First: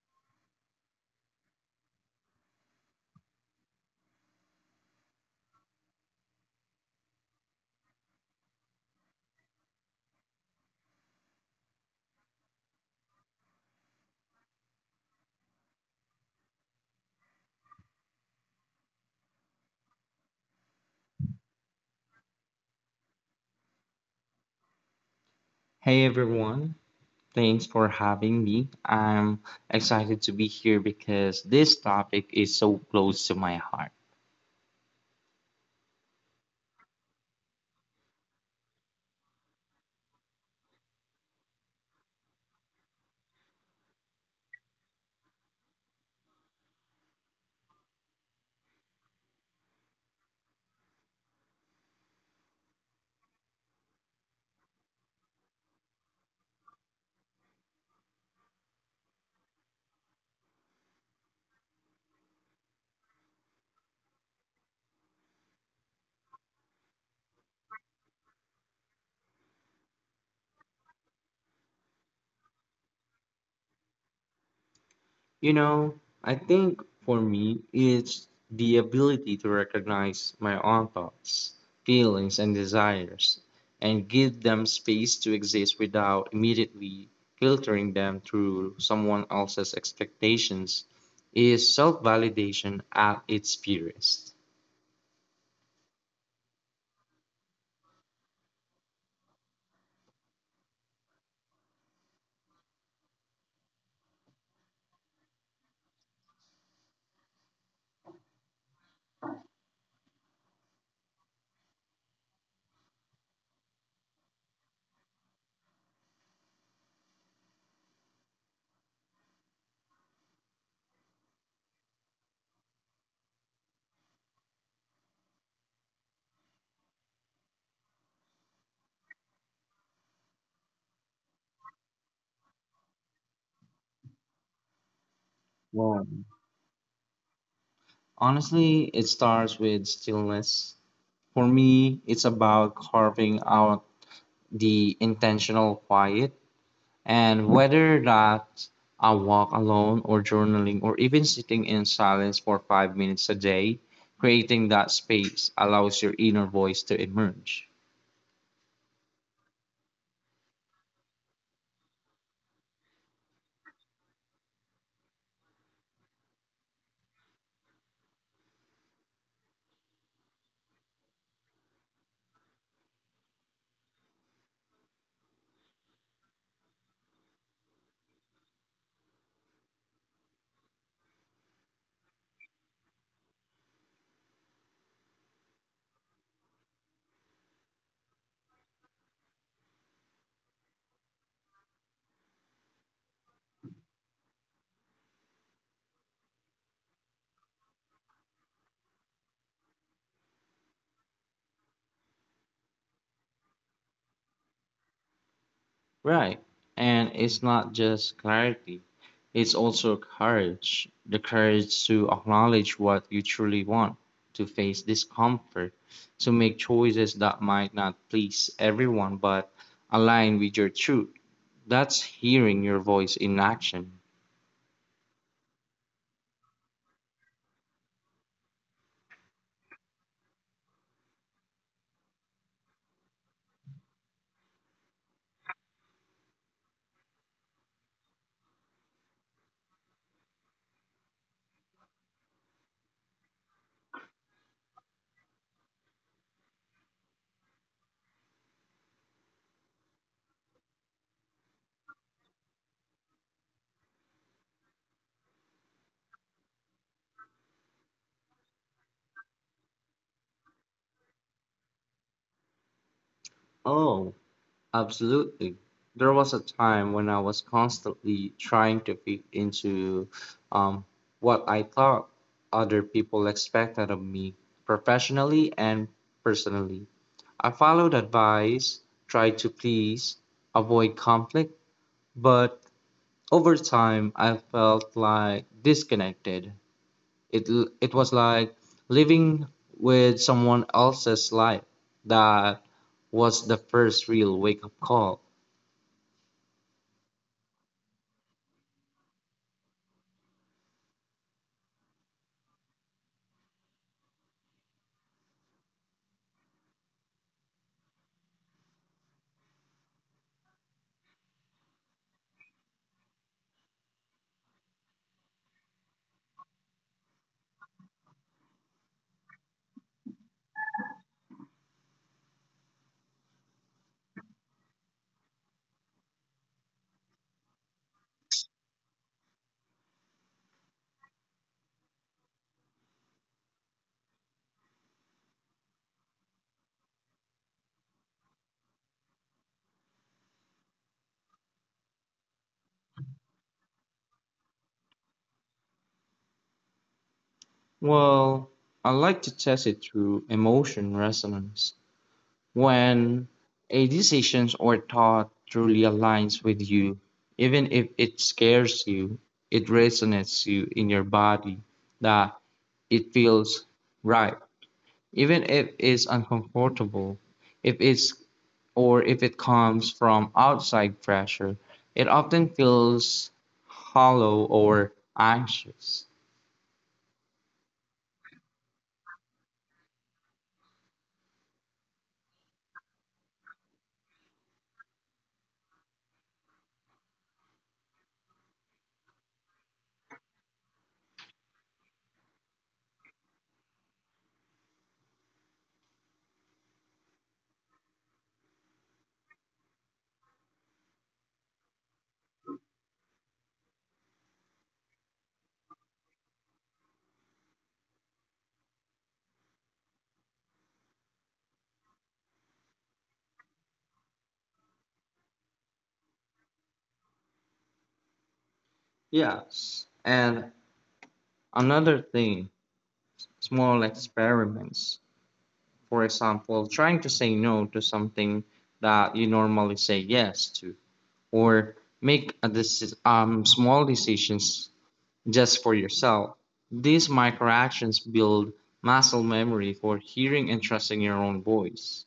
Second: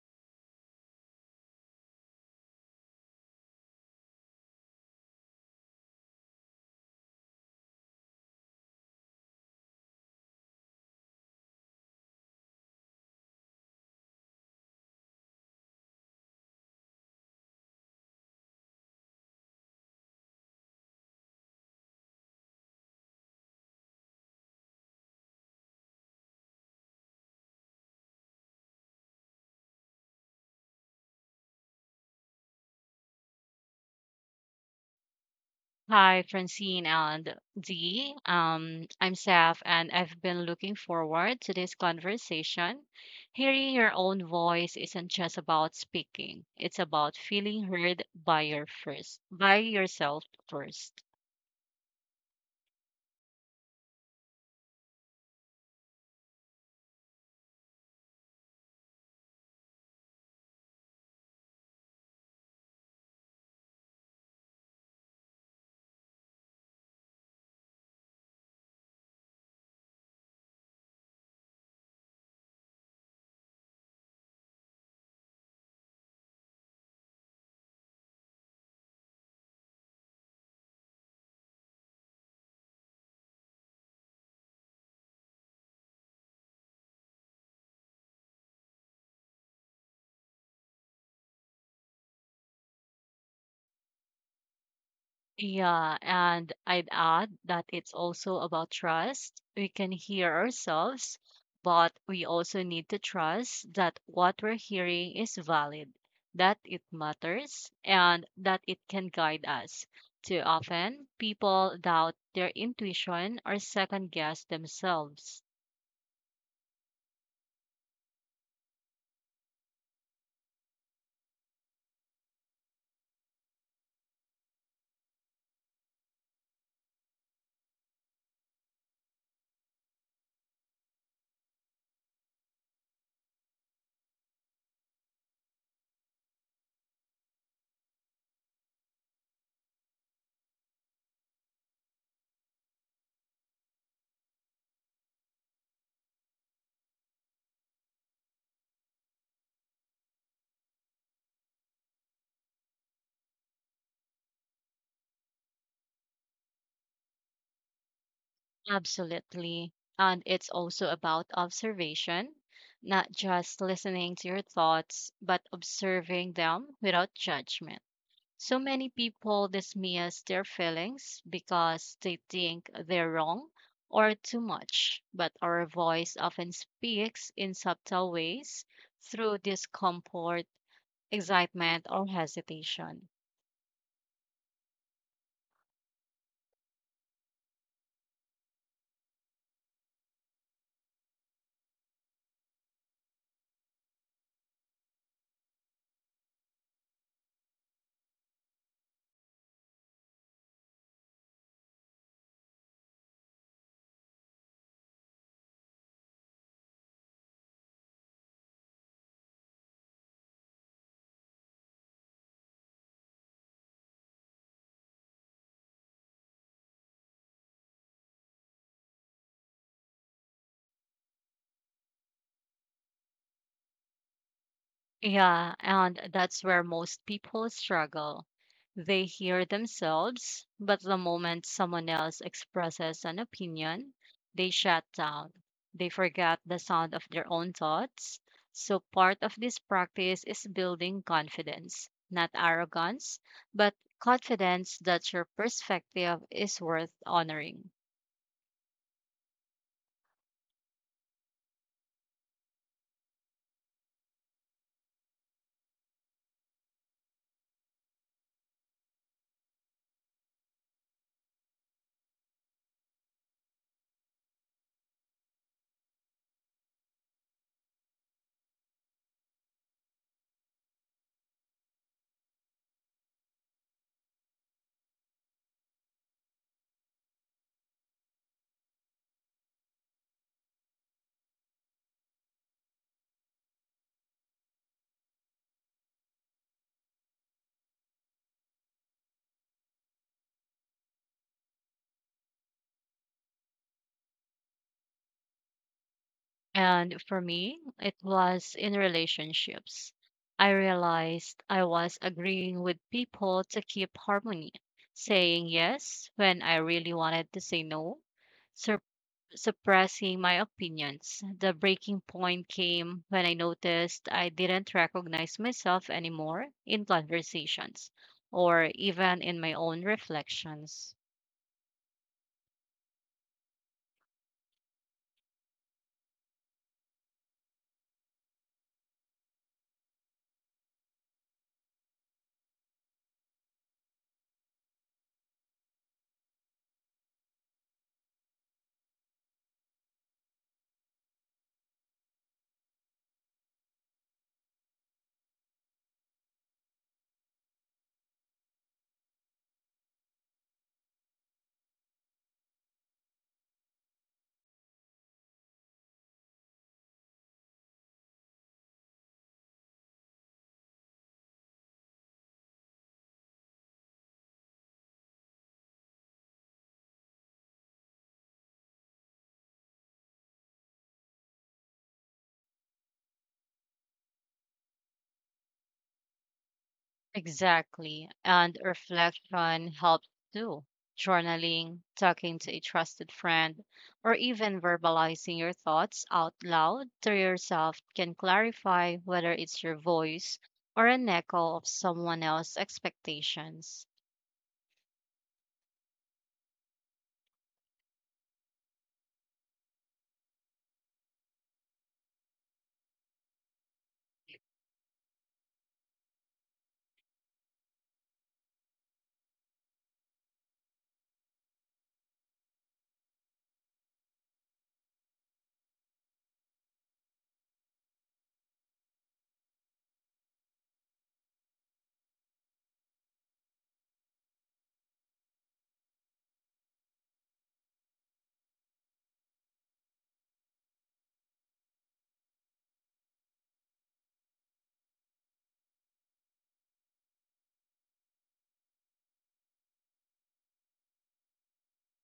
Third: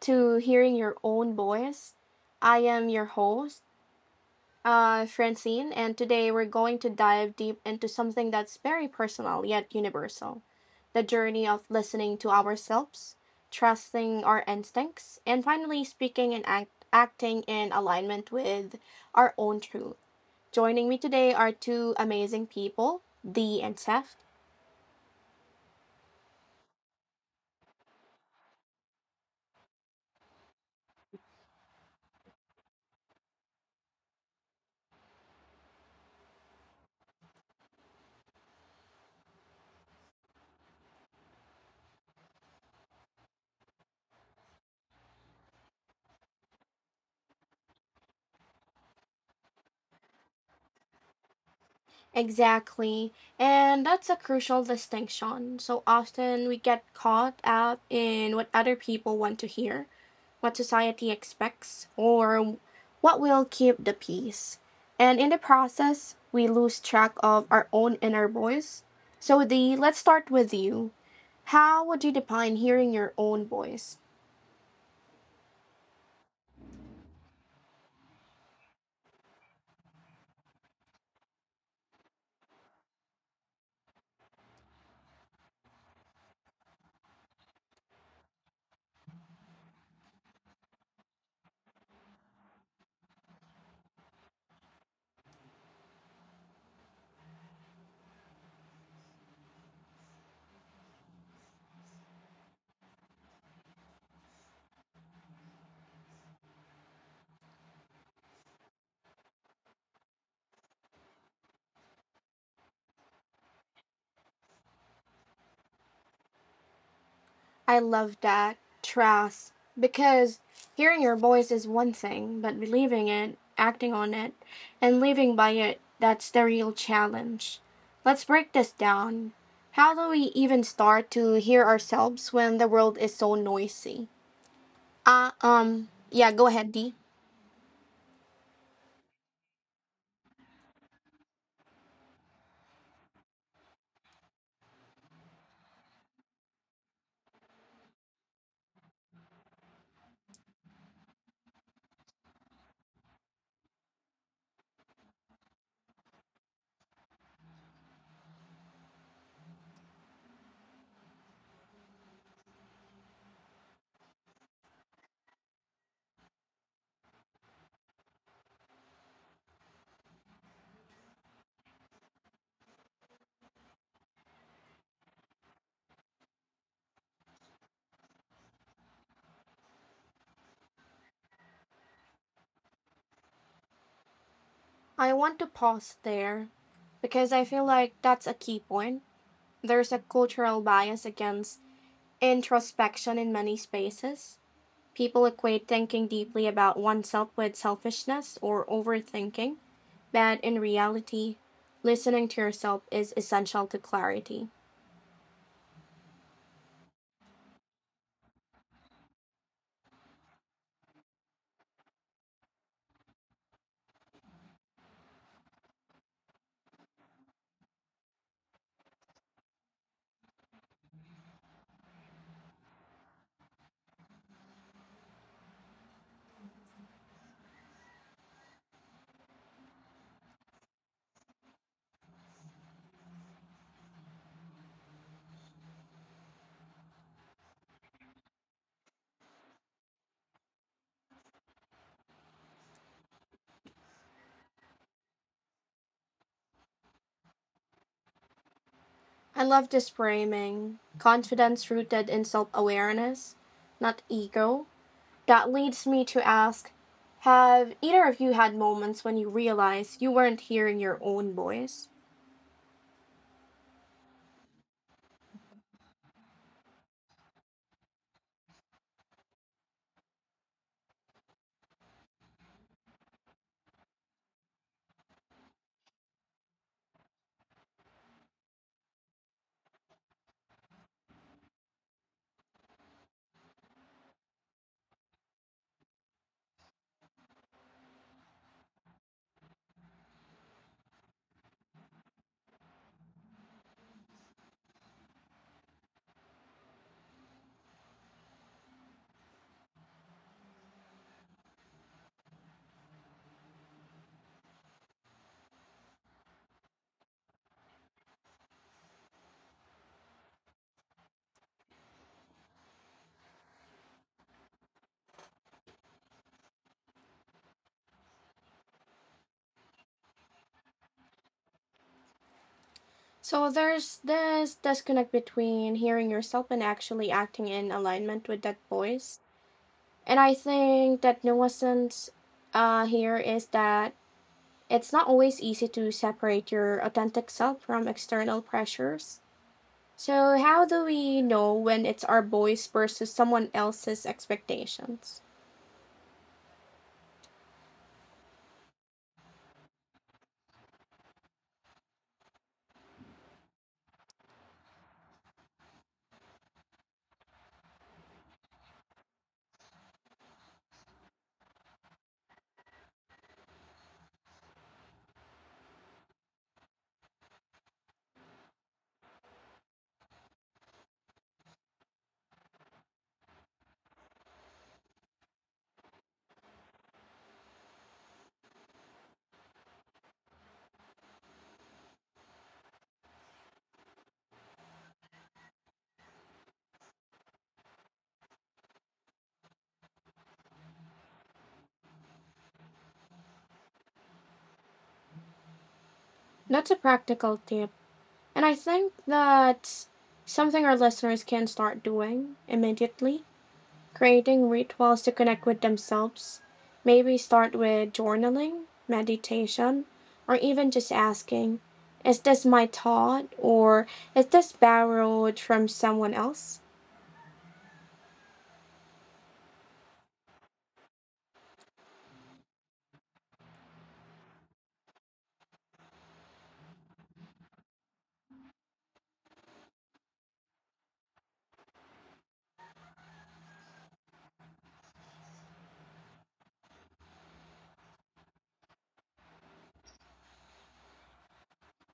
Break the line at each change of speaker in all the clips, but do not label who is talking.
to Hearing Your Own Voice. I am your host, Francine, and today we're going to dive deep into something that's very personal yet universal, the journey of listening to ourselves, trusting our instincts, and finally speaking and acting in alignment with our own truth. Joining me today are two amazing people, Dee and Seth.
Hey everyone, thanks for having me. I'm excited to be here because this topic is so close to my heart.
Hi, Francine and Dee. I'm Saf, and I've been looking forward to this conversation. Hearing your own voice isn't just about speaking; it's about feeling heard by your first, by yourself first.
Exactly. And that's a crucial distinction. So often we get caught up in what other people want to hear, what society expects, or what will keep the peace. And in the process, we lose track of our own inner voice. So, Dee, let's start with you. How would you define hearing your own voice?
You know, I think for me, it's the ability to recognize my own thoughts, feelings, and desires, and give them space to exist without immediately filtering them through someone else's expectations is self validation at its purest.
Yeah, and I'd add that it's also about trust. We can hear ourselves, but we also need to trust that what we're hearing is valid, that it matters, and that it can guide us. Too often, people doubt their intuition or second guess themselves.
I love that, Trask, because hearing your voice is one thing, but believing it, acting on it, and living by it, that's the real challenge. Let's break this down. How do we even start to hear ourselves when the world is so noisy?
Wow.
Yeah, go ahead, Dee.
Honestly, it starts with stillness. For me, it's about carving out the intentional quiet. And whether that I walk alone or journaling or even sitting in silence for 5 minutes a day, creating that space allows your inner voice to emerge.
Absolutely. And it's also about observation, not just listening to your thoughts, but observing them without judgment. So many people dismiss their feelings because they think they're wrong or too much, but our voice often speaks in subtle ways through discomfort, excitement, or hesitation.
I want to pause there because I feel like that's a key point. There's a cultural bias against introspection in many spaces. People equate thinking deeply about oneself with selfishness or overthinking, but in reality, listening to yourself is essential to clarity.
Right. And it's not just clarity, it's also courage the courage to acknowledge what you truly want, to face discomfort, to make choices that might not please everyone but align with your truth. That's hearing your voice in action.
Yeah, and that's where most people struggle. They hear themselves, but the moment someone else expresses an opinion, they shut down. They forget the sound of their own thoughts. So, part of this practice is building confidence, not arrogance, but confidence that your perspective is worth honoring.
I love this framing, confidence rooted in self awareness, not ego. That leads me to ask, have either of you had moments when you realized you weren't hearing your own voice?
Oh, absolutely. There was a time when I was constantly trying to fit into um, what I thought other people expected of me, professionally and personally. I followed advice, tried to please, avoid conflict, but over time I felt like disconnected. It was like living with someone else's life. That was the first real wake up call.
And for me, it was in relationships. I realized I was agreeing with people to keep harmony, saying yes when I really wanted to say no, sup- suppressing my opinions. The breaking point came when I noticed I didn't recognize myself anymore in conversations or even in my own reflections.
So there's this disconnect between hearing yourself and actually acting in alignment with that voice. And I think that nuisance here is that it's not always easy to separate your authentic self from external pressures. So, how do we know when it's our voice versus someone else's expectations?
Well, I like to test it through emotion resonance. When a decision or thought truly aligns with you, even if it scares you, it resonates you in your body that it feels right. Even if it's uncomfortable, if it's or if it comes from outside pressure, it often feels hollow or anxious.
Exactly. And reflection helps too. Journaling, talking to a trusted friend, or even verbalizing your thoughts out loud to yourself can clarify whether it's your voice or an echo of someone else's expectations.
That's a practical tip. And I think that's something our listeners can start doing immediately, creating rituals to connect with themselves. Maybe start with journaling, meditation, or even just asking, is this my thought? Or is this borrowed from someone else?
Yes. And another thing small experiments. For example, trying to say no to something that you normally say yes to, or make a small decisions just for yourself. These microactions build muscle memory for hearing and trusting your own voice.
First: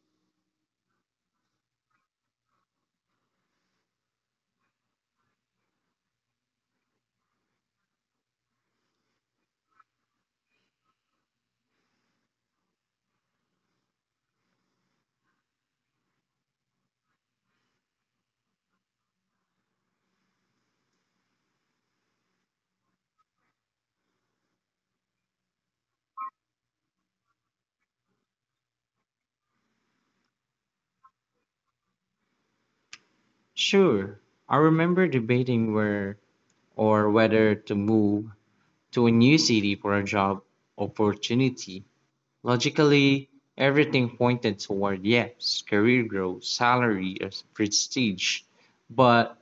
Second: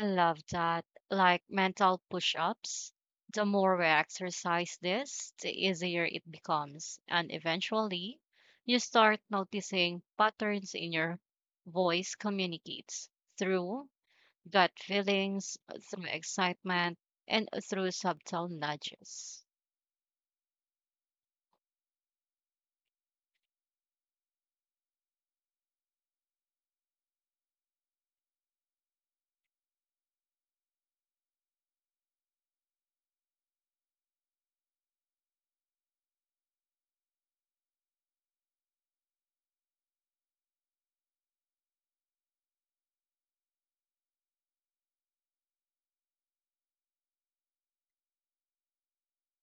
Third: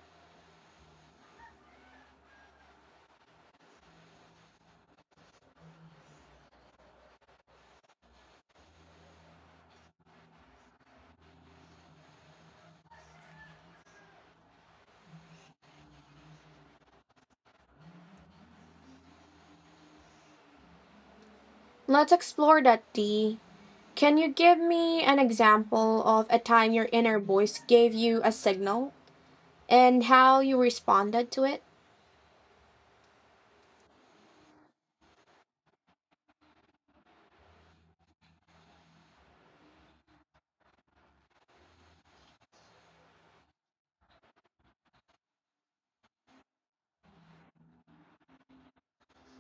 I love that. Like mental push ups. The more we exercise this, the easier it becomes. And eventually, you start noticing patterns in your voice communicates through gut feelings, through excitement, and through subtle nudges.
Let's explore that, D. Can you give me an example of a time your inner voice gave you a signal and how you responded to it?
Sure, I remember debating where or whether to move to a new city for a job opportunity. Logically, everything pointed toward yes, career growth, salary, and prestige, but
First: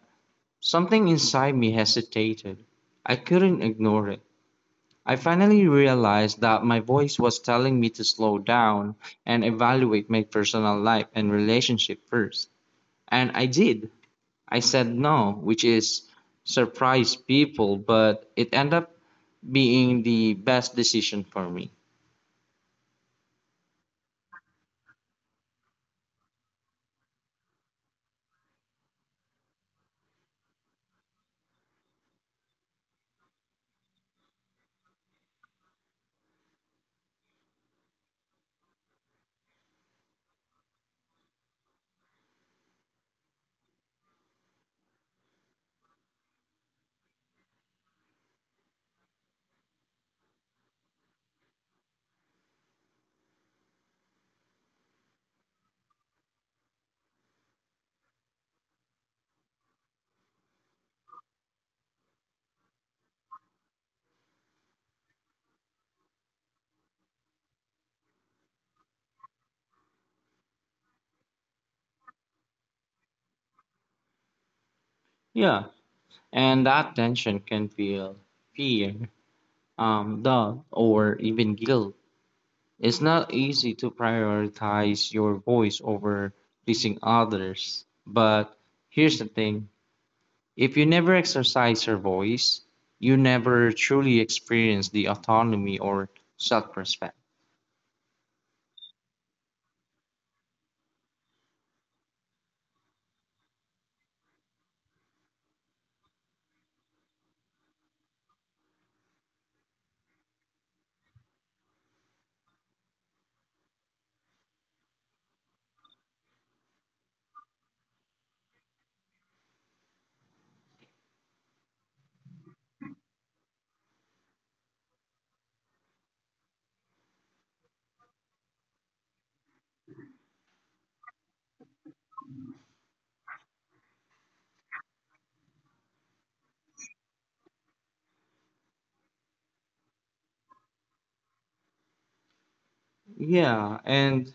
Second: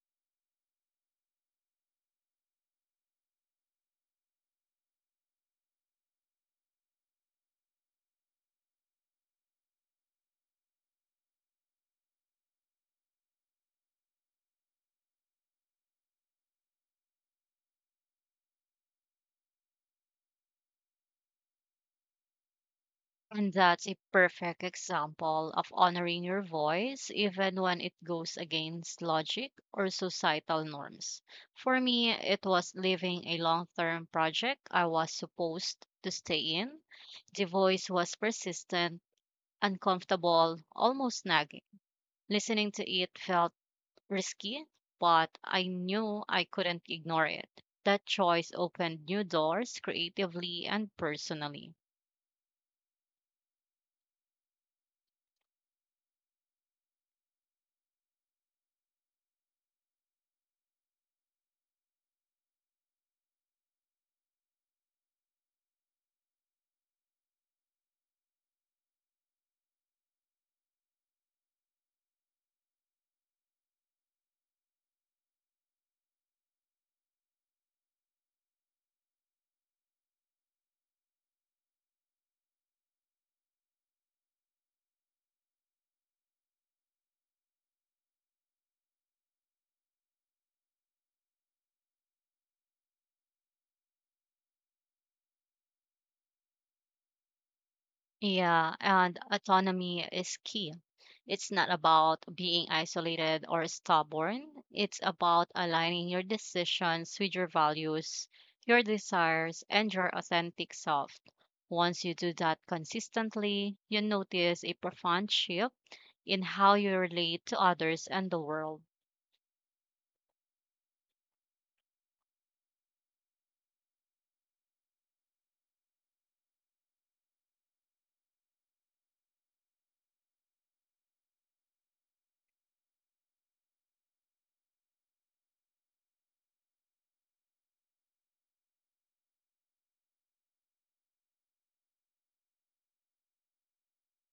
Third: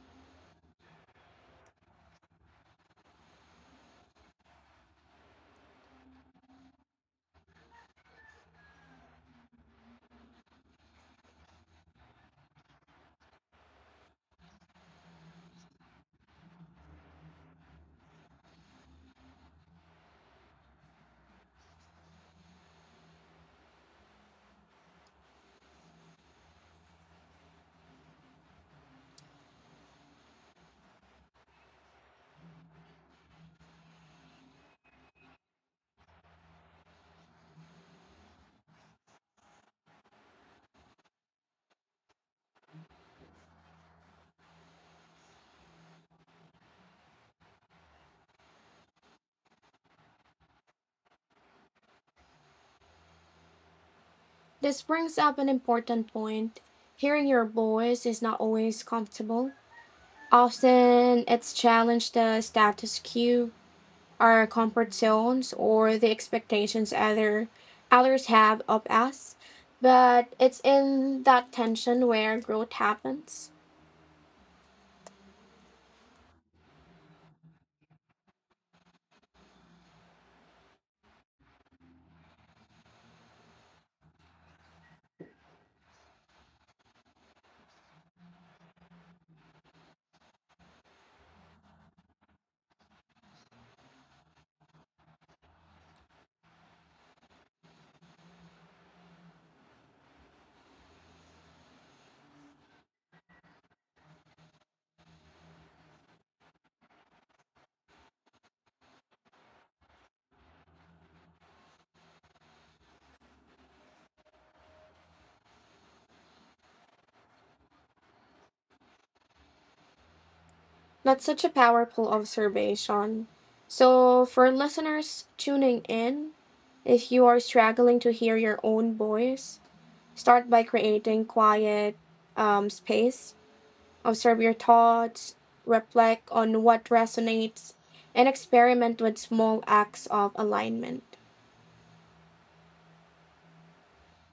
something inside me hesitated. I couldn't ignore it. I finally realized that my voice was telling me to slow down and evaluate my personal life and relationship first. And I did. I said no, which is surprised people, but it ended up being the best decision for me.
And that's a perfect example of honoring your voice, even when it goes against logic or societal norms. For me, it was living a long term project I was supposed to stay in. The voice was persistent, uncomfortable, almost nagging. Listening to it felt risky, but I knew I couldn't ignore it. That choice opened new doors creatively and personally.
This brings up an important point. Hearing your voice is not always comfortable. Often it's challenged the status quo, our comfort zones, or the expectations others have of us. But it's in that tension where growth happens.
Yeah, and that tension can feel fear, doubt, or even guilt. It's not easy to prioritize your voice over pleasing others. But here's the thing if you never exercise your voice, you never truly experience the autonomy or self respect.
Yeah, and autonomy is key. It's not about being isolated or stubborn. It's about aligning your decisions with your values, your desires, and your authentic self. Once you do that consistently, you notice a profound shift in how you relate to others and the world.
That's such a powerful observation. So, for listeners tuning in, if you are struggling to hear your own voice, start by creating quiet space. Observe your thoughts, reflect on what resonates, and experiment with small acts of alignment.
Yeah, and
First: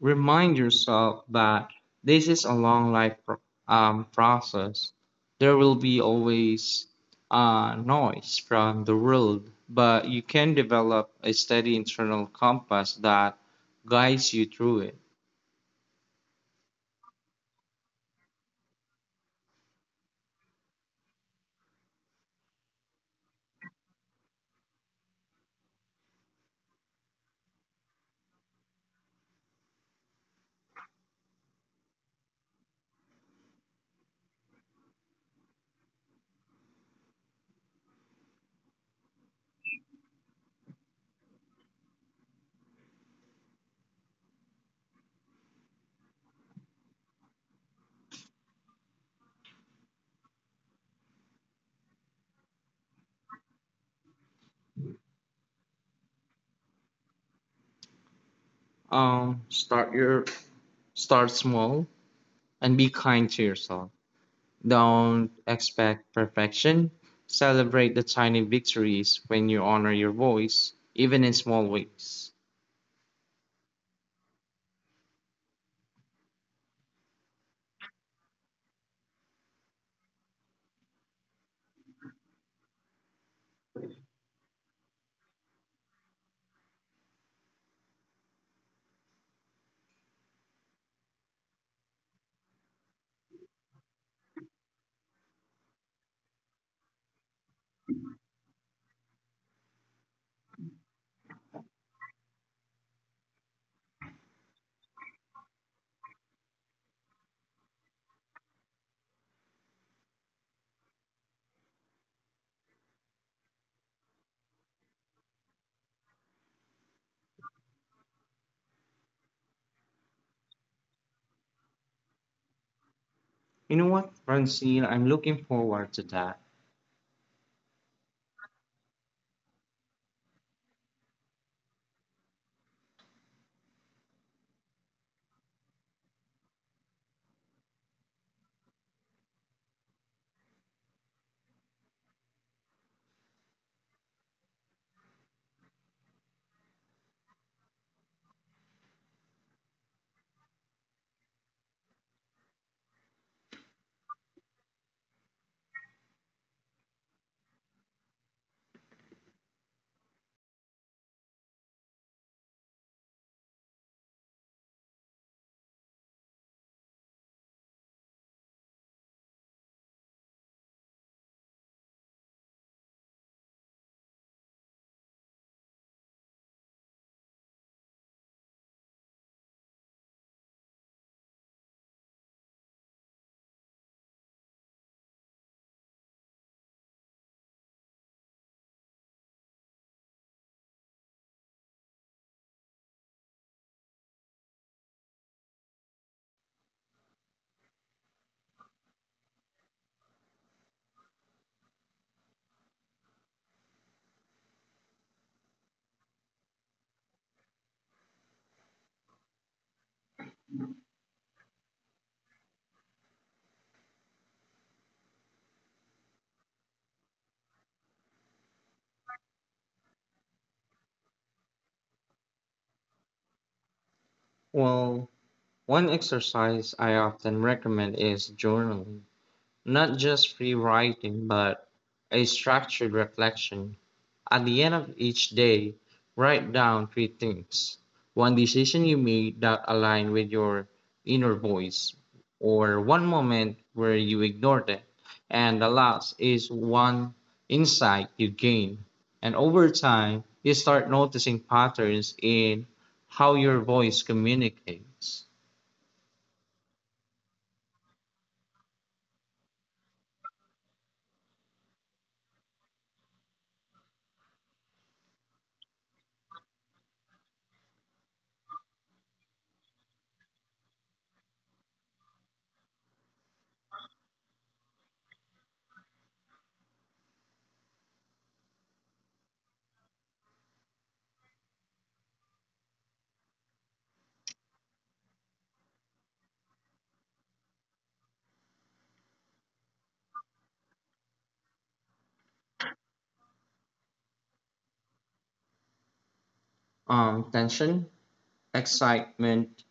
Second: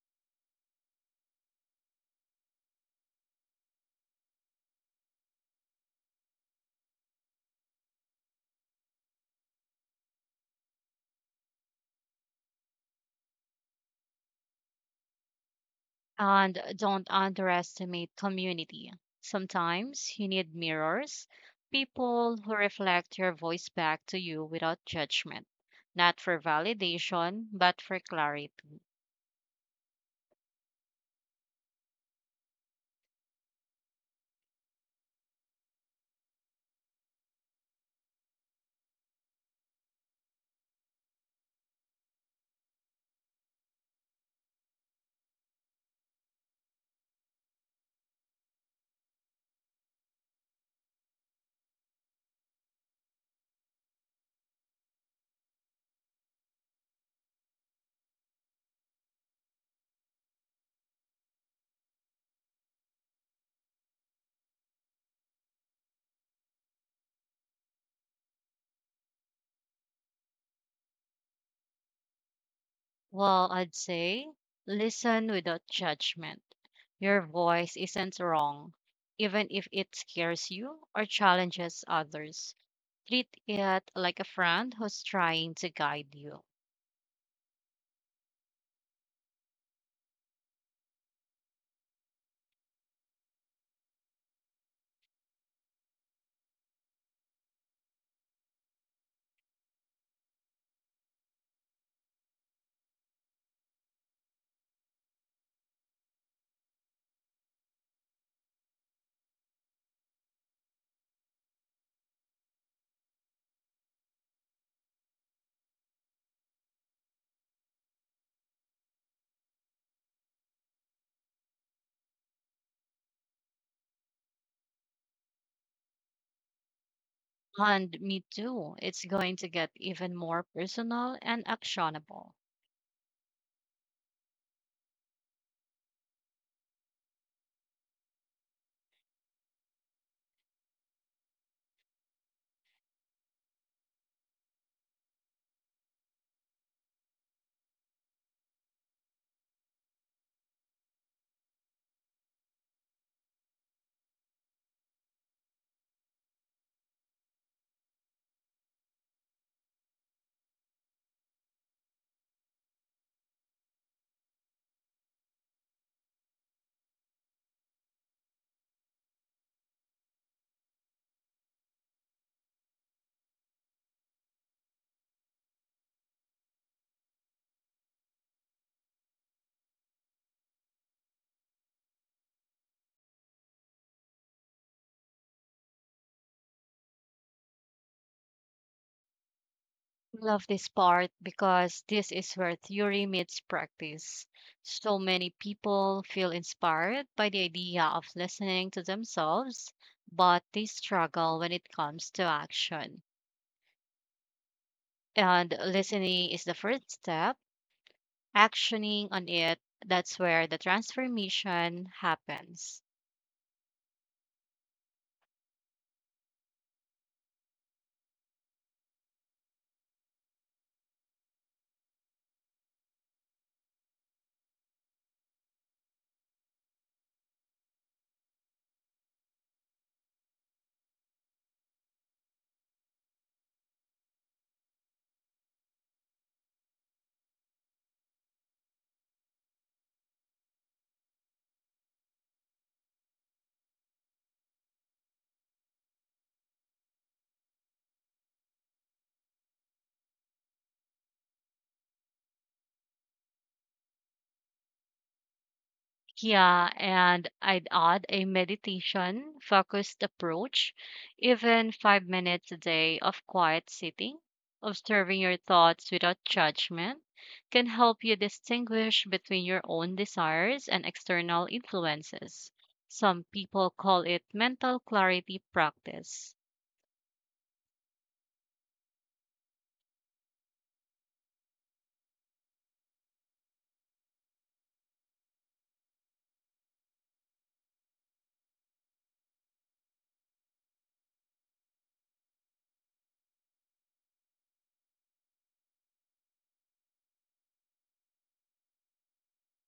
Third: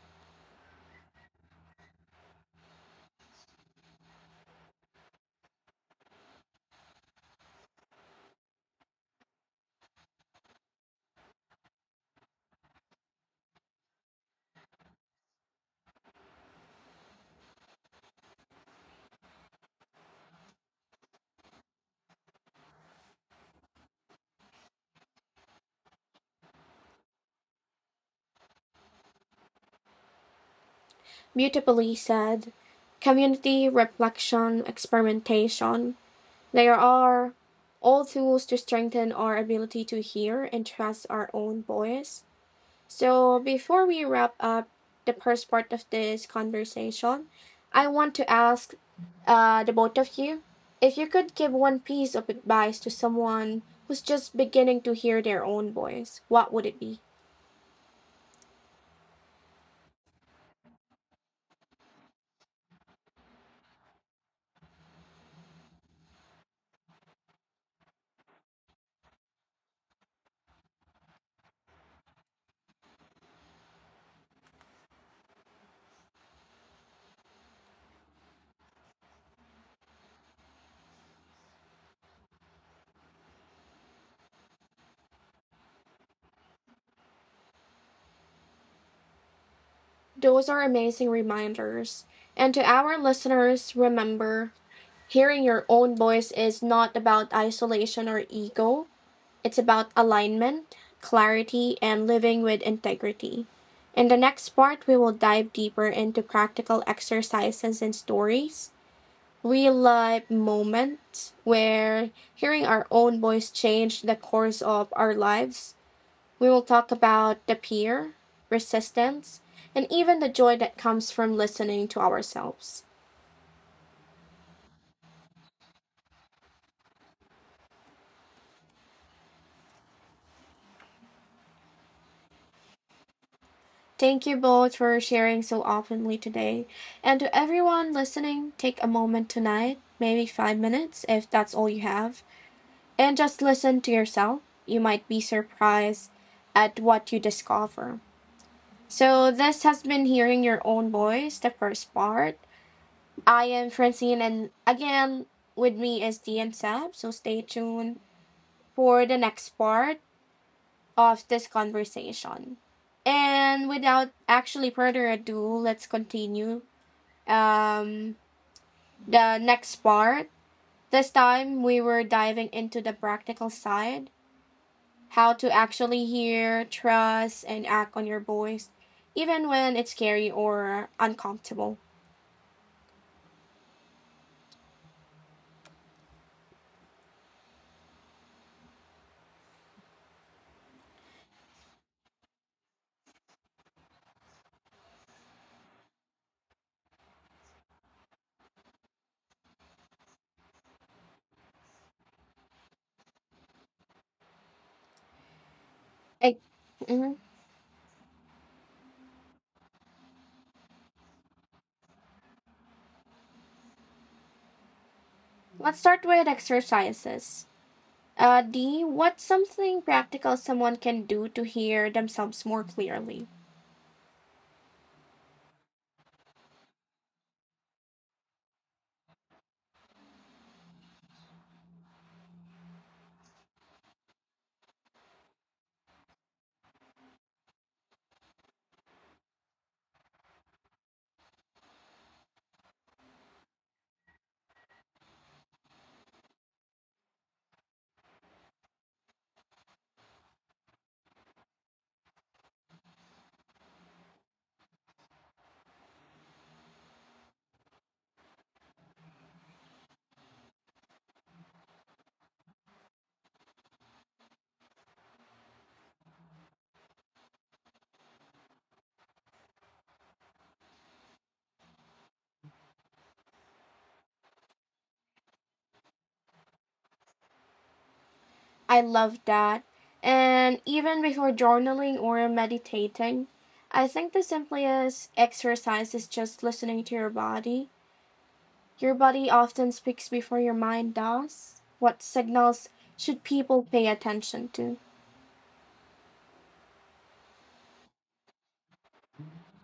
remind yourself that this is a long life process. There will be always noise from the world, but you can develop a steady internal compass that guides you through it.
And don't underestimate community. Sometimes you need mirrors, people who reflect your voice back to you without judgment, not for validation, but for clarity.
Beautifully said. Community, reflection, experimentation, they are all tools to strengthen our ability to hear and trust our own voice. So, before we wrap up the first part of this conversation, I want to ask the both of you, if you could give one piece of advice to someone who's just beginning to hear their own voice, what would it be?
Um, start your Start small and be kind to yourself. Don't expect perfection. Celebrate the tiny victories when you honor your voice, even in small ways.
Well, I'd say listen without judgment. Your voice isn't wrong, even if it scares you or challenges others. Treat it like a friend who's trying to guide you.
Those are amazing reminders. And to our listeners, remember, hearing your own voice is not about isolation or ego, it's about alignment, clarity, and living with integrity. In the next part, we will dive deeper into practical exercises and stories, real life moment where hearing our own voice changed the course of our lives. We will talk about the fear, resistance, and even the joy that comes from listening to ourselves.
You know what, Francine? I'm looking forward to that.
And me too. It's going to get even more personal and actionable.
Thank you both for sharing so openly today. And to everyone listening, take a moment tonight, maybe 5 minutes if that's all you have, and just listen to yourself. You might be surprised at what you discover. So this has been Hearing Your Own Voice, the first part. I am Francine, and again with me is D Sab. So stay tuned for the next part of this conversation. And without actually further ado, let's continue um, the next part. This time we were diving into the practical side, how to actually hear, trust, and act on your voice, even when it's scary or uncomfortable.
Love this part because this is where theory meets practice. So many people feel inspired by the idea of listening to themselves, but they struggle when it comes to action. And listening
I
is the first
Mhm.
step, actioning on it, that's where the transformation happens.
Let's start with exercises. D, what's something practical someone can do to hear themselves more clearly?
Well, one exercise I often recommend is journaling, not just free writing, but a structured reflection. At the end of each day, write down 3 things. One decision you made that aligned with your inner voice, or one moment where you ignored it. And the last is one insight you gained. And over time, you start noticing patterns in how your voice communicates.
Yeah, and I'd add a meditation focused approach, even 5 minutes a day of quiet sitting, observing your thoughts without judgment, can help you distinguish between your own desires and external influences. Some people call it mental clarity practice.
I love that. And even before journaling or meditating, I think the simplest exercise is just listening to your body. Your body often speaks before your mind does. What signals should people pay attention to?
Tension, excitement,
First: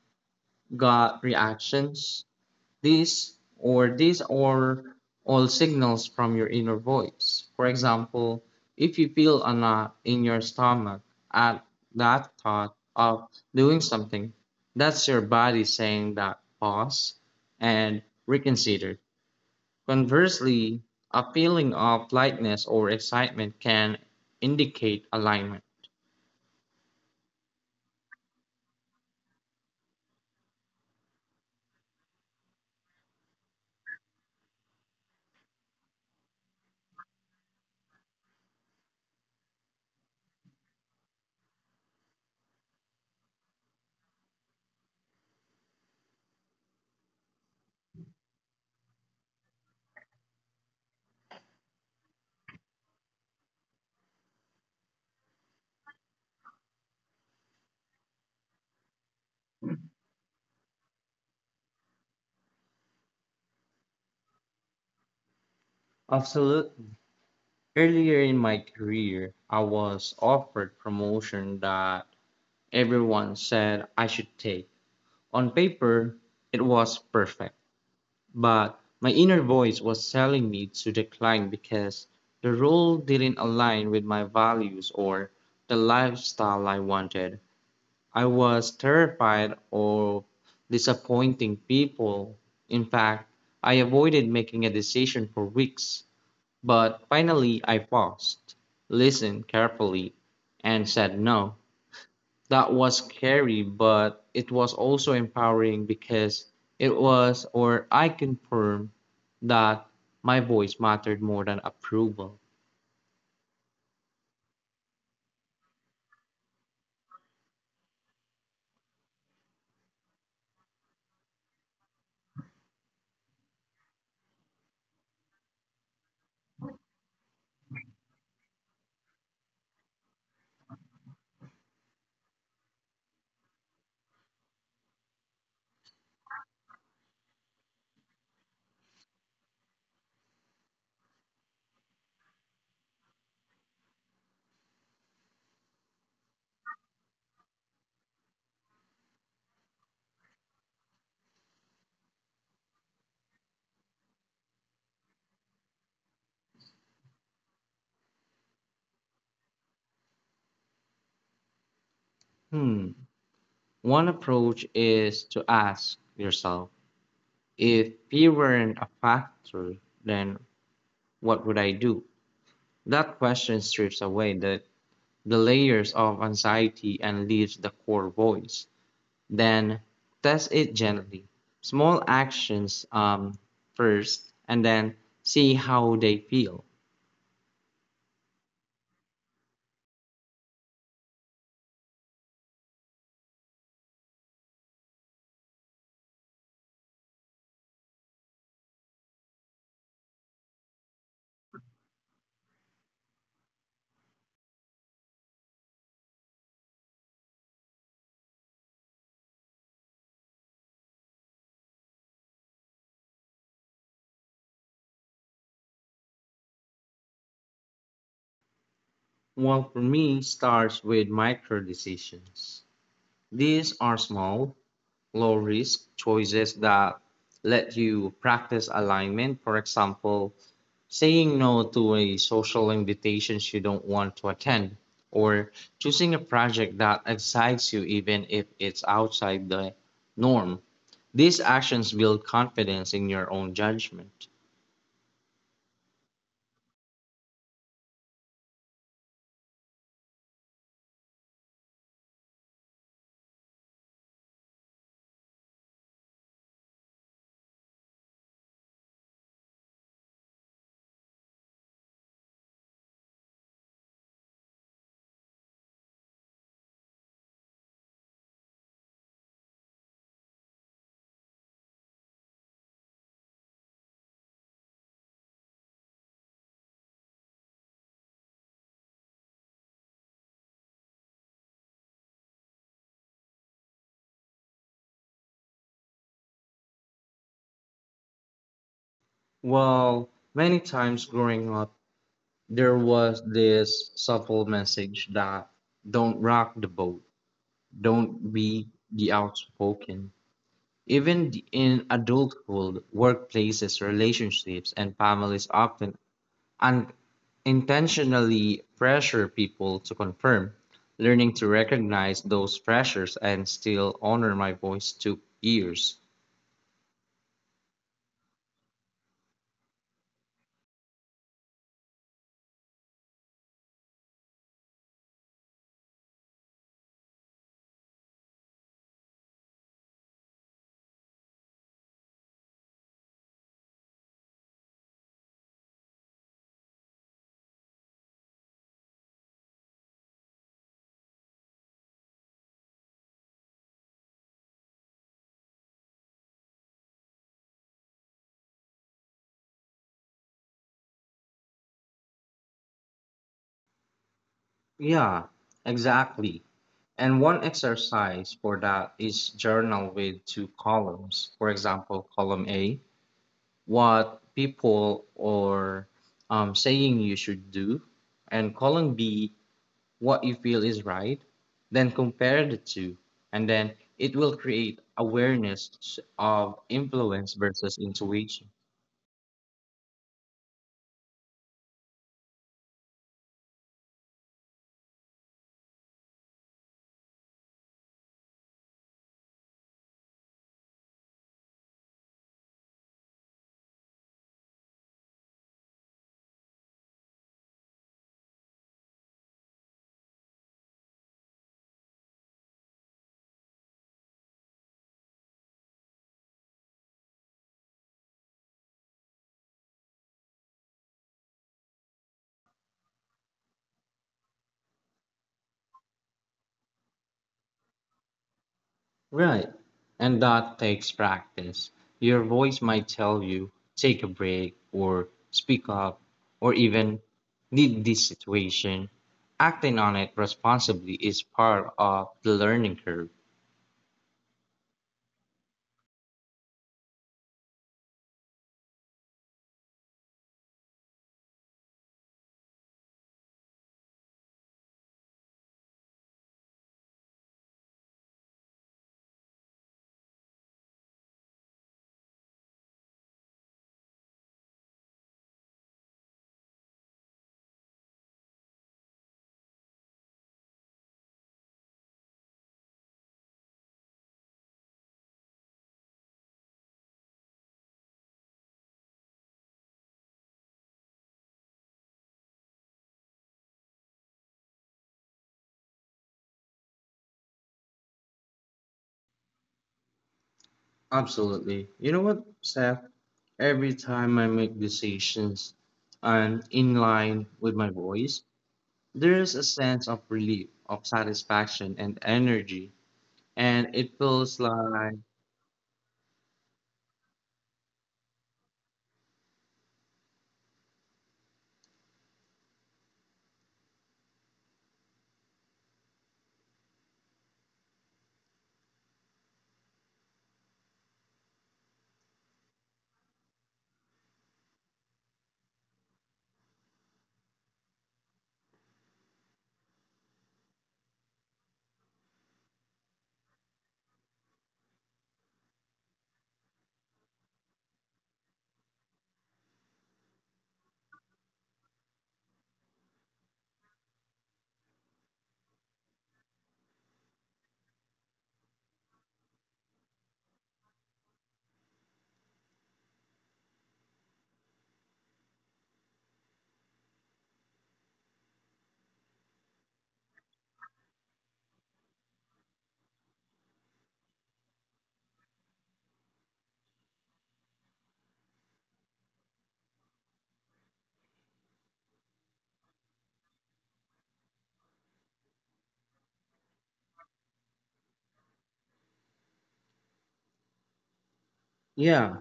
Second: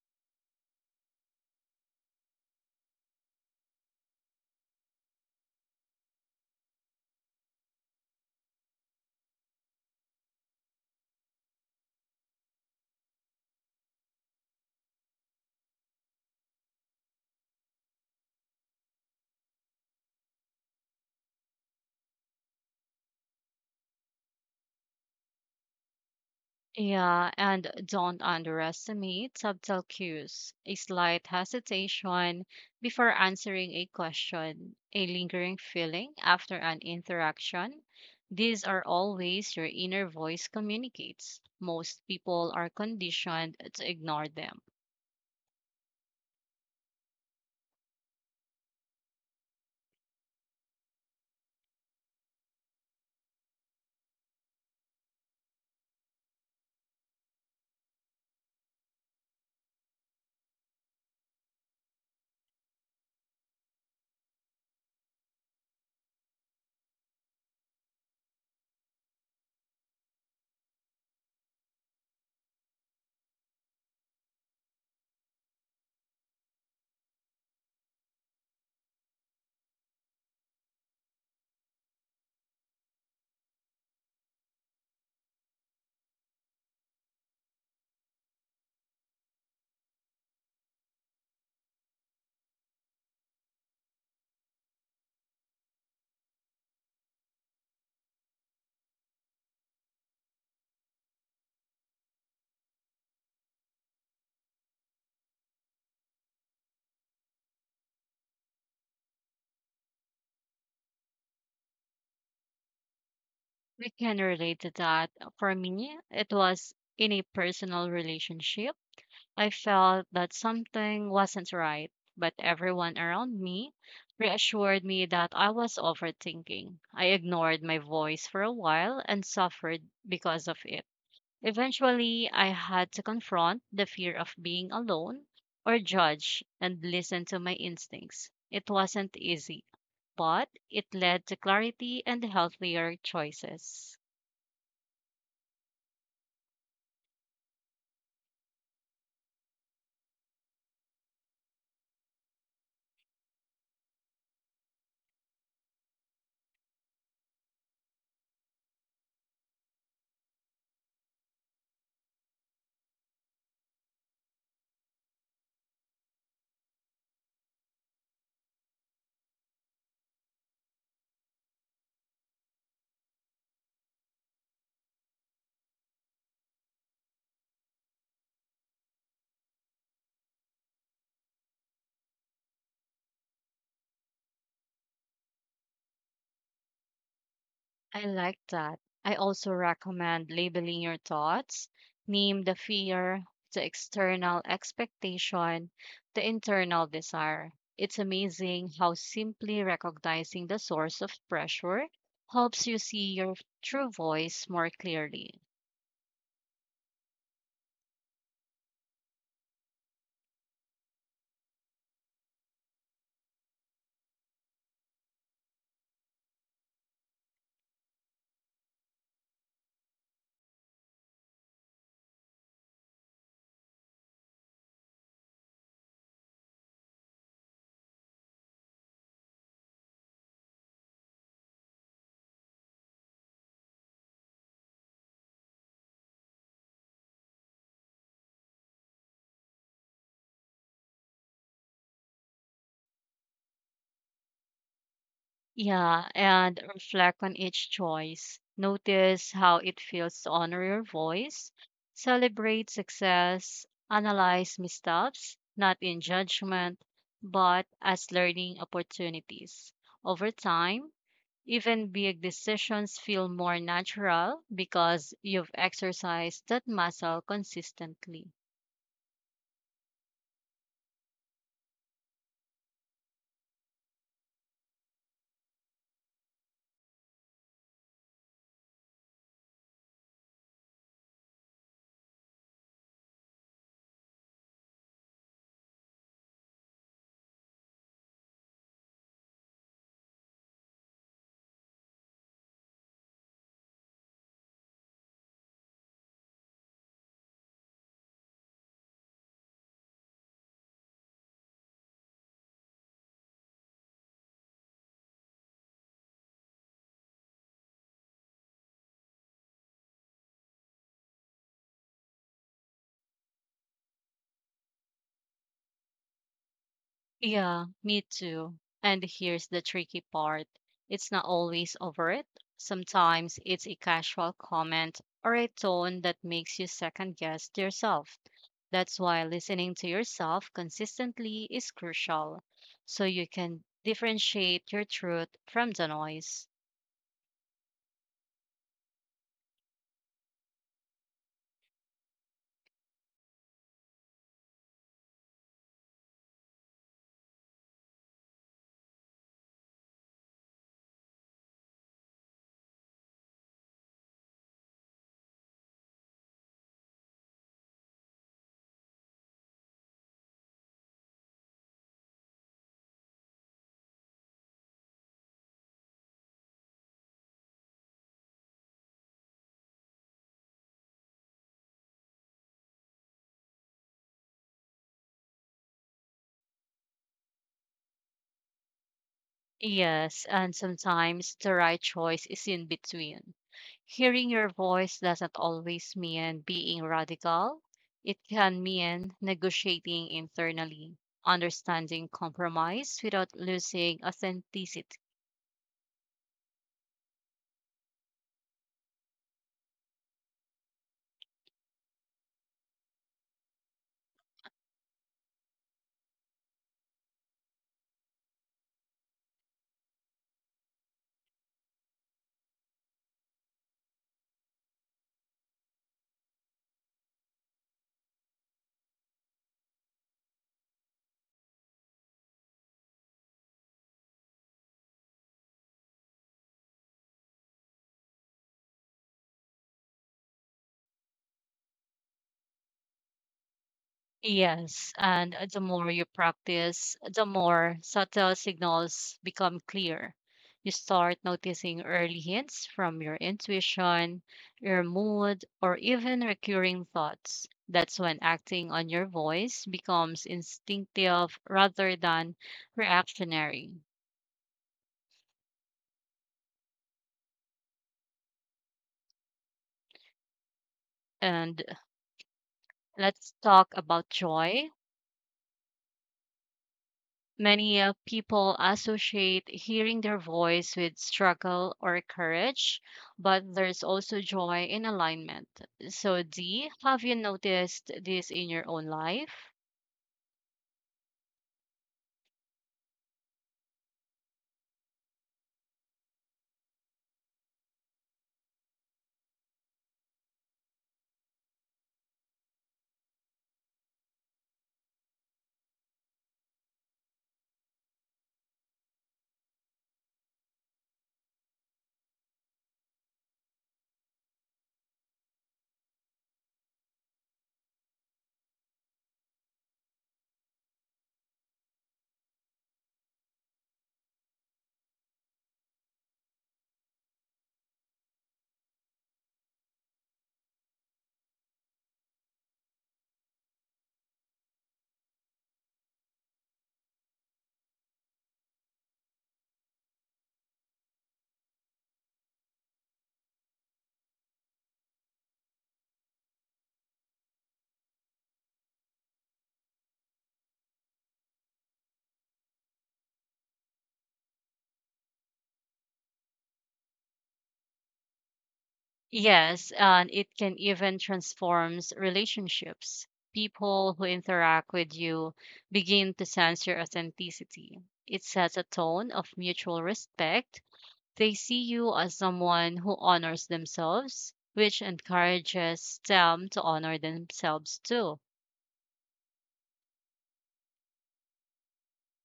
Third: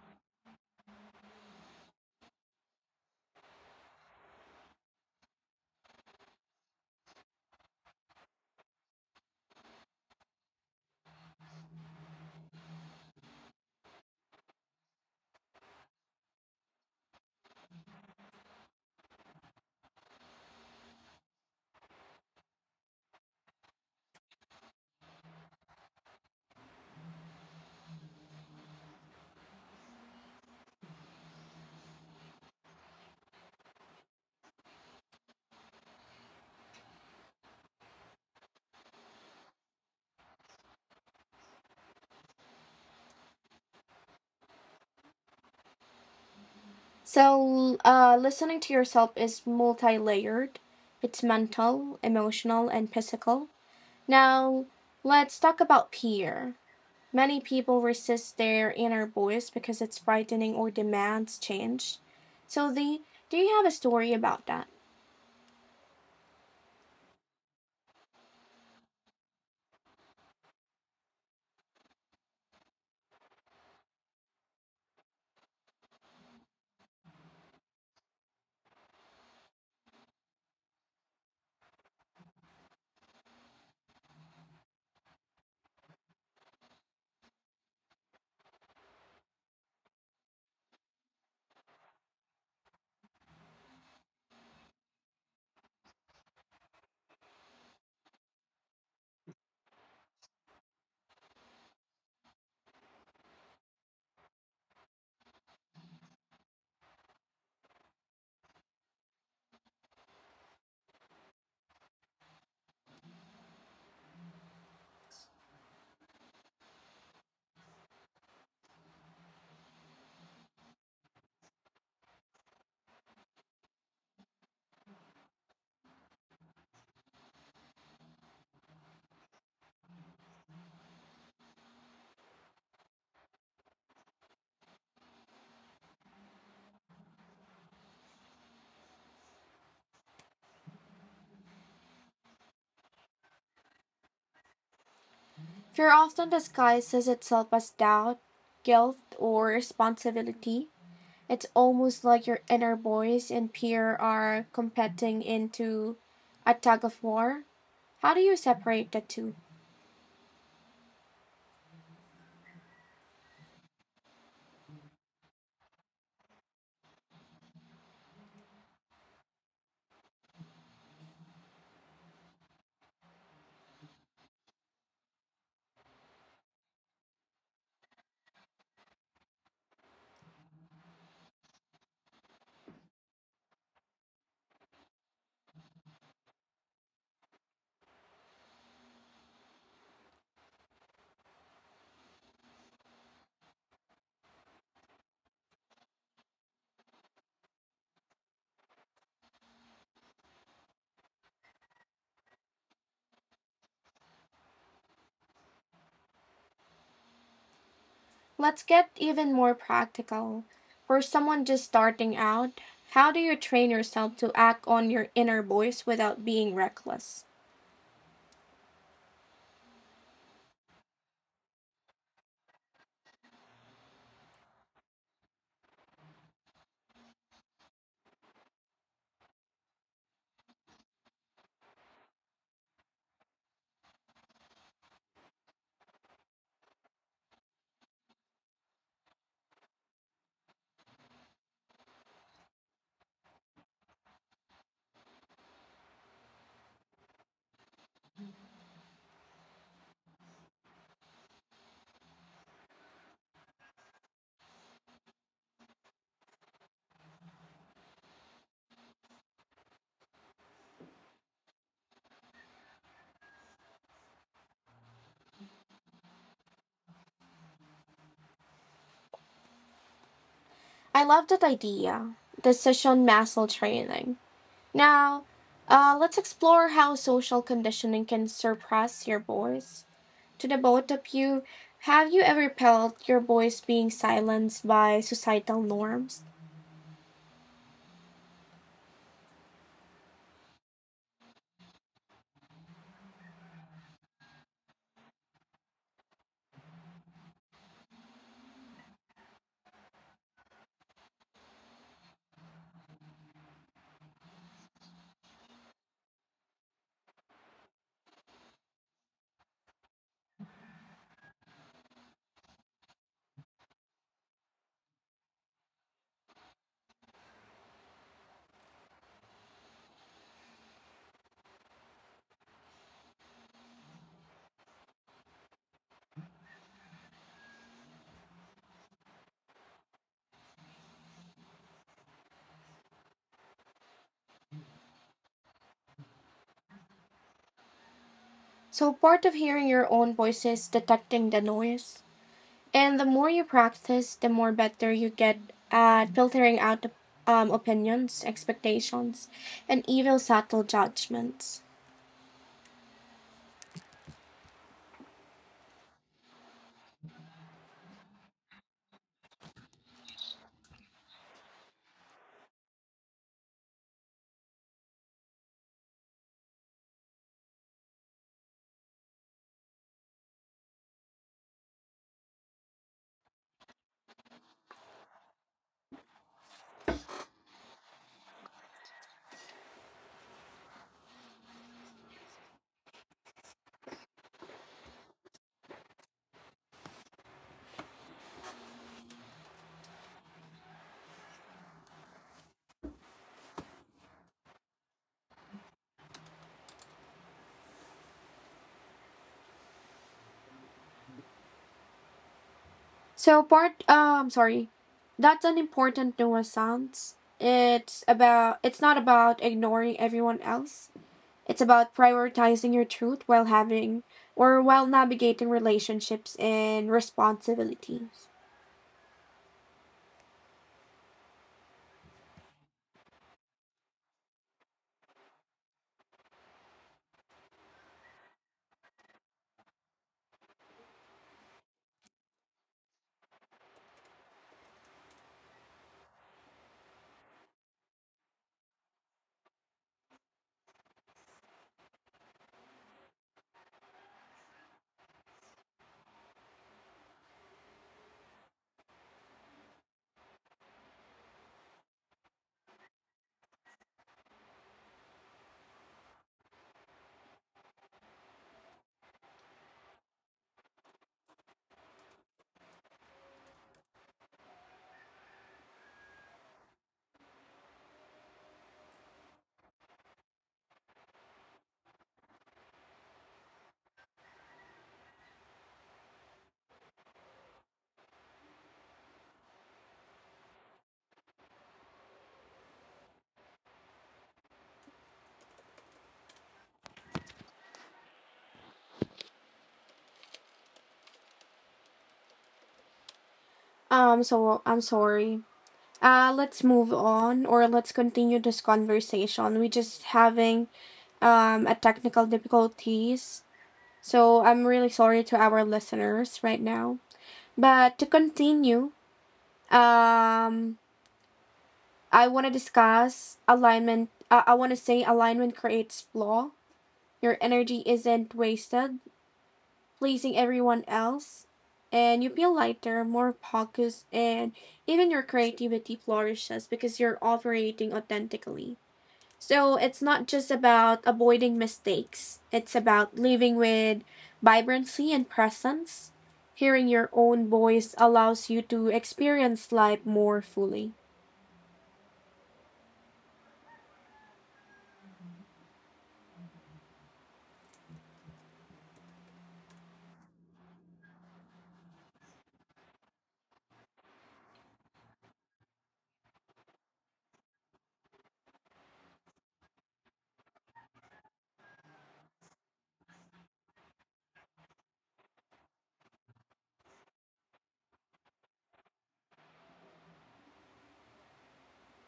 gut reactions, these are all signals from your inner voice. For example, if you feel a knot in your stomach at that thought of doing something, that's your body saying that pause and reconsider. Conversely, a feeling of lightness or excitement can indicate alignment.
Yeah, and don't underestimate subtle cues. A slight hesitation before answering a question, a lingering feeling after an interaction. These are all ways your inner voice communicates. Most people are conditioned to ignore them.
So, listening to yourself is multi layered, it's mental, emotional, and physical. Now, let's talk about fear. Many people resist their inner voice because it's frightening or demands change. So, do you have a story about that?
Absolutely. Earlier in my career, I was offered promotion that everyone said I should take. On paper, it was perfect, but my inner voice was telling me to decline because the role didn't align with my values or the lifestyle I wanted. I was terrified of disappointing people. In fact, I avoided making a decision for weeks, but finally I paused, listened carefully, and said no that was scary, but it was also empowering because it was, or I confirmed that my voice mattered more than approval.
We can relate to that. For me, it was in a personal relationship. I felt that something wasn't right, but everyone around me reassured me that I was overthinking. I ignored my voice for a while and suffered because of it. Eventually, I had to confront the fear of being alone or judged and listen to my instincts. It wasn't easy, but it led to clarity and healthier choices.
Fear often disguises itself as doubt, guilt, or responsibility. It's almost like your inner voice and fear are competing into a tug of war. How do you separate the two?
Hmm. One approach is to ask yourself if fear weren't a factor, then what would I do? That question strips away the layers of anxiety and leaves the core voice. Then test it gently. Small actions first, and then see how they feel.
I like that. I also recommend labeling your thoughts. Name the fear, the external expectation, the internal desire. It's amazing how simply recognizing the source of pressure helps you see your true voice more clearly.
Let's get even more practical. For someone just starting out, how do you train yourself to act on your inner voice without being reckless?
Well, for me, starts with micro decisions. These are small, low risk choices that let you practice alignment. For example, saying no to a social invitation you don't want to attend, or choosing a project that excites you even if it's outside the norm. These actions build confidence in your own judgment.
Yeah, and reflect on each choice. Notice how it feels to honor your voice. Celebrate success. Analyze missteps, not in judgment, but as learning opportunities. Over time, even big decisions feel more natural because you've exercised that muscle consistently.
I love that idea, decision muscle training. Now, let's explore how social conditioning can suppress your voice. To the both of you, have you ever felt your voice being silenced by societal norms?
Well, many times growing up, there was this subtle message that don't rock the boat, don't be the outspoken. In adulthood, workplaces, relationships, and families often unintentionally pressure people to confirm. Learning to recognize those pressures and still honor my voice took years.
Yeah, me too. And here's the tricky part. It's not always overt. Sometimes it's a casual comment or a tone that makes you second guess yourself. That's why listening to yourself consistently is crucial, so you can differentiate your truth from the noise.
So, part of hearing your own voice is detecting the noise. And the more you practice, the more better you get at filtering out opinions, expectations, and even subtle judgments.
Yeah, exactly. And one exercise for that is journal with 2 columns. For example, column A, what people are saying you should do, and column B, what you feel is right. Then compare the two, and then it will create awareness of influence versus intuition.
Yes, and sometimes the right choice is in between. Hearing your voice doesn't always mean being radical. It can mean negotiating internally, understanding compromise without losing authenticity.
Sorry, that's an important nuisance. It's not about ignoring everyone else. It's about prioritizing your truth while having or while navigating relationships and responsibilities.
Right. And that takes practice. Your voice might tell you, take a break, or speak up, or even lead this situation. Acting on it responsibly is part of the learning curve.
Yes, and the more you practice, the more subtle signals become clear. You start noticing early hints from your intuition, your mood, or even recurring thoughts. That's when acting on your voice becomes instinctive rather than reactionary. And let's talk about joy. Many people associate hearing their voice with struggle or courage, but there's also joy in alignment. So, D, have you noticed this in your own life?
Absolutely. You know what, Steph? Every time I make decisions and in line with my voice, there is a sense of relief, of satisfaction, and energy. And it feels
So
like.
I'm sorry. Let's move on or let's continue this conversation. We just having a technical difficulties. So I'm really sorry to our listeners right now. But to continue, um I want to discuss alignment. I want to say alignment creates flaw. Your energy isn't wasted pleasing everyone else and you feel lighter, more focused and even your creativity flourishes because you're operating authentically. So it's not just about avoiding mistakes, it's about living with vibrancy and presence. Hearing your own voice allows you to experience life more fully.
Yes, and it can even transforms relationships. People who interact with you begin to sense your authenticity. It sets a tone of mutual respect. They see you as someone who honors themselves, which encourages them to honor themselves too.
Yeah.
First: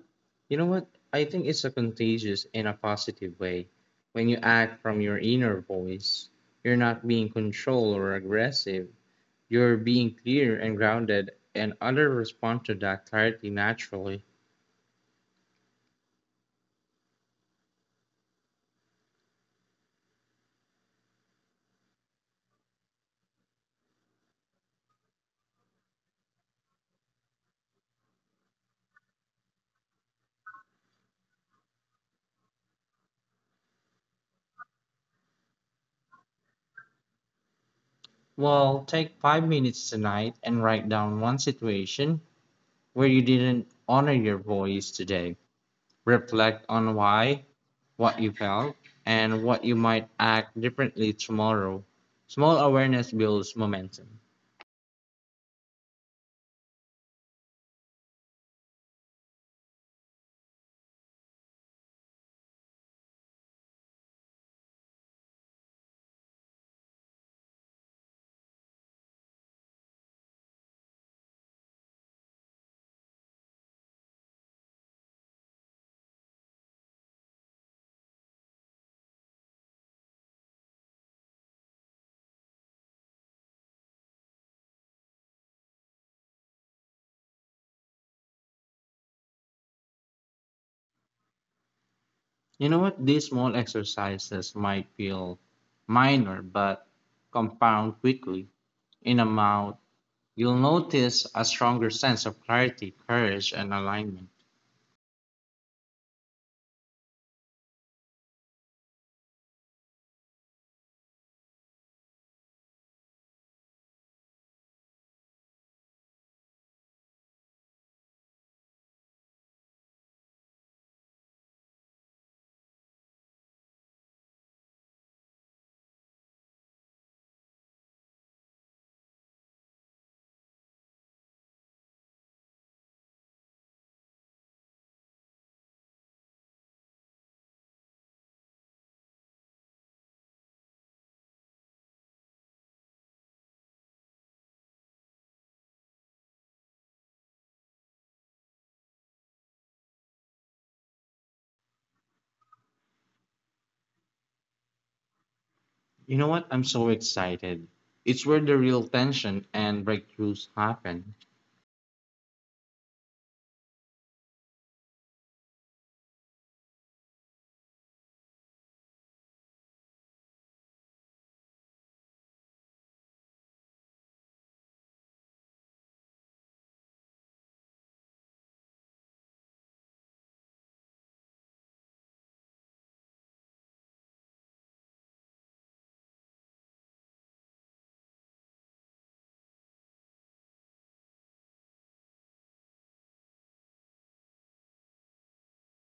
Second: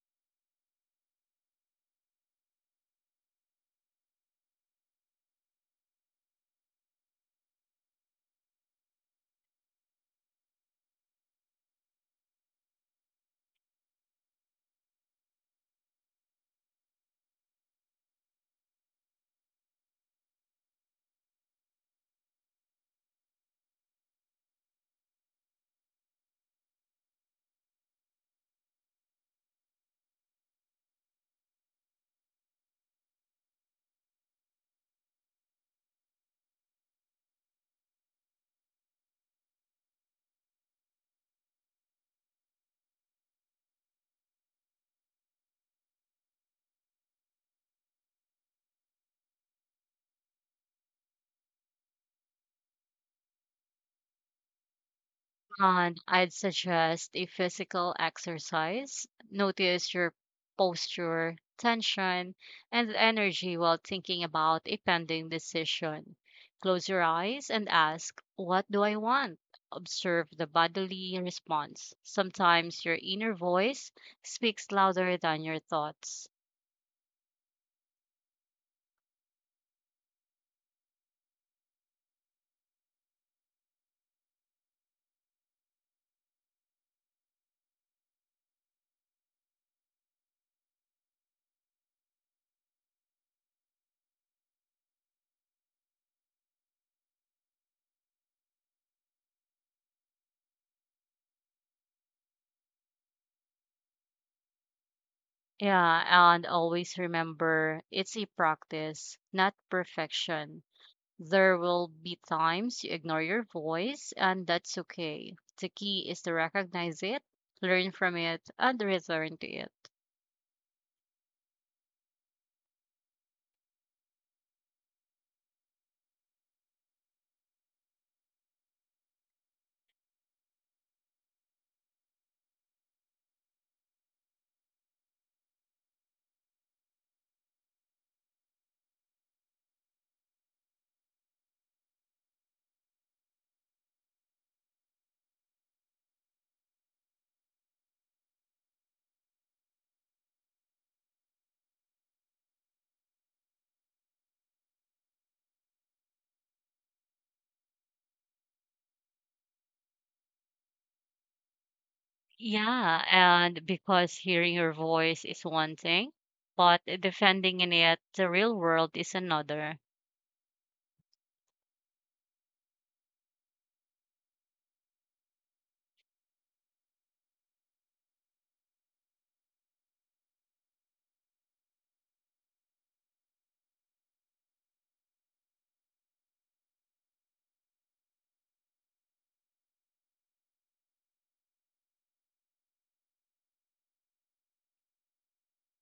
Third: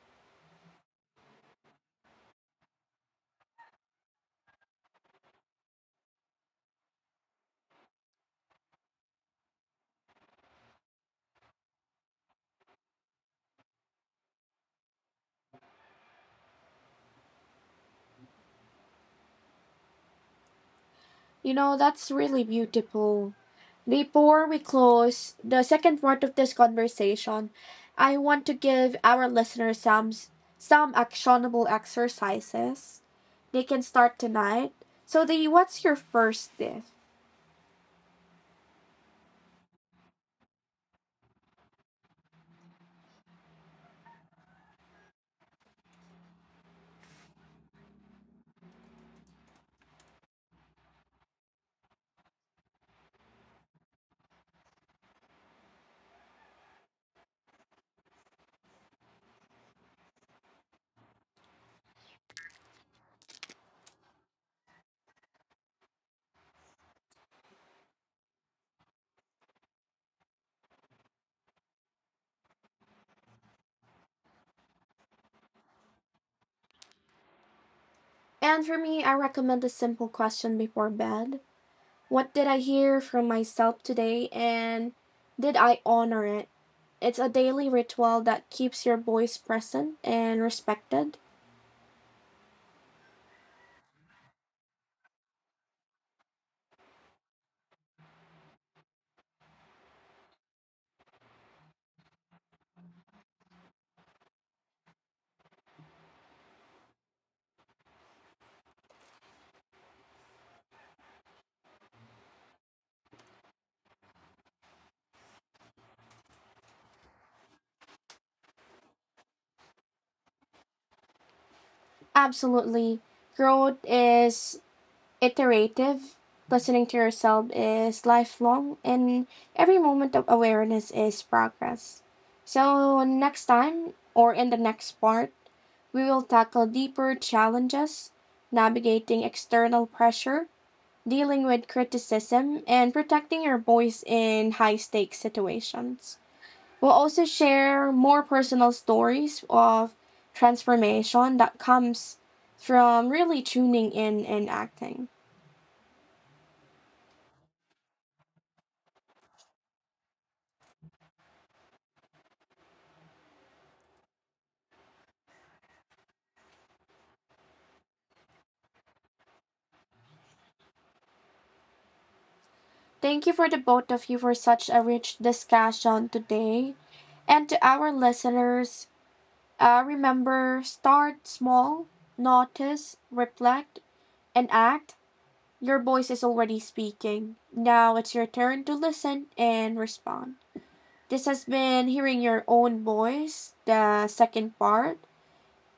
You know what? I think it's a contagious in a positive way. When you act from your inner voice, you're not being controlled or aggressive. You're being clear and grounded, and others respond to that clarity naturally.
You know, that's really beautiful. Before we close the second part of this conversation, I want to give our listeners some actionable exercises they can start tonight. So, the what's your first step?
Well, take 5 minutes tonight and write down one situation where you didn't honor your voice today. Reflect on why, what you felt, and what you might act differently tomorrow. Small awareness builds momentum.
And I'd suggest a physical exercise. Notice your posture, tension, and energy while thinking about a pending decision. Close your eyes and ask, what do I want? Observe the bodily response. Sometimes your inner voice speaks louder than your thoughts.
And for me, I recommend a simple question before bed. What did I hear from myself today and did I honor it? It's a daily ritual that keeps your voice present and respected.
You know what? These small exercises might feel minor, but compound quickly. In a month, you'll notice a stronger sense of clarity, courage, and alignment.
Yeah, and always remember it's a practice, not perfection. There will be times you ignore your voice, and that's okay. The key is to recognize it, learn from it, and return to it.
Absolutely. Growth is iterative. Listening to yourself is lifelong, and every moment of awareness is progress. So, next time or in the next part, we will tackle deeper challenges, navigating external pressure, dealing with criticism, and protecting your voice in high stakes situations. We'll also share more personal stories of transformation that comes from really tuning in and acting.
You know what? I'm so excited. It's where the real tension and breakthroughs happen.
Yeah, and because hearing your voice is one thing, but defending in it the real world is another.
Thank you for the both of you for such a rich discussion today. And to our listeners, remember, start small, notice, reflect, and act. Your voice is already speaking. Now it's your turn to listen and respond. This has been Hearing Your Own Voice, the second part.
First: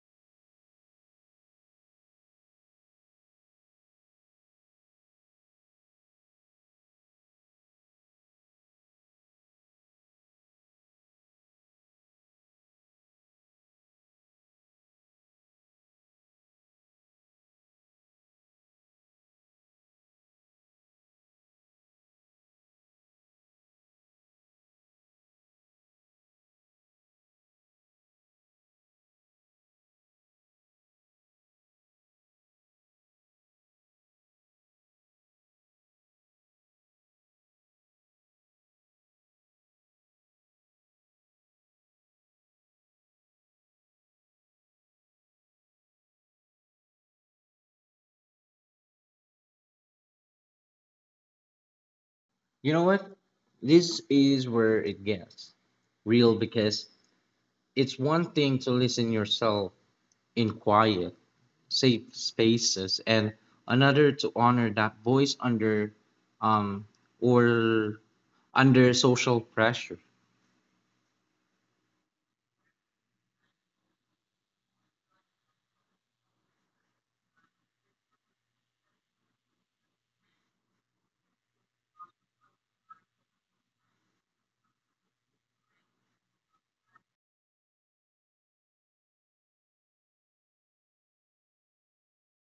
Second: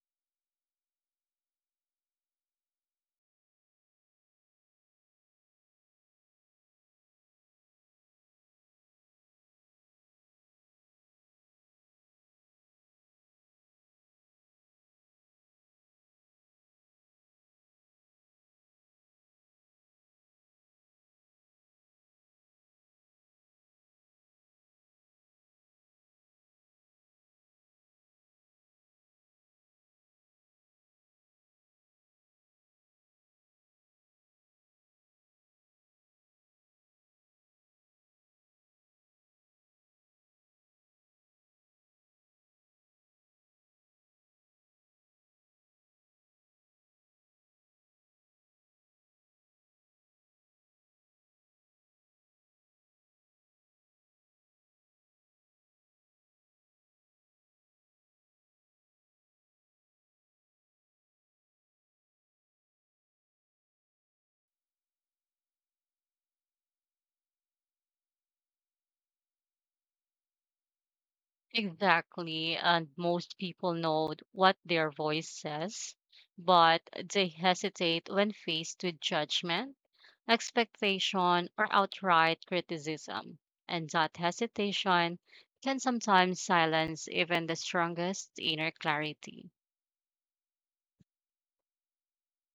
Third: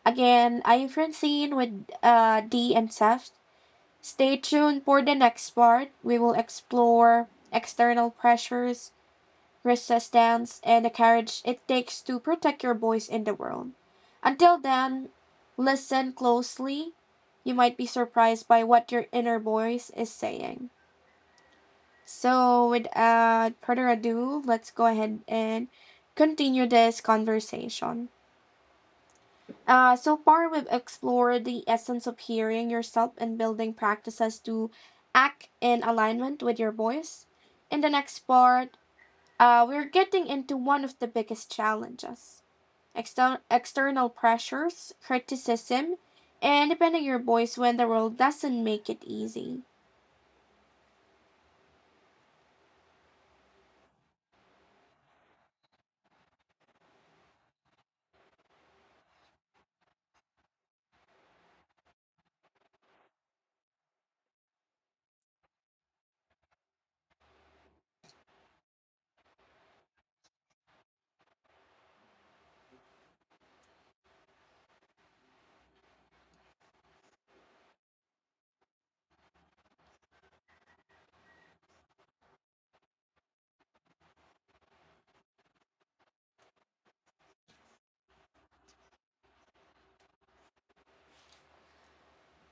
Again, I'm Francine with D and Seth. Stay tuned for the next part. We will explore external pressures, resistance, and the courage it takes to protect your voice in the world. Until then, listen closely. You might be surprised by what your inner voice is saying. So, without further ado, let's go ahead and continue this conversation. So far, we've explored the essence of hearing yourself and building practices to act in alignment with your voice. In the next part, we're getting into one of the biggest challenges, external pressures, criticism, and depending on your voice when the world doesn't make it easy.
You know what? This is where it gets real because it's one thing to listen yourself in quiet safe spaces and another to honor that voice under um or under social pressure.
Exactly. And most people know what their voice says, but they hesitate when faced with judgment, expectation, or outright criticism. And that hesitation can sometimes silence even the strongest inner clarity.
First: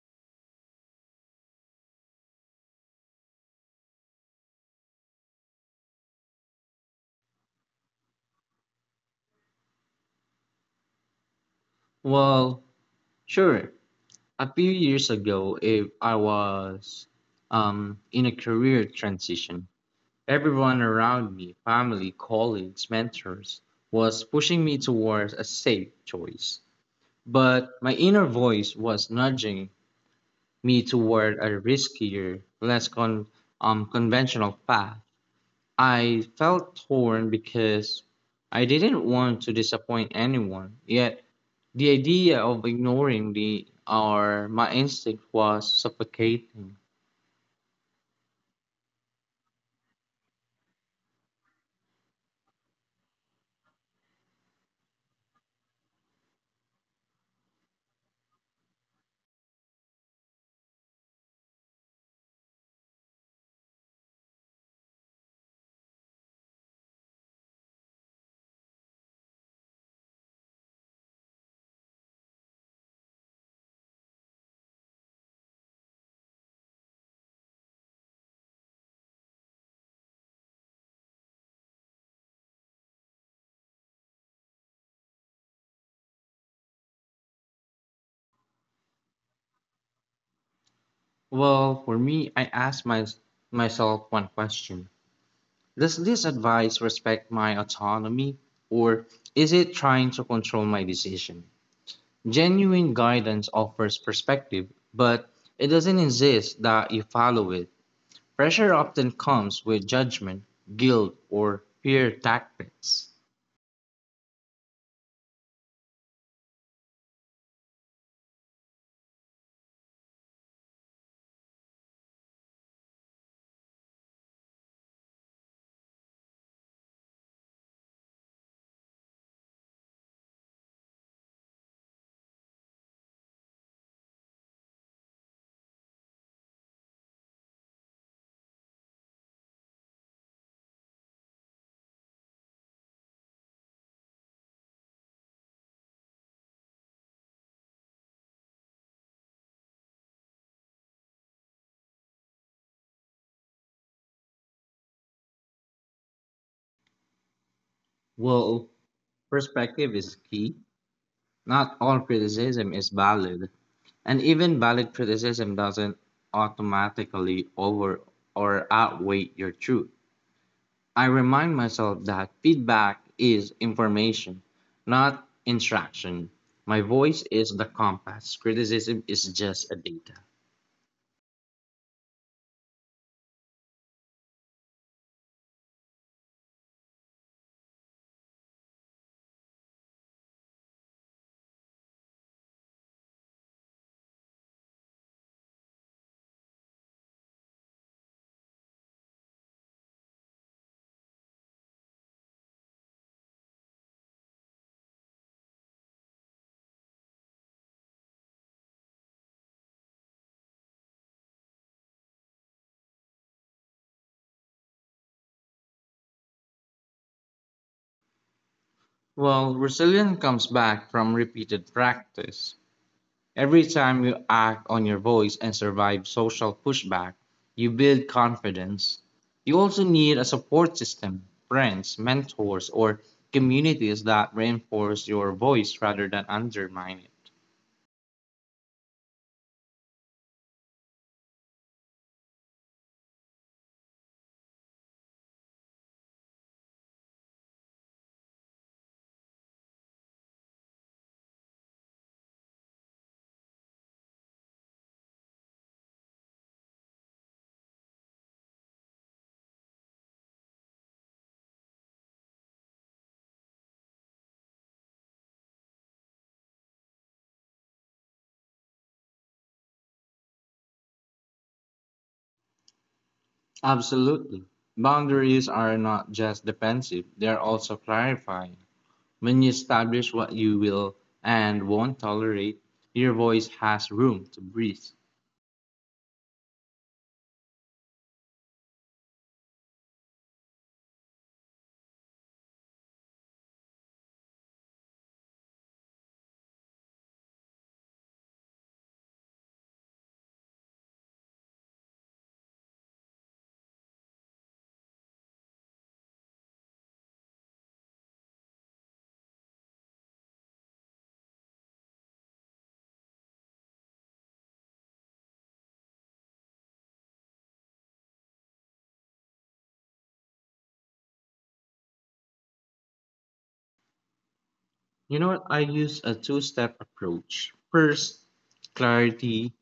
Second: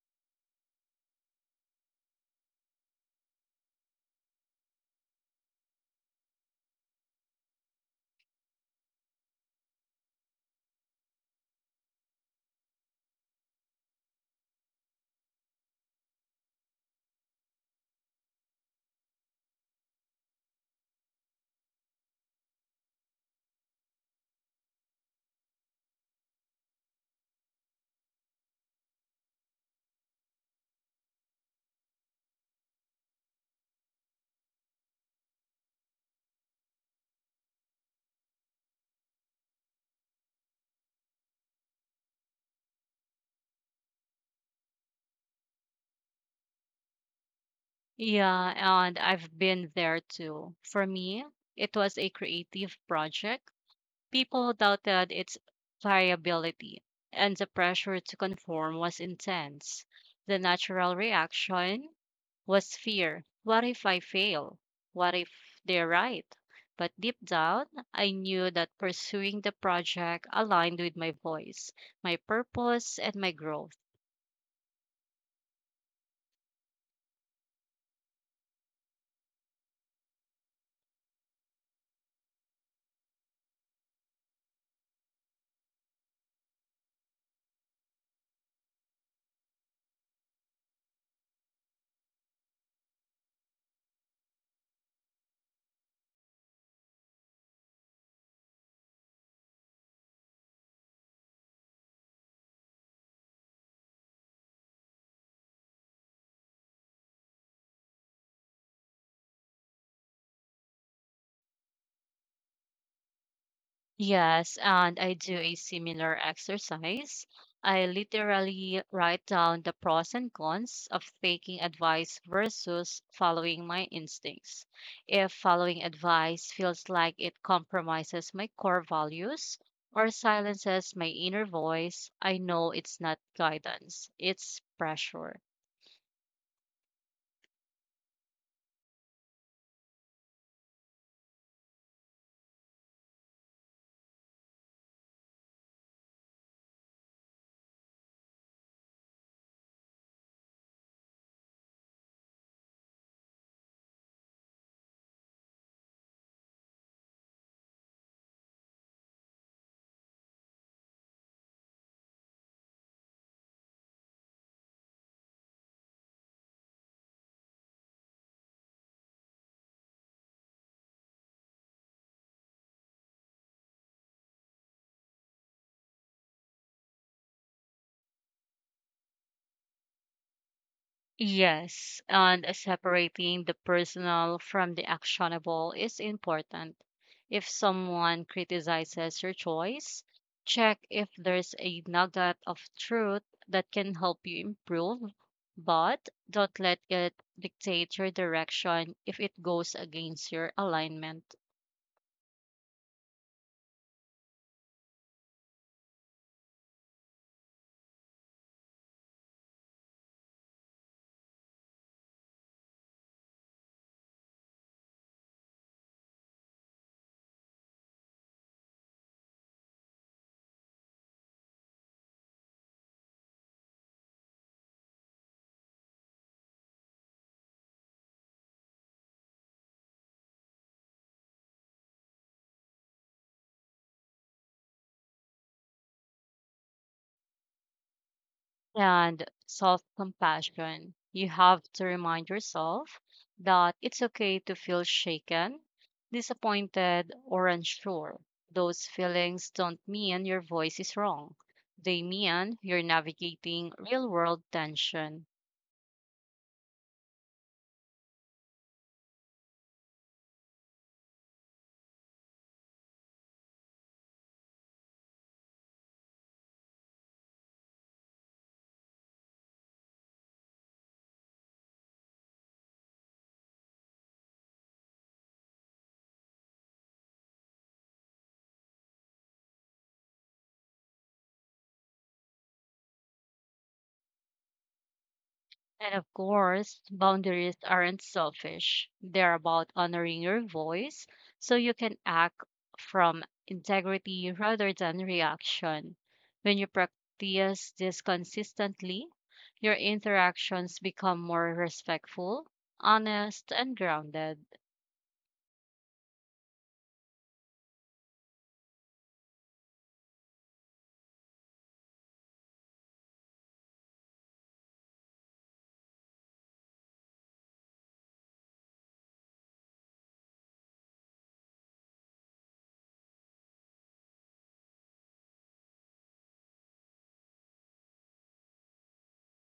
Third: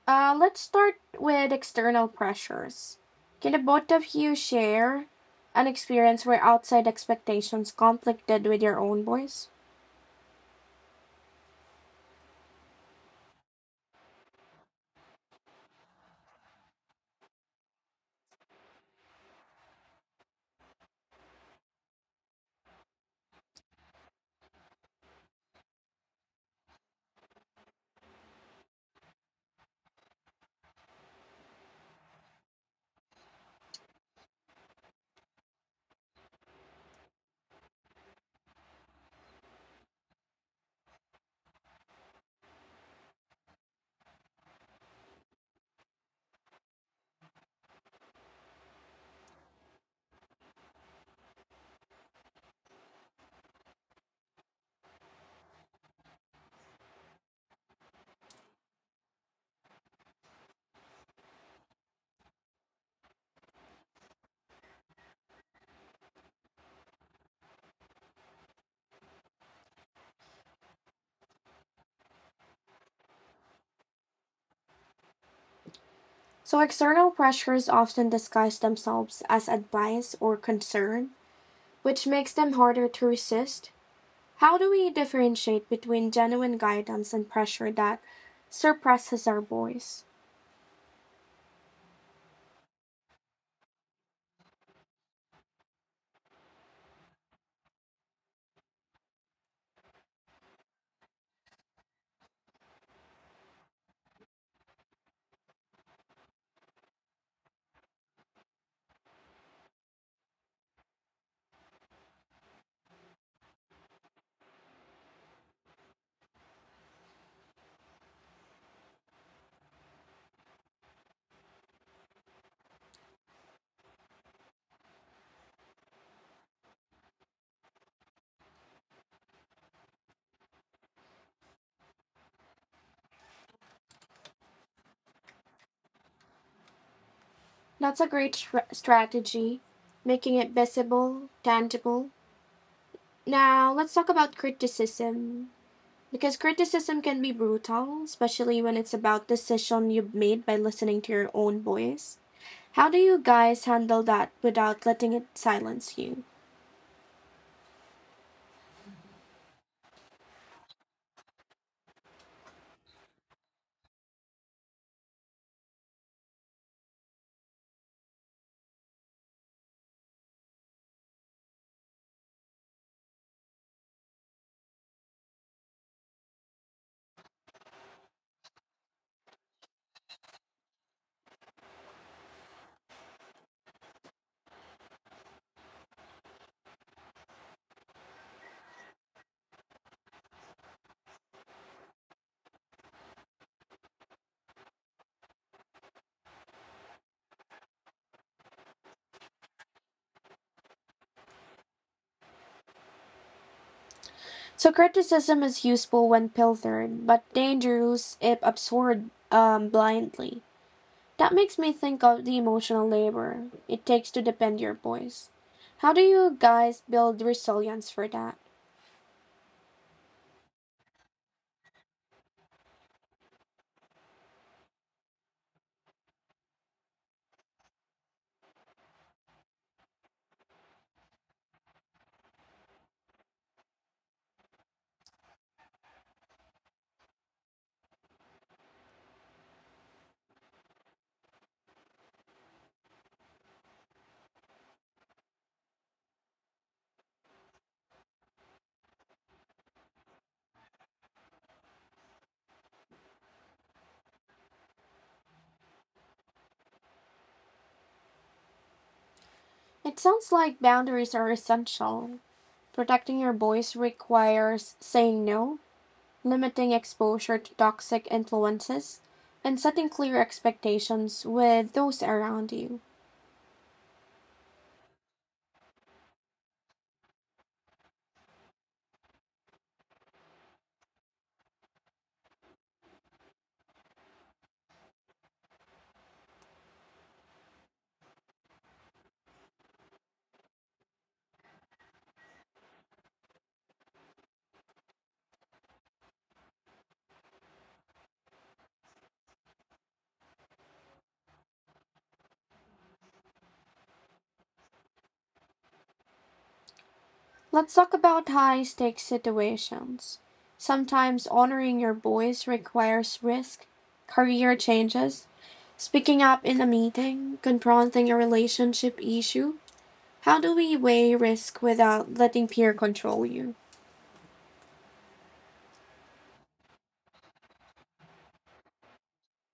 Let's start with external pressures. Can the both of you share an experience where outside expectations conflicted with your own voice?
Well sure, a few years ago if I was in a career transition, everyone around me family colleagues mentors was pushing me towards a safe choice, but my inner voice was nudging me toward a riskier conventional path. I felt torn because I didn't want to disappoint anyone, yet the idea of ignoring the or my instinct was suffocating.
Yeah, and I've been there too. For me, it was a creative project. People doubted its pliability, and the pressure to conform was intense. The natural reaction was fear. What if I fail? What if they're right? But deep down, I knew that pursuing the project aligned with my voice, my purpose, and my growth.
So, external pressures often disguise themselves as advice or concern, which makes them harder to resist. How do we differentiate between genuine guidance and pressure that suppresses our voice?
Well, for me, I asked myself one question. Does this advice respect my autonomy or is it trying to control my decision? Genuine guidance offers perspective, but it doesn't insist that you follow it. Pressure often comes with judgment, guilt, or fear tactics.
Yes, and I do a similar exercise. I literally write down the pros and cons of taking advice versus following my instincts. If following advice feels like it compromises my core values or silences my inner voice, I know it's not guidance, it's pressure.
That's a great strategy, making it visible, tangible. Now, let's talk about criticism. Because criticism can be brutal, especially when it's about decision you've made by listening to your own voice. How do you guys handle that without letting it silence you?
Well, perspective is key, not all criticism is valid, and even valid criticism doesn't automatically over or outweigh your truth. I remind myself that feedback is information, not instruction. My voice is the compass, criticism is just a data.
Yes, and separating the personal from the actionable is important. If someone criticizes your choice, check if there's a nugget of truth that can help you improve, but don't let it dictate your direction if it goes against your alignment.
So criticism is useful when filtered, but dangerous if absorbed blindly. That makes me think of the emotional labor it takes to defend your boys. How do you guys build resilience for that?
Well, resilience comes back from repeated practice. Every time you act on your voice and survive social pushback, you build confidence. You also need a support system, friends, mentors, or communities that reinforce your voice rather than undermine it.
And self compassion. You have to remind yourself that it's okay to feel shaken, disappointed, or unsure. Those feelings don't mean your voice is wrong, they mean you're navigating real world tension.
It sounds like boundaries are essential. Protecting your boys requires saying no, limiting exposure to toxic influences, and setting clear expectations with those around you.
Absolutely. Boundaries are not just defensive, they are also clarifying. When you establish what you will and won't tolerate, your voice has room to breathe.
And of course, boundaries aren't selfish. They're about honoring your voice so you can act from integrity rather than reaction. When you practice this consistently, your interactions become more respectful, honest, and grounded.
Let's talk about high stakes situations. Sometimes honoring your voice requires risk, career changes, speaking up in a meeting, confronting a relationship issue. How do we weigh risk without letting fear control you?
You know what? I use a two step approach. First, clarity,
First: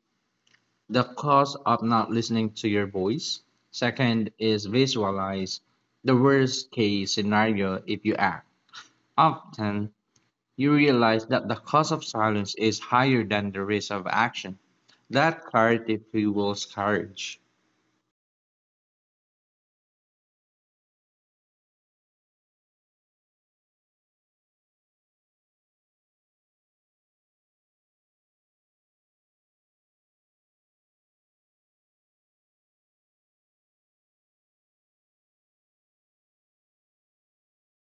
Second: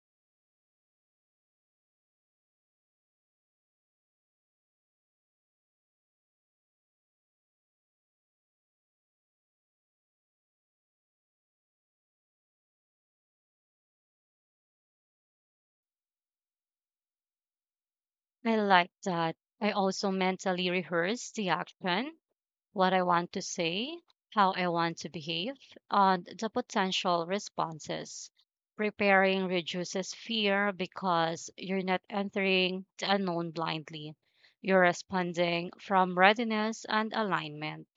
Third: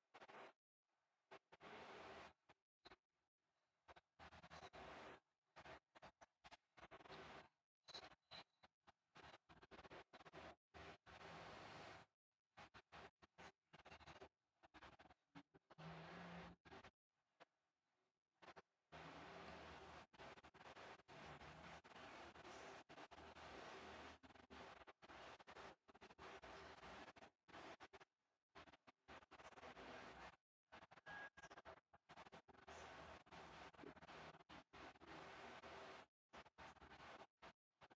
the cause of not listening to your voice. Second is visualize the worst case scenario if you act. Often, you realize that the cost of silence is higher than the risk of action. That clarity fuels courage.
I like that. I also mentally rehearse the action, what I want to say, how I want to behave, and the potential responses. Preparing reduces fear because you're not entering the unknown blindly. You're responding from readiness and alignment.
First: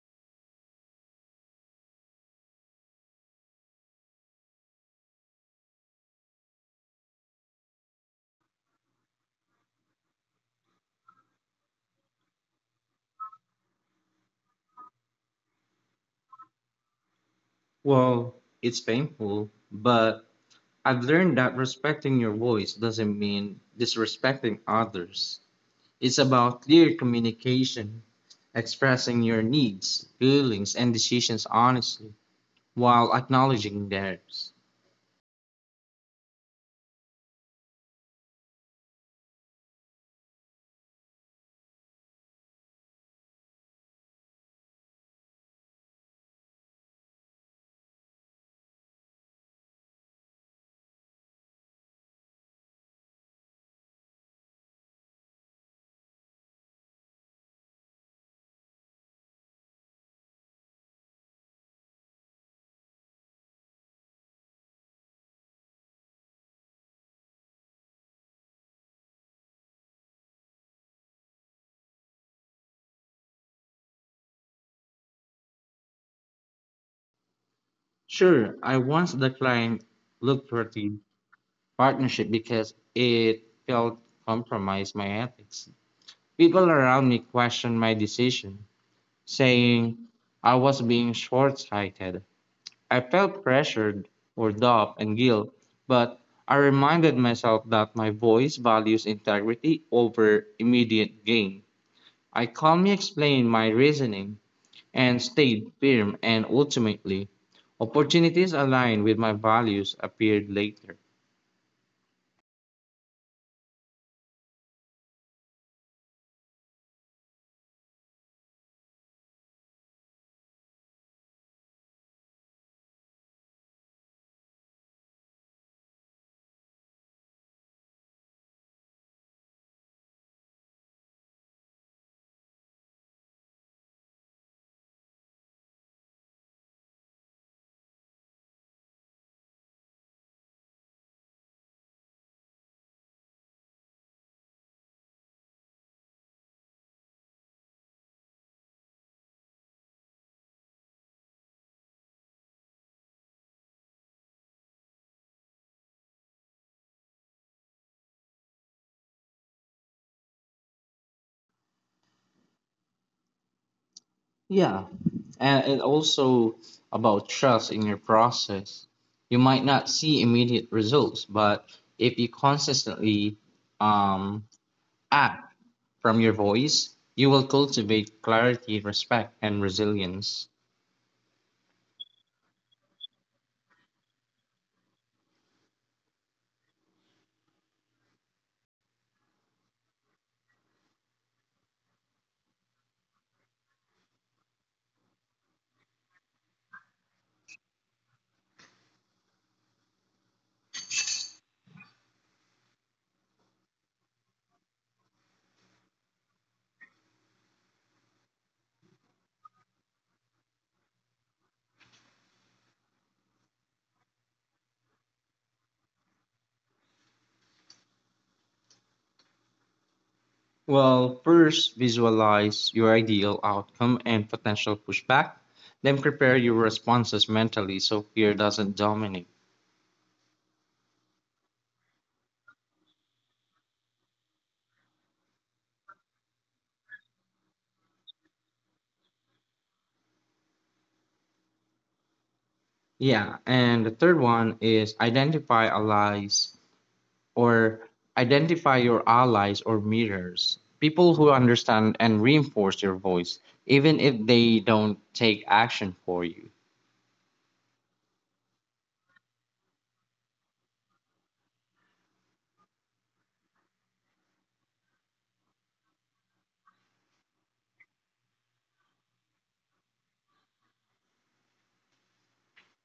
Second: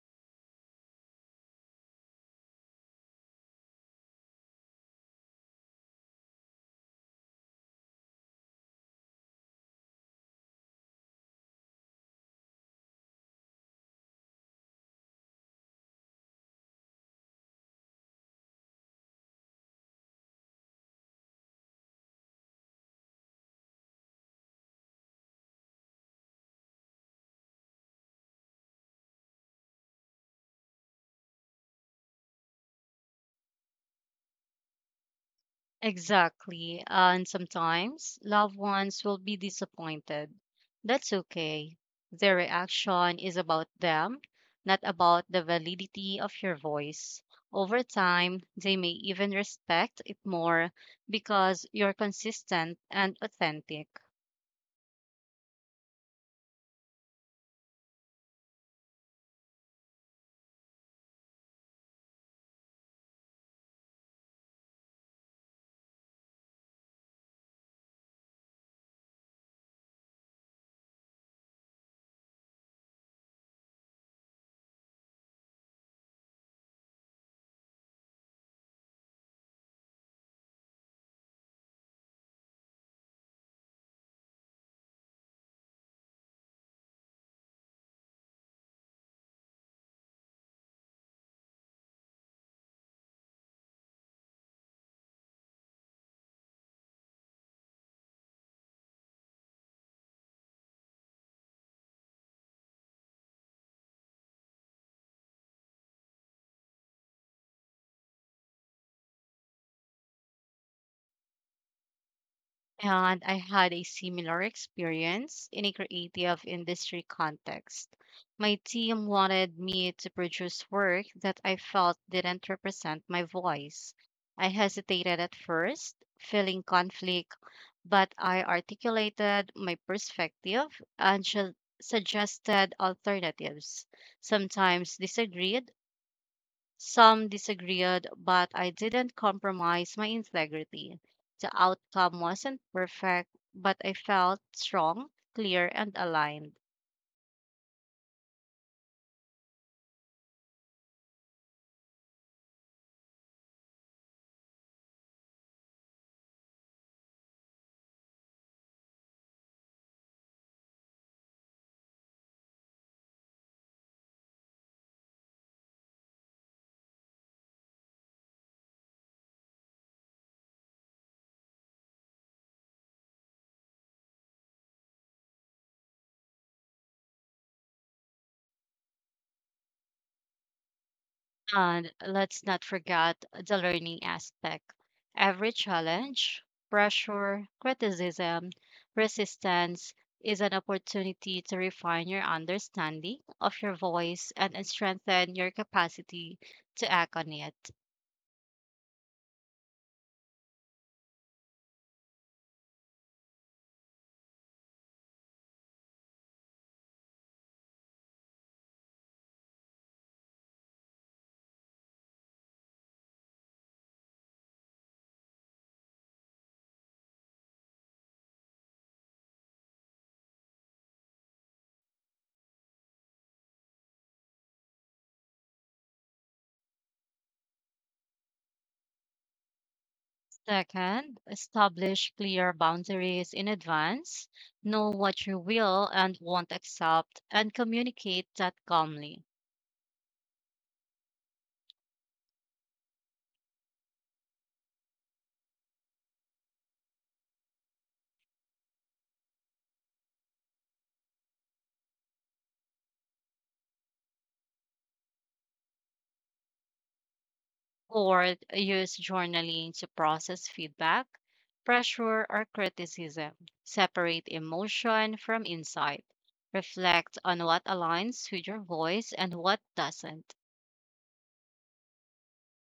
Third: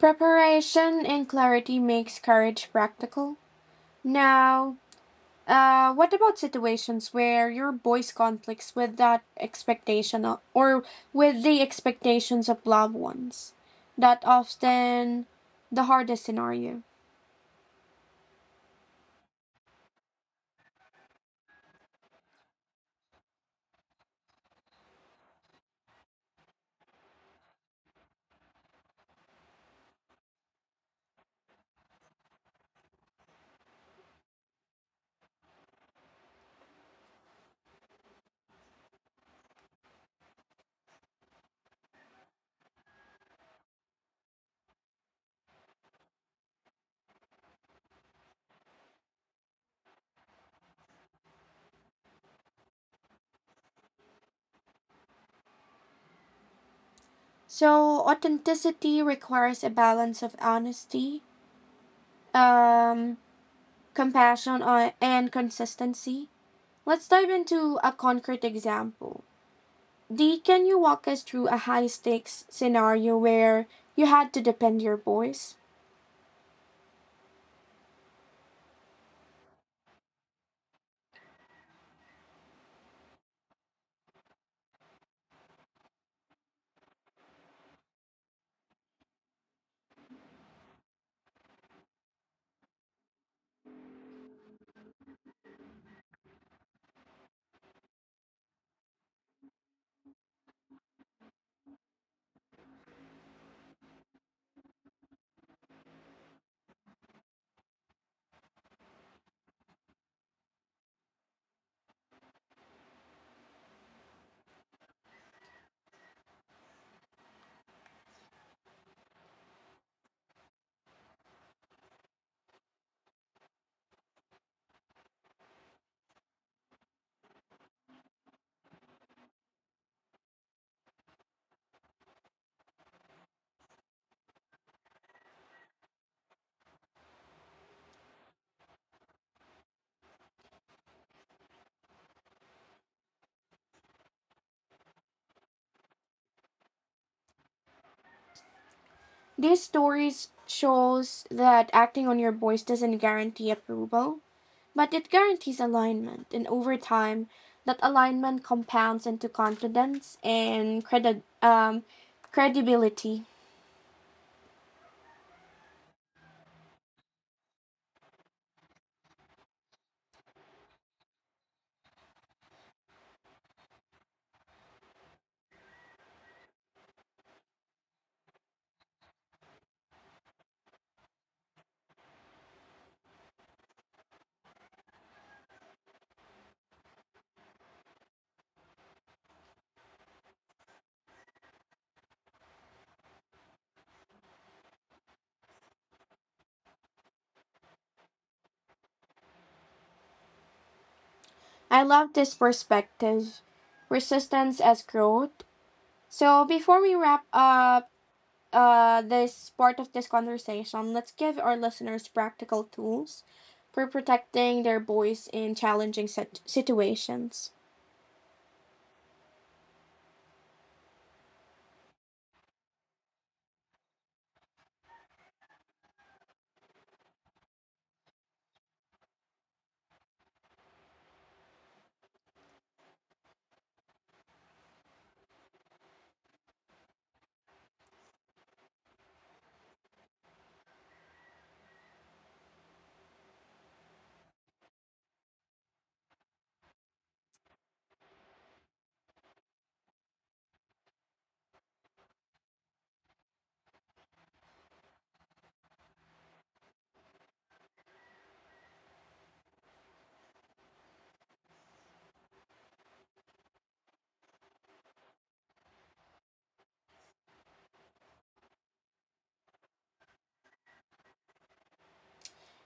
Preparation and clarity makes courage practical. Now, what about situations where your voice conflicts with that expectation or with the expectations of loved ones? That often the hardest scenario.
Well, it's painful, but I've learned that respecting your voice doesn't mean disrespecting others. It's about clear communication, expressing your needs, feelings, and decisions honestly, while acknowledging theirs.
Exactly. And sometimes loved ones will be disappointed. That's okay. Their reaction is about them, not about the validity of your voice. Over time, they may even respect it more because you're consistent and authentic.
So authenticity requires a balance of honesty, um, compassion, and consistency. Let's dive into a concrete example. Dee, can you walk us through a high stakes scenario where you had to defend your voice?
Sure, I once declined lucrative partnership because it felt compromised my ethics. People around me questioned my decision, saying I was being short-sighted. I felt pressured or doubt and guilt, but I reminded myself that my voice values integrity over immediate gain. I calmly explained my reasoning and stayed firm and ultimately opportunities aligned with my values appeared later.
And I had a similar experience in a creative industry context. My team wanted me to produce work that I felt didn't represent my voice. I hesitated at first, feeling conflict, but I articulated my perspective and suggested alternatives. Sometimes disagreed, some disagreed, but I didn't compromise my integrity. The outcome wasn't perfect, but I felt strong, clear, and aligned.
These stories shows that acting on your voice doesn't guarantee approval, but it guarantees alignment, and over time, that alignment compounds into confidence and credibility.
Yeah, and it also about trust in your process. You might not see immediate results, but if you consistently um, act from your voice, you will cultivate clarity, respect, and resilience.
And let's not forget the learning aspect. Every challenge, pressure, criticism, resistance is an opportunity to refine your understanding of your voice and strengthen your capacity to act on it.
I love this perspective, resistance as growth. So before we wrap up this part of this conversation, let's give our listeners practical tools for protecting their voice in challenging situations.
Well, first visualize your ideal outcome and potential pushback, then prepare your responses mentally so fear doesn't dominate.
Second, establish clear boundaries in advance. Know what you will and won't accept and communicate that calmly.
Yeah, and the third one is or identify your allies or mirrors, people who understand and reinforce your voice, even if they don't take action for you.
Fourth, use journaling to process feedback, pressure, or criticism. Separate emotion from insight. Reflect on what aligns with your voice and what doesn't.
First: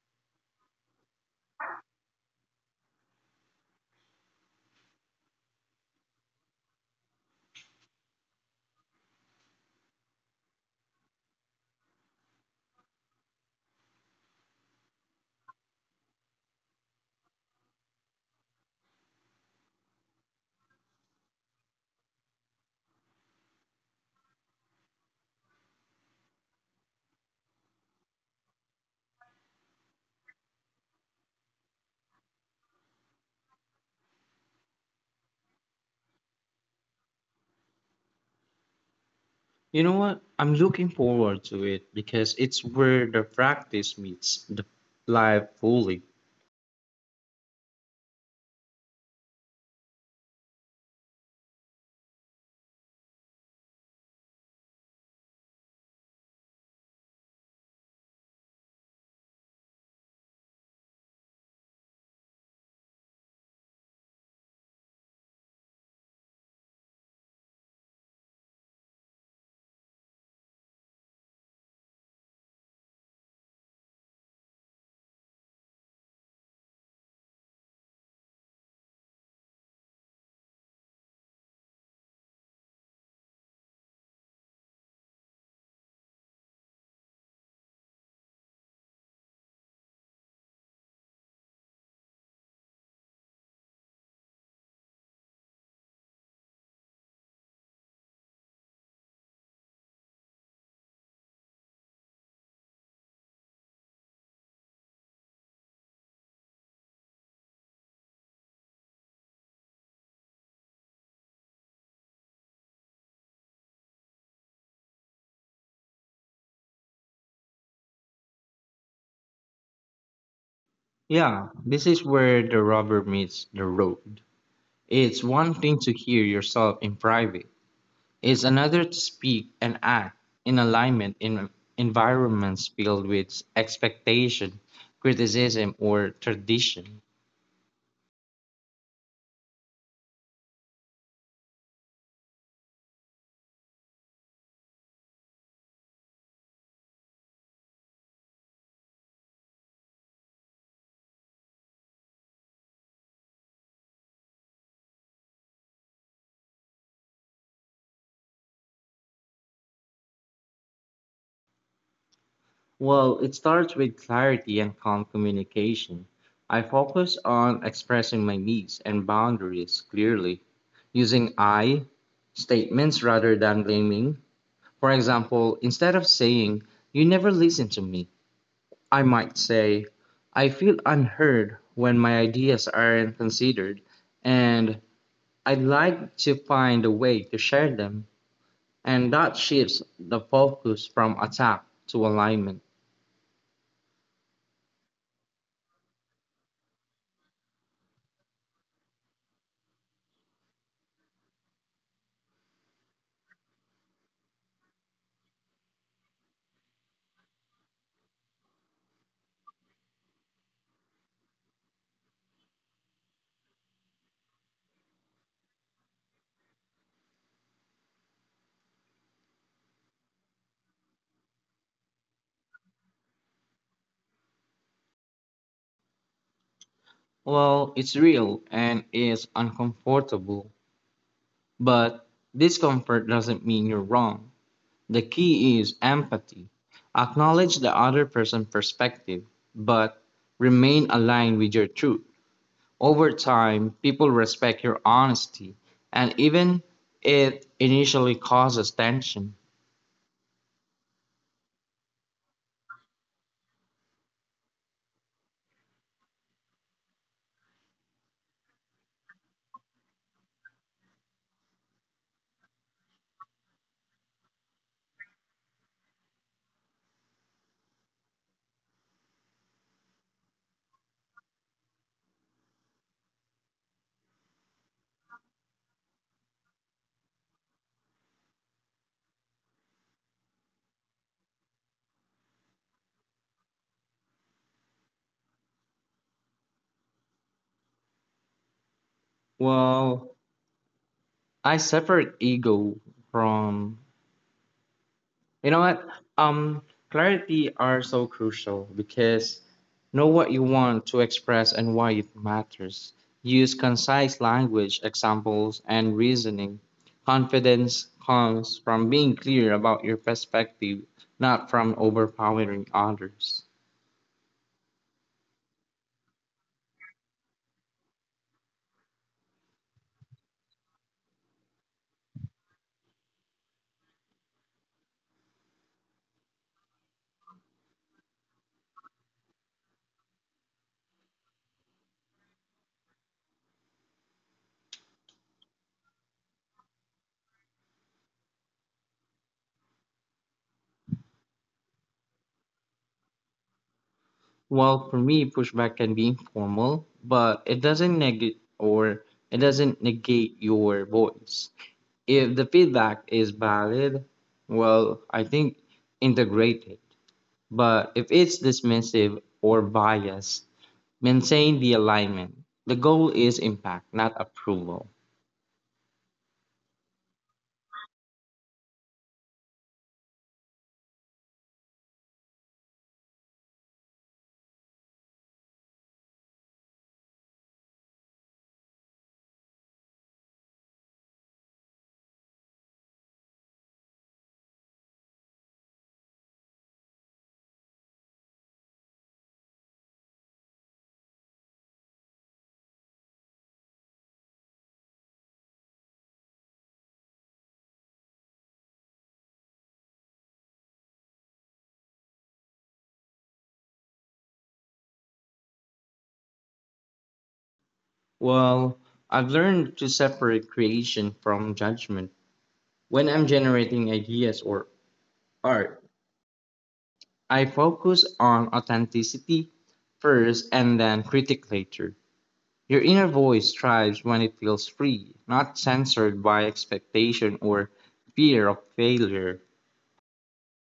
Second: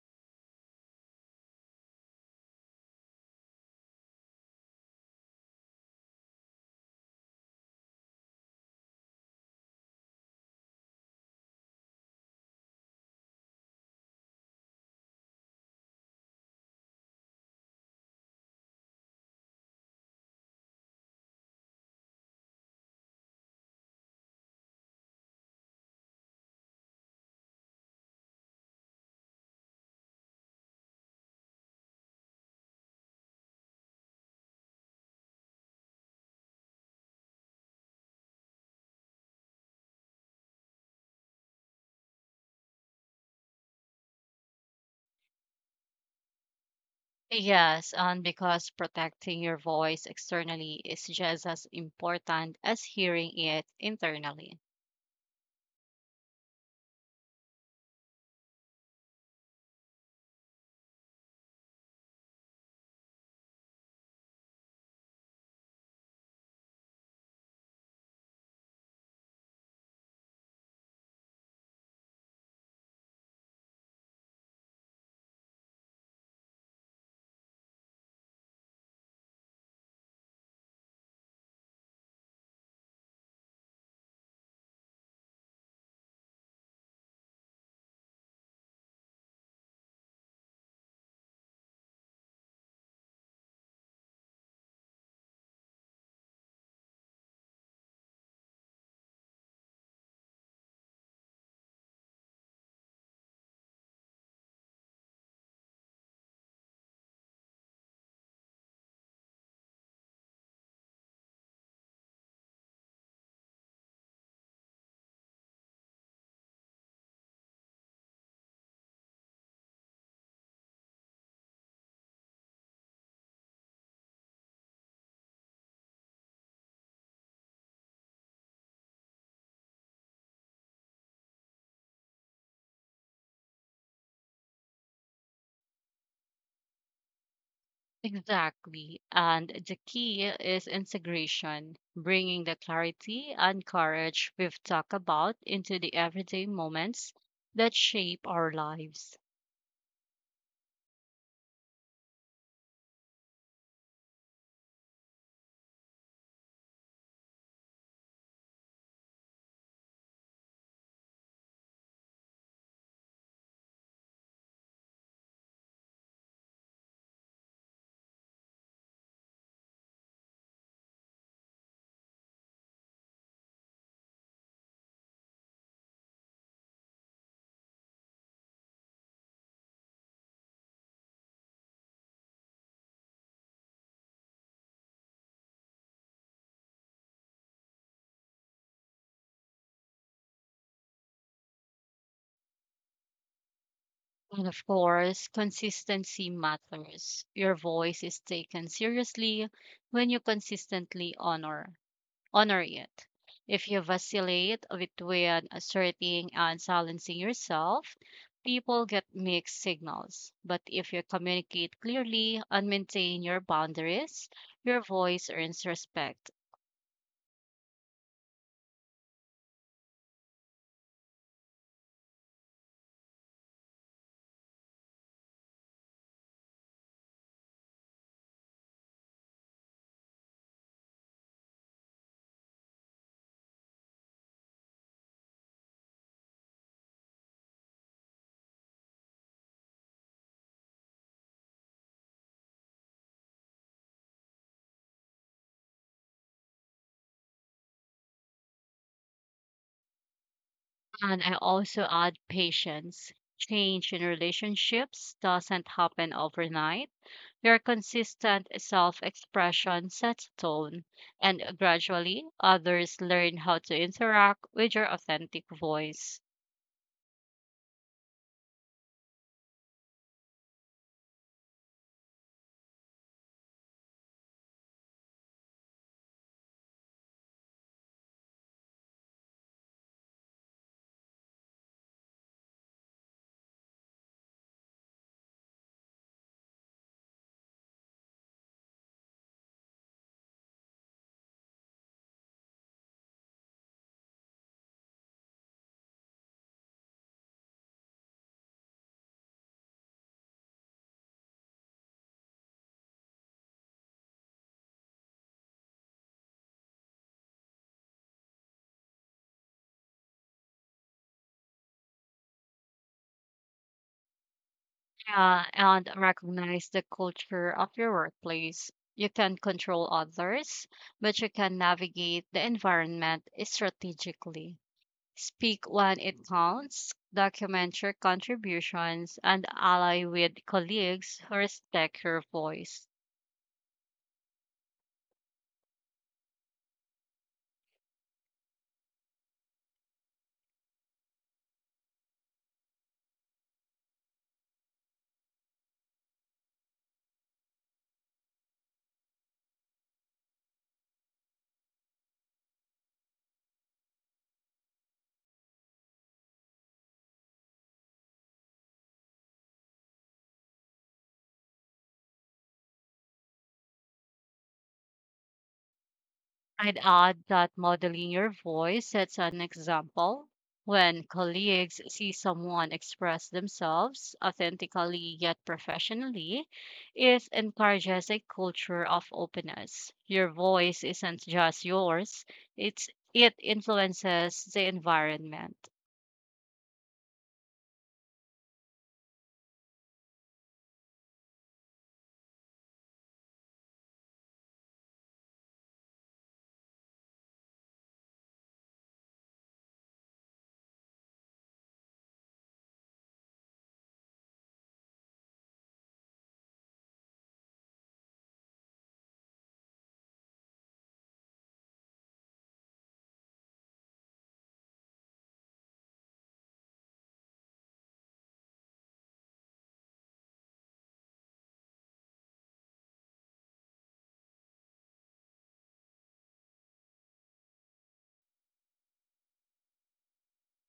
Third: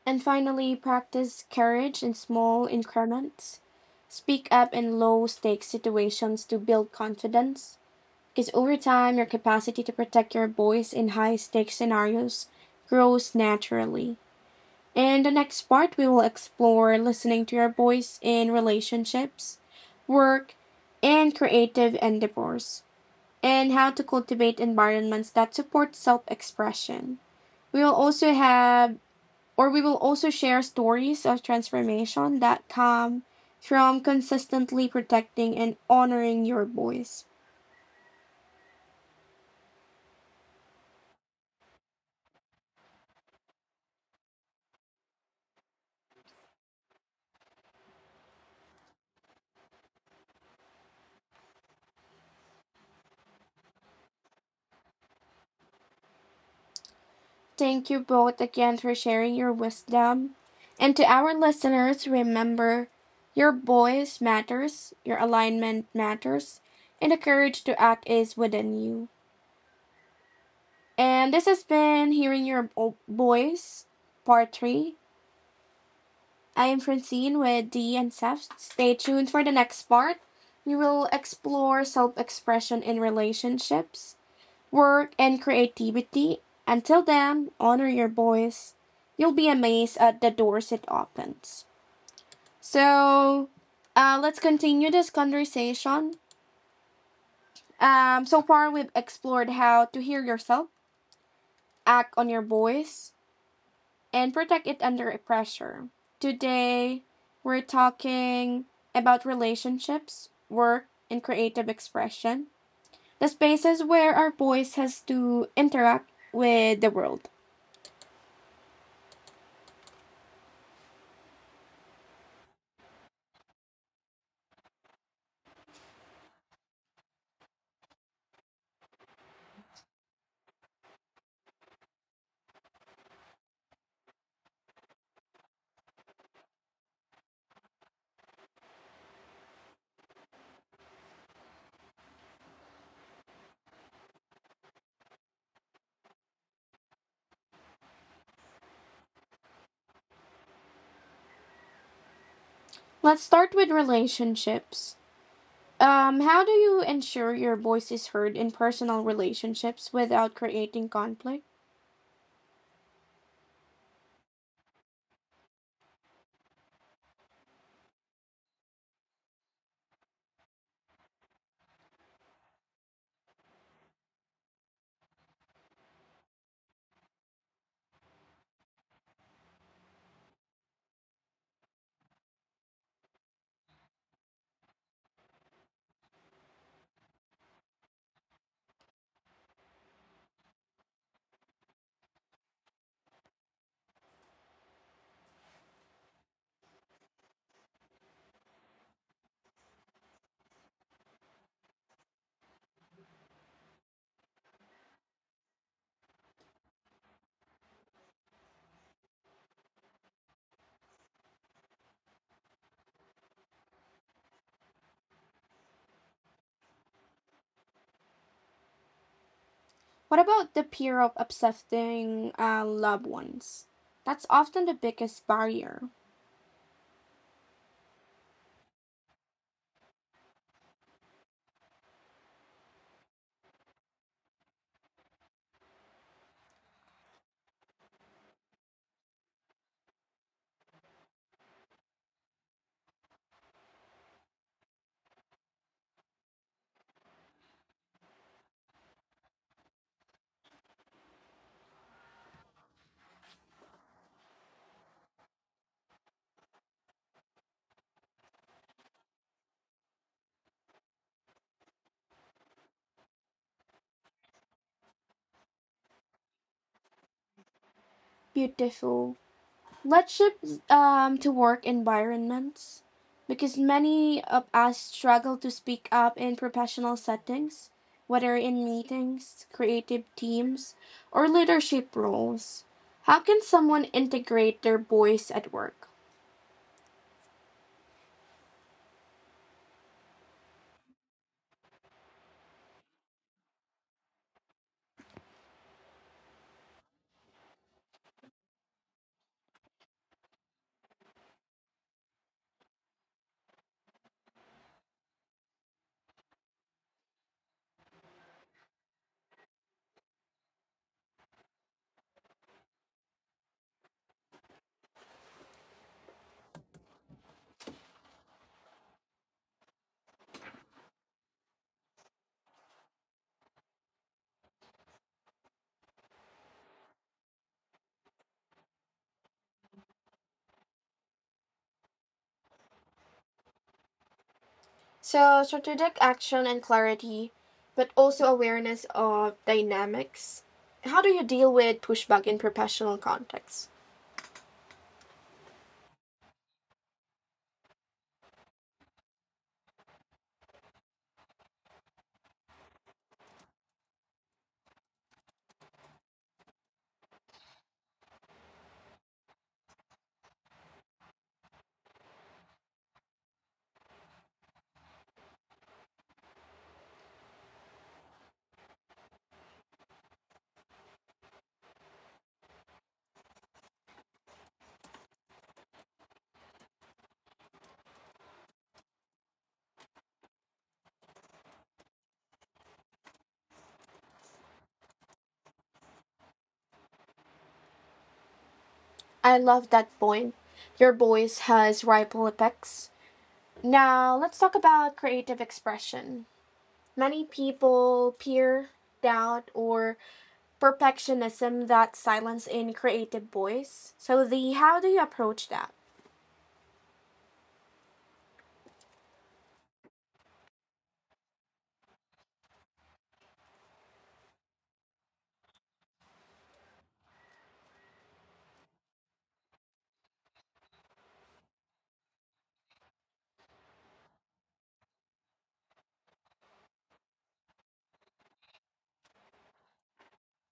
And finally, practice courage in small increments. Speak up in low stakes situations to build confidence. Because over time, your capacity to protect your voice in high stakes scenarios grows naturally. And the next part, we will explore listening to your voice in relationships, work, and creative endeavors, and how to cultivate environments that support self expression. We will also have we will also share stories of transformation that come from consistently protecting and honoring your voice.
You know what? I'm looking forward to it because it's where the practice meets the life fully.
Yes, and because protecting your voice externally is just as important as hearing it internally.
Thank you both again for sharing your wisdom. And to our listeners, remember your voice matters, your alignment matters, and the courage to act is within you. And this has been Hearing Your Voice, Part 3. I am Francine with DE and Seth. Stay tuned for the next part. We will explore self expression in relationships, work, and creativity. Until then, honor your voice. You'll be amazed at the doors it opens. So, let's continue this conversation. So far, we've explored how to hear yourself, act on your voice, and protect it under pressure. Today, we're talking about relationships, work, and creative expression, the spaces where our voice has to interact with the world.
Yeah, this is where the rubber meets the road. It's one thing to hear yourself in private, is another to speak and act in alignment in environments filled with expectation, criticism, or tradition.
Exactly. And the key is integration, bringing the clarity and courage we've talked about into the everyday moments that shape our lives.
Let's start with relationships. How do you ensure your voice is heard in personal relationships without creating conflict?
Well, it starts with clarity and calm communication. I focus on expressing my needs and boundaries clearly, using I statements rather than blaming. For example, instead of saying, "You never listen to me," I might say, "I feel unheard when my ideas aren't considered, and I'd like to find a way to share them," and that shifts the focus from attack to alignment.
And of course, consistency matters. Your voice is taken seriously when you consistently honor it. If you vacillate between asserting and silencing yourself, people get mixed signals. But if you communicate clearly and maintain your boundaries, your voice earns respect.
What about the fear of upsetting loved ones? That's often the biggest barrier.
Well, it's real and it's uncomfortable, but discomfort doesn't mean you're wrong. The key is empathy. Acknowledge the other person's perspective, but remain aligned with your truth. Over time, people respect your honesty, and even it initially causes tension.
And I also add patience. Change in relationships doesn't happen overnight. Your consistent self expression sets tone, and gradually others learn how to interact with your authentic voice.
Beautiful. Let's shift to work environments because many of us struggle to speak up in professional settings, whether in meetings, creative teams, or leadership roles. How can someone integrate their voice at work?
Well, I separate ego from, you know what? Um Clarity are so crucial because know what you want to express and why it matters. Use concise language, examples and reasoning. Confidence comes from being clear about your perspective, not from overpowering others.
Yeah, and recognize the culture of your workplace. You can control others, but you can navigate the environment strategically. Speak when it counts, document your contributions, and ally with colleagues who respect your voice.
So, strategic action and clarity, but also awareness of dynamics. How do you deal with pushback in professional contexts?
Well, for me, pushback can be informal, but it doesn't negate your voice. If the feedback is valid, well, I think integrate it. But if it's dismissive or biased, maintain the alignment. The goal is impact, not approval.
I'd add that modeling your voice sets an example. When colleagues see someone express themselves authentically yet professionally, it encourages a culture of openness. Your voice isn't just yours, it's, it influences the environment.
I love that point. Your voice has ripple effects. Now, let's talk about creative expression. Many people fear, doubt, or perfectionism that silence in creative voice. So, the how do you approach that?
Well, I've learned to separate creation from judgment. When I'm generating ideas or art, I focus on authenticity first and then critique later. Your inner voice thrives when it feels free, not censored by expectation or fear of failure.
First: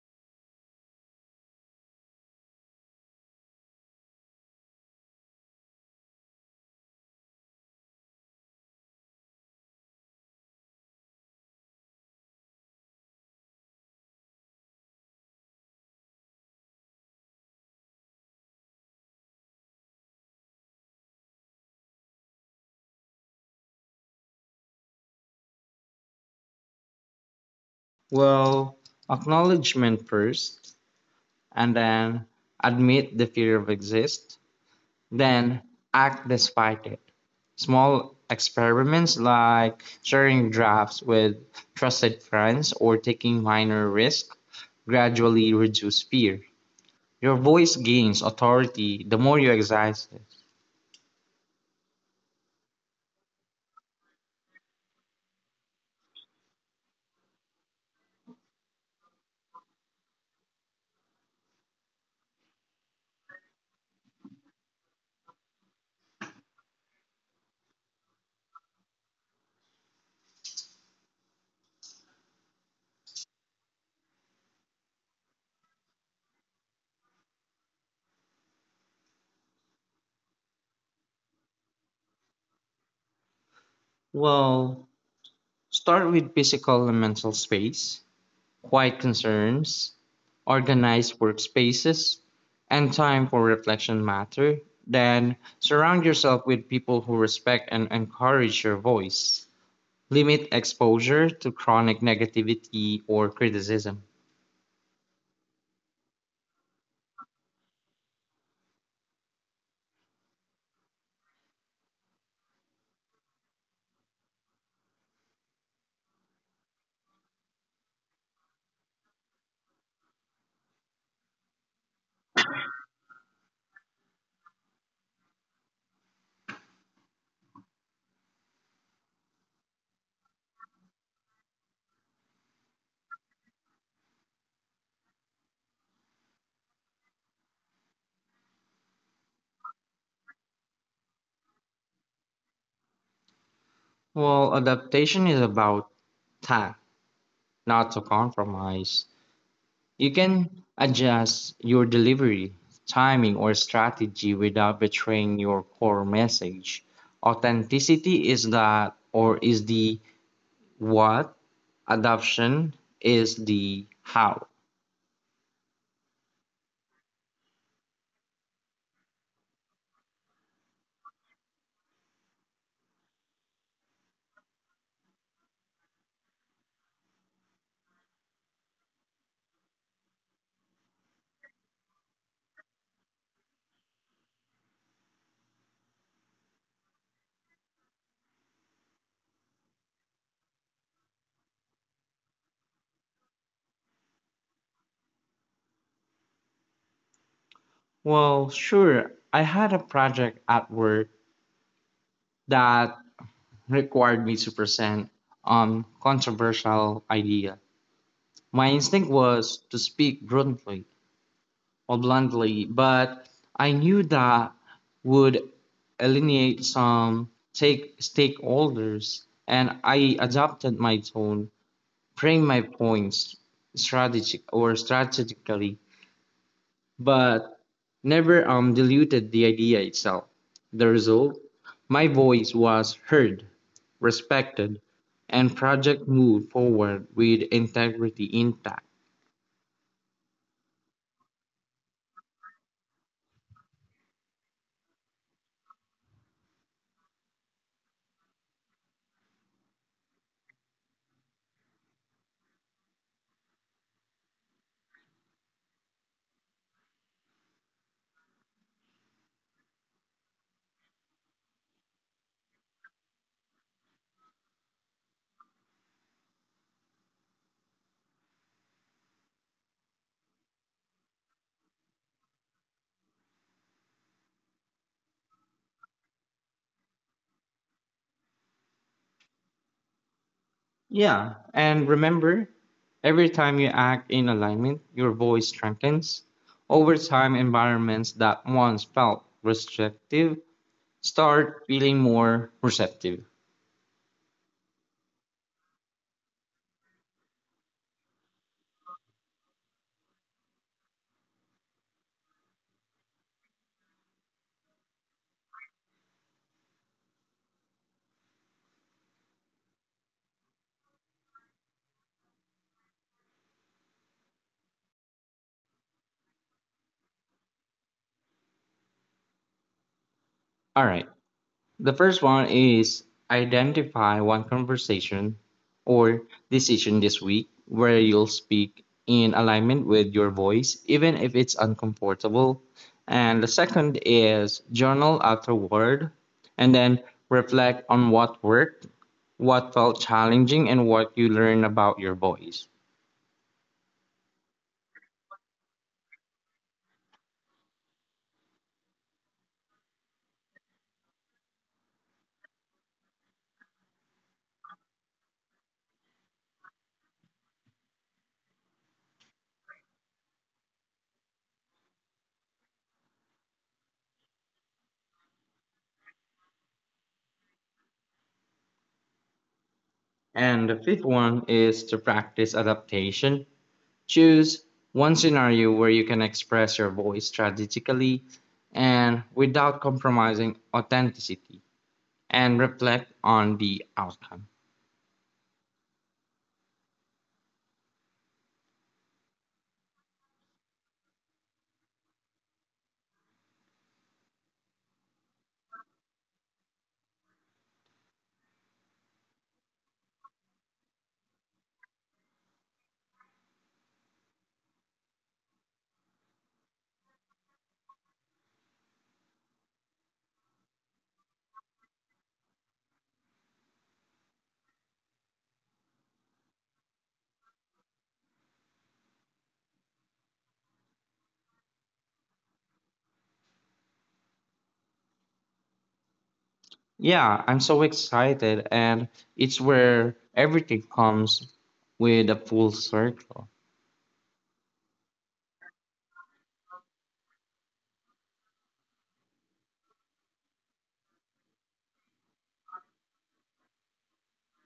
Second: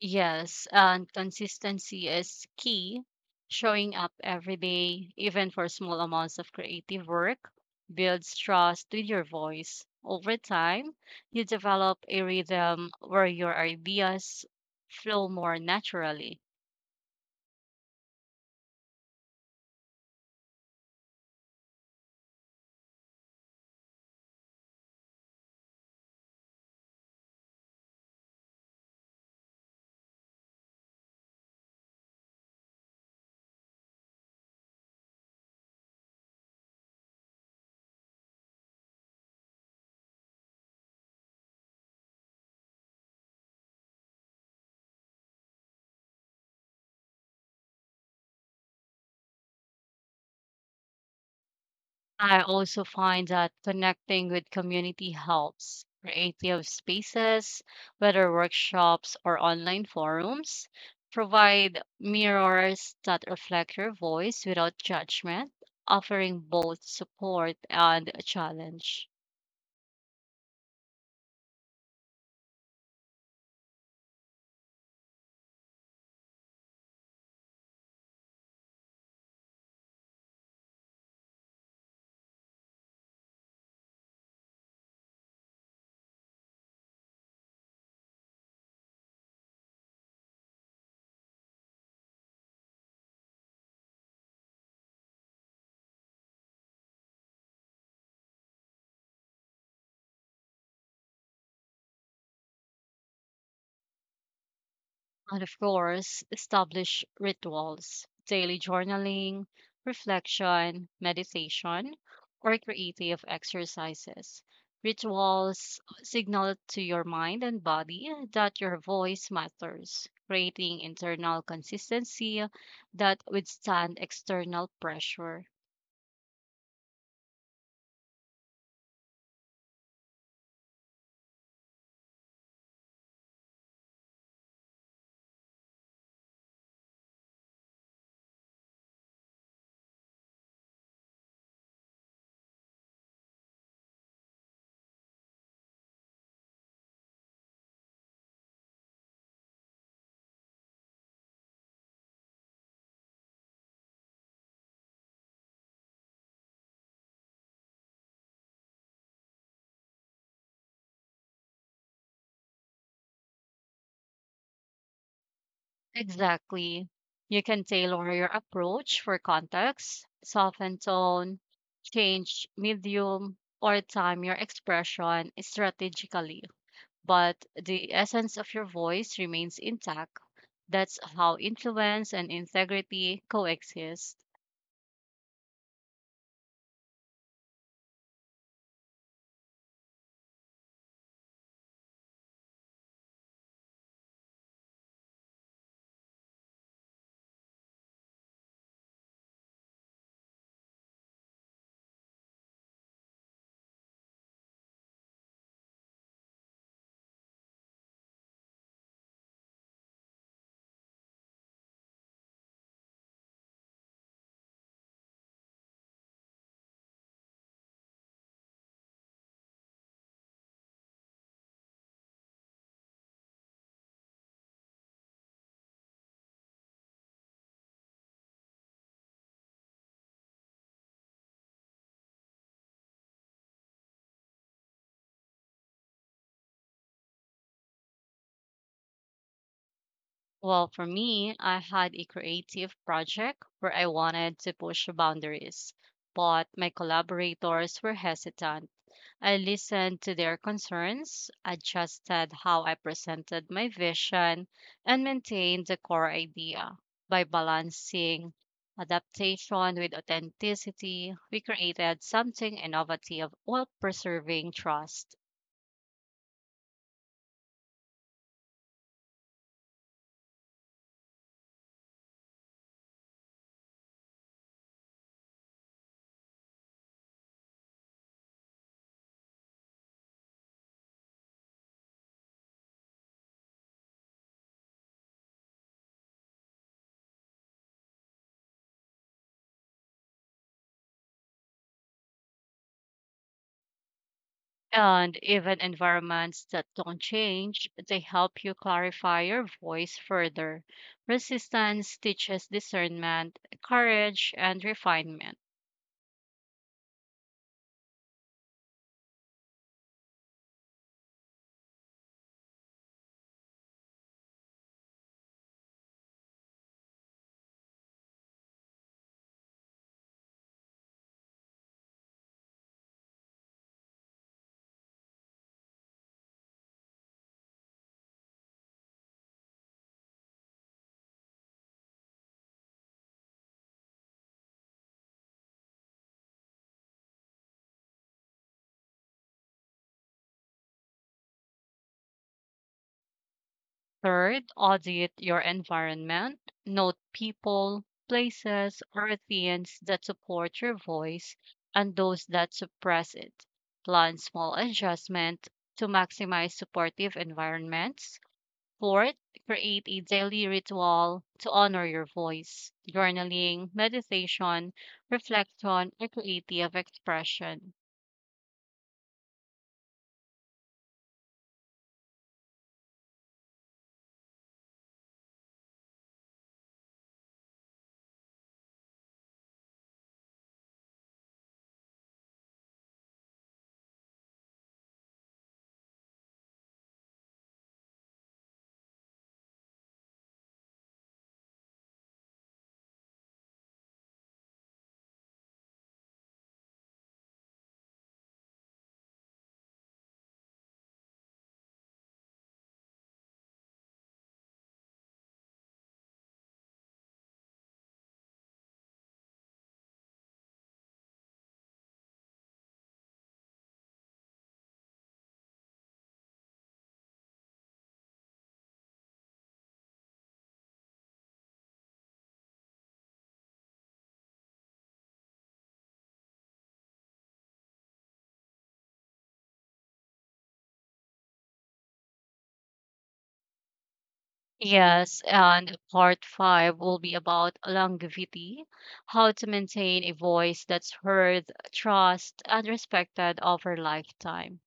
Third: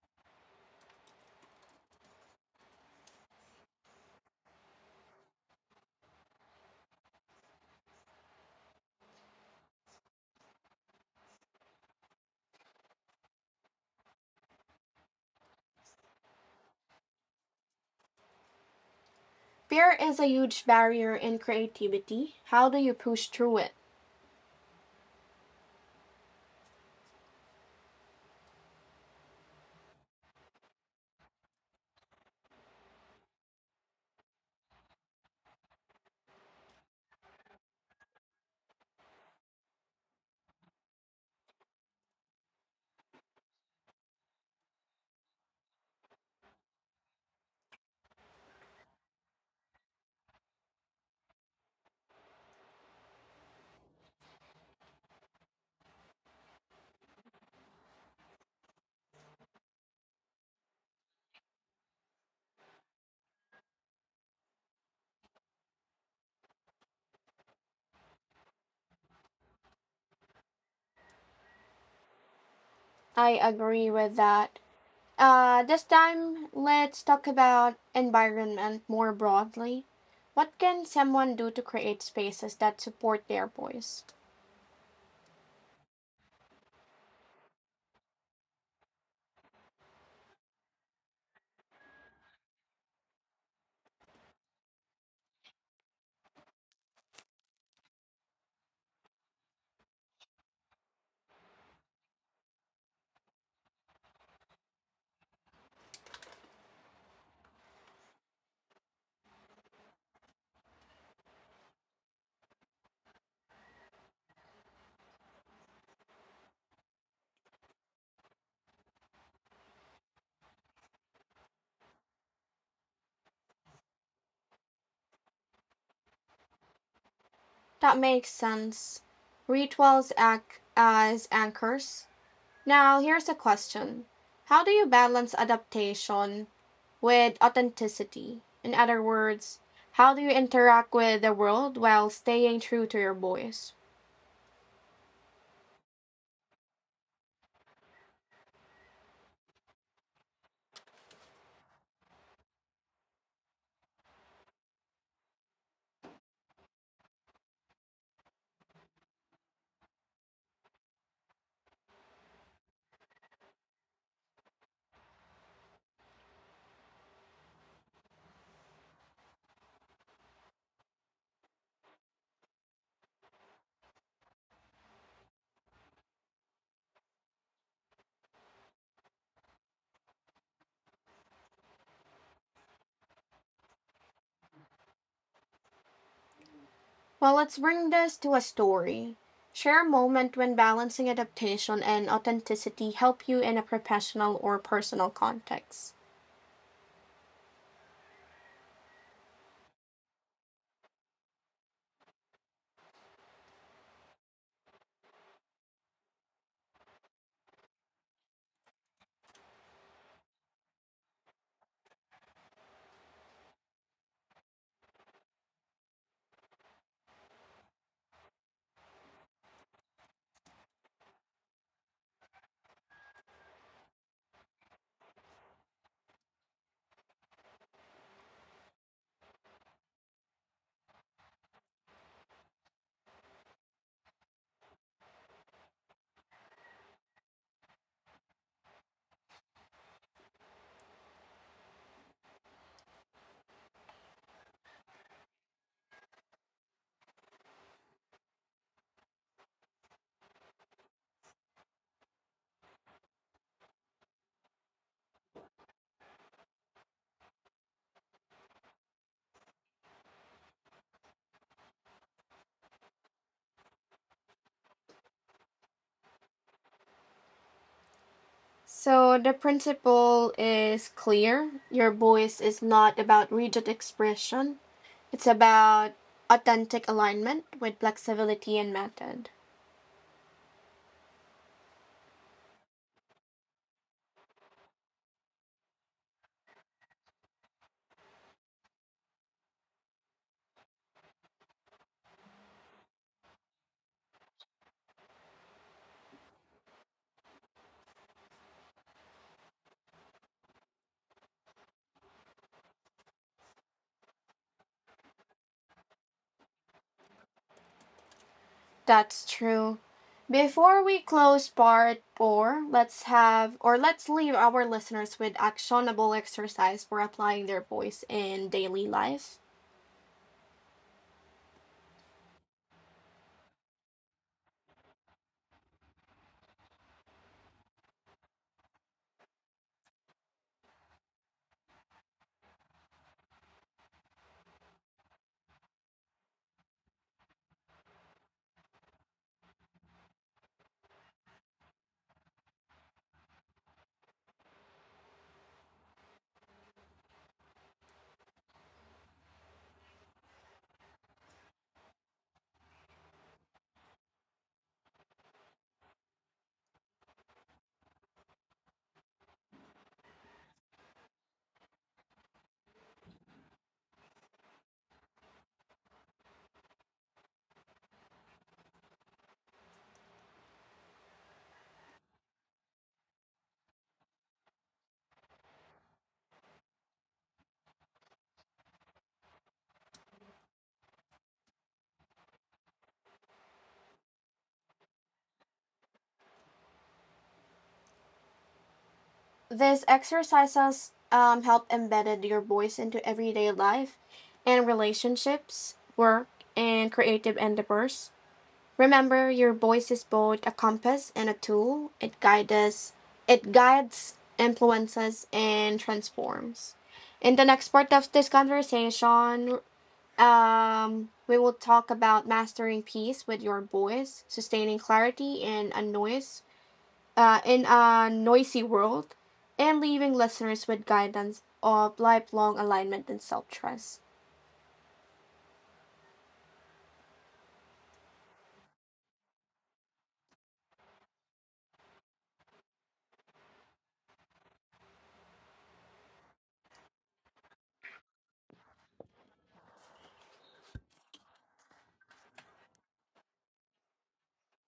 Yes, and consistency is key. Showing up every day, even for small amounts of creative work, builds trust with your voice. Over time, you develop a rhythm where your ideas flow more naturally.
Fear is a huge barrier in creativity. How do you push through it?
Well, acknowledgement first, and then admit the fear of exist, then act despite it. Small experiments like sharing drafts with trusted friends or taking minor risks gradually reduce fear. Your voice gains authority the more you exercise it.
I also find that connecting with community helps. Creative spaces, whether workshops or online forums, provide mirrors that reflect your voice without judgment, offering both support and a challenge.
I agree with that. This time, let's talk about environment more broadly. What can someone do to create spaces that support their voice?
Well, start with physical and mental space, quiet concerns, organized workspaces, and time for reflection matter. Then surround yourself with people who respect and encourage your voice. Limit exposure to chronic negativity or criticism.
And of course, establish rituals, daily journaling, reflection, meditation, or creative exercises. Rituals signal to your mind and body that your voice matters, creating internal consistency that withstand external pressure.
That makes sense. Rituals act as anchors. Now, here's a question. How do you balance adaptation with authenticity? In other words, how do you interact with the world while staying true to your voice?
Well, adaptation is about tact, not to compromise. You can adjust your delivery, timing, or strategy without betraying your core message. Authenticity is that, or is the what, adoption is the how.
Exactly. You can tailor your approach for context, soften tone, change medium, or time your expression strategically. But the essence of your voice remains intact. That's how influence and integrity coexist.
Well, let's bring this to a story. Share a moment when balancing adaptation and authenticity help you in a professional or personal context.
Well, sure, I had a project at work that required me to present on controversial idea. My instinct was to speak bluntly, but I knew that would alienate some take stakeholders, and I adapted my tone, frame my points strategically, but never diluted the idea itself. The result, my voice was heard, respected, and project moved forward with integrity intact.
Well, for me, I had a creative project where I wanted to push boundaries, but my collaborators were hesitant. I listened to their concerns, adjusted how I presented my vision, and maintained the core idea. By balancing adaptation with authenticity, we created something innovative while preserving trust.
So the principle is clear. Your voice is not about rigid expression. It's about authentic alignment with flexibility and method.
Yeah, and remember, every time you act in alignment, your voice strengthens. Over time, environments that once felt restrictive start feeling more receptive.
And even environments that don't change, they help you clarify your voice further. Resistance teaches discernment, courage, and refinement.
That's true. Before we close part 4, let's have or let's leave our listeners with actionable exercise for applying their voice in daily life.
All right. The first one is identify one conversation or decision this week where you'll speak in alignment with your voice, even if it's uncomfortable. And the second is journal afterward and then reflect on what worked, what felt challenging, and what you learn about your voice.
Third, audit your environment. Note people, places, or themes that support your voice and those that suppress it. Plan small adjustments to maximize supportive environments. Fourth, create a daily ritual to honor your voice, journaling, meditation, reflection, or creative expression.
And the fifth one is to practice adaptation. Choose one scenario where you can express your voice strategically and without compromising authenticity and reflect on the outcome.
These exercises help embedded your voice into everyday life and relationships, work, and creative endeavors. Remember, your voice is both a compass and a tool. It guides us, it guides, influences, and transforms. In the next part of this conversation, we will talk about mastering peace with your voice, sustaining clarity and a noise in a noisy world and leaving listeners with guidance of lifelong alignment and self trust.
Yeah, I'm so excited, and it's where everything comes with a full circle.
Yes, and part five will be about longevity, how to maintain a voice that's heard, trust, and respected over lifetime.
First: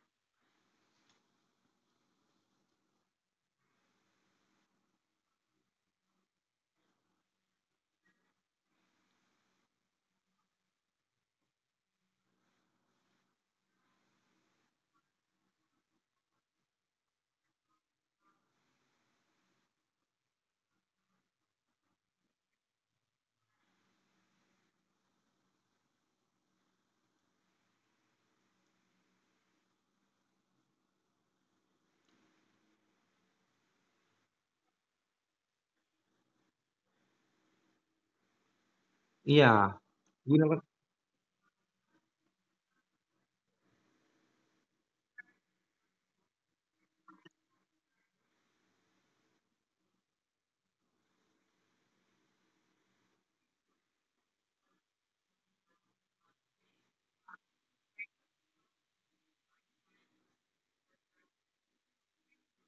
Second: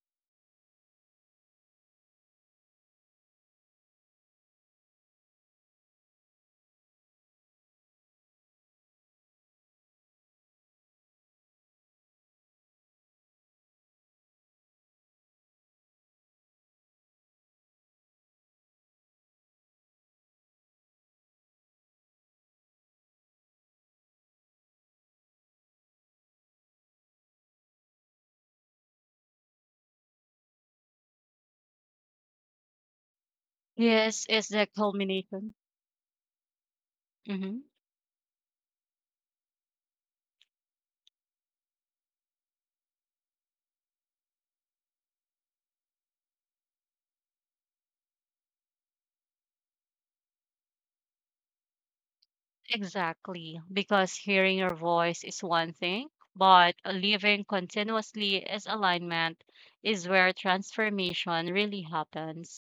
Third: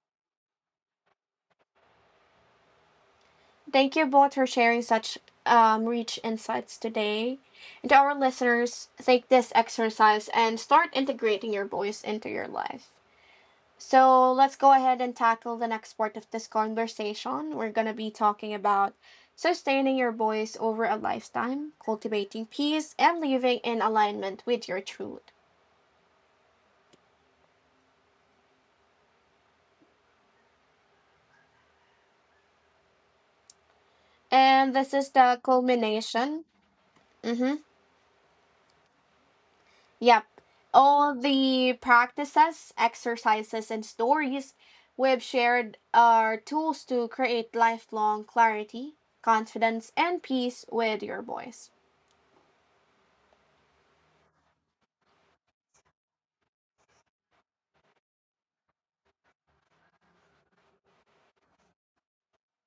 Thank you both for sharing such rich insights today. And to our listeners, take this exercise and start integrating your voice into your life. So let's go ahead and tackle the next part of this conversation. We're going to be talking about sustaining your voice over a lifetime, cultivating peace, and living in alignment with your truth.
This is the
And this is the
culmination.
culmination. Mm-hmm.
Hmm.
Yeah.
Yep.
you know
All the practices, exercises, and stories we've shared are tools to create lifelong clarity, confidence, and peace with your voice.
Exactly, because hearing your voice is one thing, but living continuously as alignment is where transformation really happens.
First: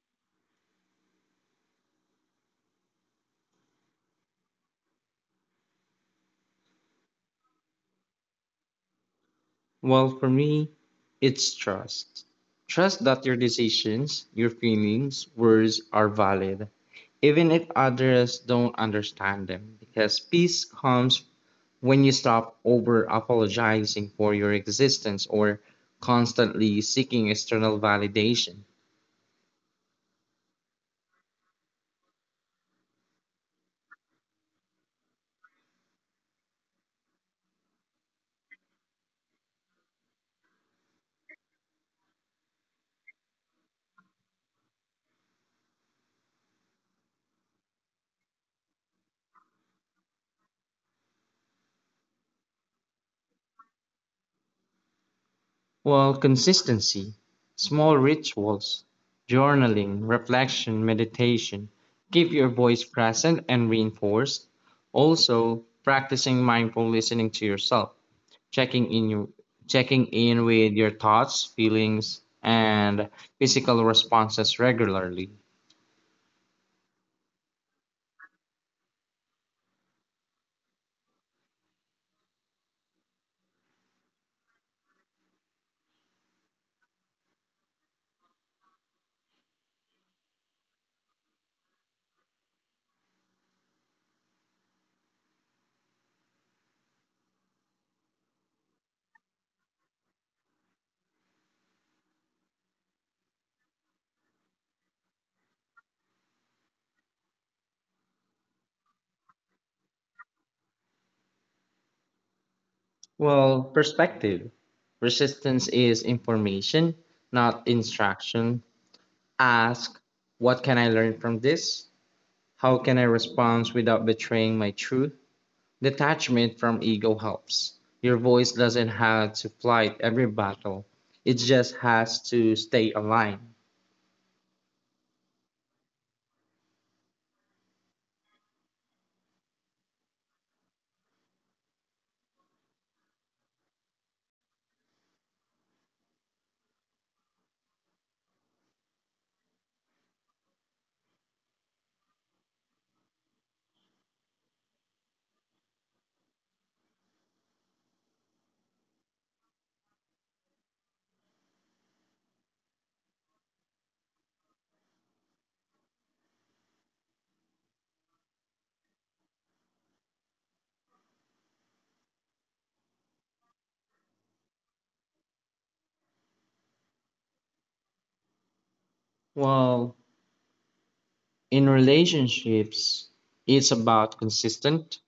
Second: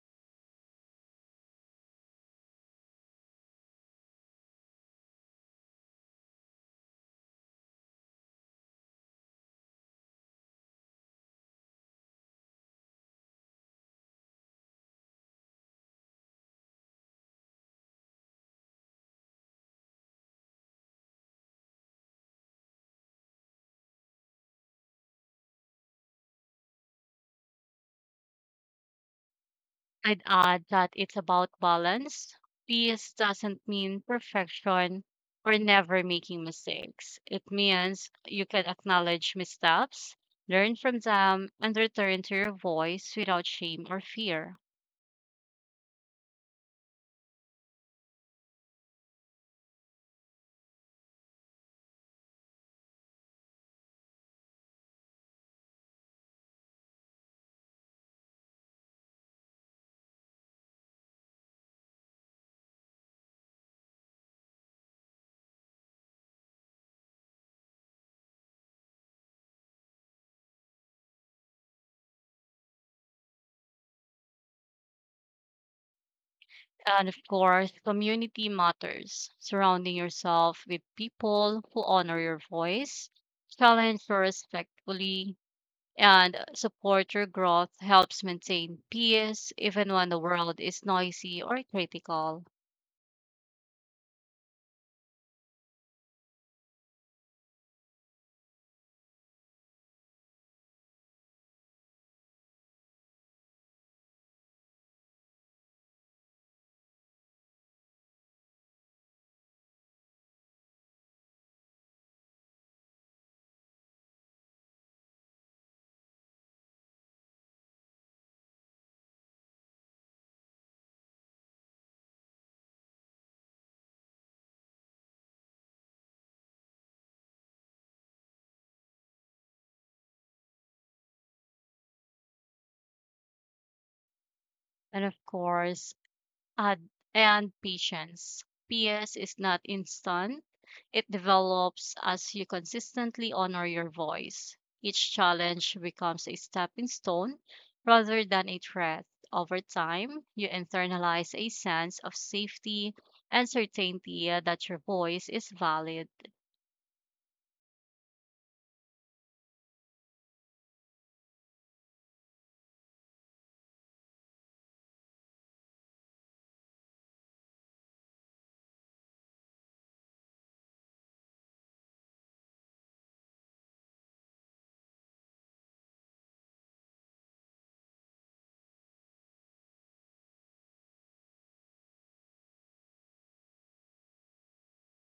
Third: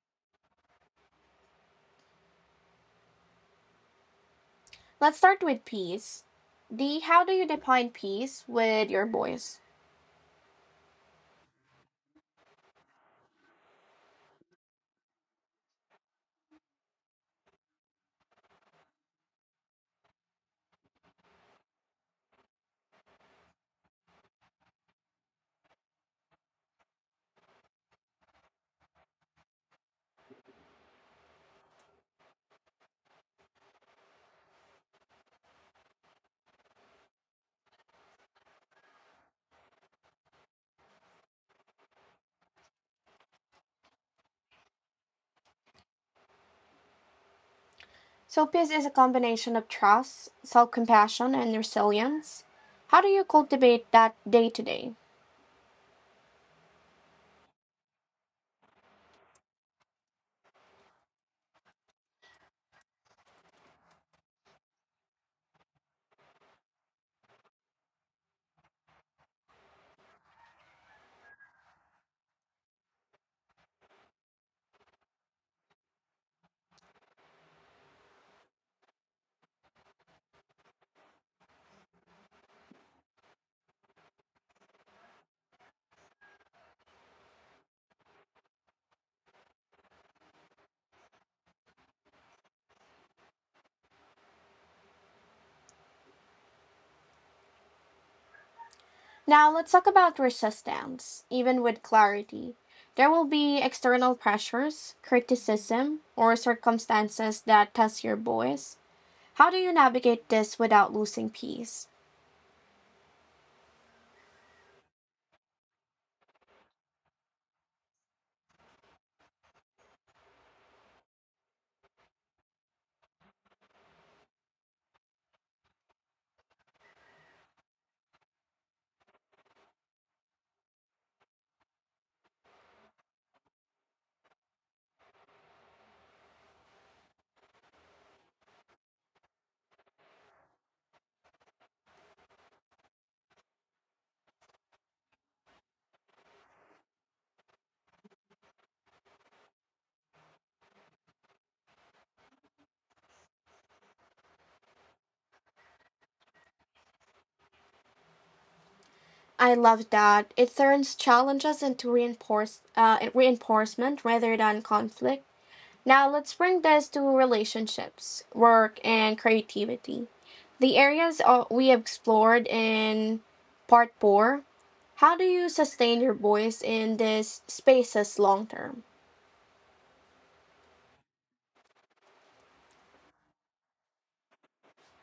Let's start with peace. D, how do you define peace with your voice?
Well, for me, it's trust. Trust that your decisions, your feelings, words are valid, even if others don't understand them. Because peace comes when you stop over apologizing for your existence or constantly seeking external validation.
I'd add that it's about balance. Peace doesn't mean perfection or never making mistakes. It means you can acknowledge missteps, learn from them, and return to your voice without shame or fear.
So, peace is a combination of trust, self compassion, and resilience. How do you cultivate that day to day?
Well, consistency, small rituals, journaling, reflection, meditation keep your voice present and reinforced. Also, practicing mindful listening to yourself, checking in your, checking in with your thoughts, feelings, and physical responses regularly.
And of course, community matters. Surrounding yourself with people who honor your voice, challenge you respectfully, and support your growth helps maintain peace even when the world is noisy or critical.
Now let's talk about resistance, even with clarity. There will be external pressures, criticism, or circumstances that test your voice. How do you navigate this without losing peace?
Well, perspective. Resistance is information, not instruction. Ask, what can I learn from this? How can I respond without betraying my truth? Detachment from ego helps. Your voice doesn't have to fight every battle. It just has to stay aligned.
And of course, add and patience. Peace is not instant. It develops as you consistently honor your voice. Each challenge becomes a stepping stone rather than a threat. Over time, you internalize a sense of safety and certainty that your voice is valid.
I love that. It turns challenges into reinforcement rather than conflict. Now let's bring this to relationships, work, and creativity. The areas we explored in part 4. How do you sustain your voice in these spaces long term?
Well, in relationships, it's about consistent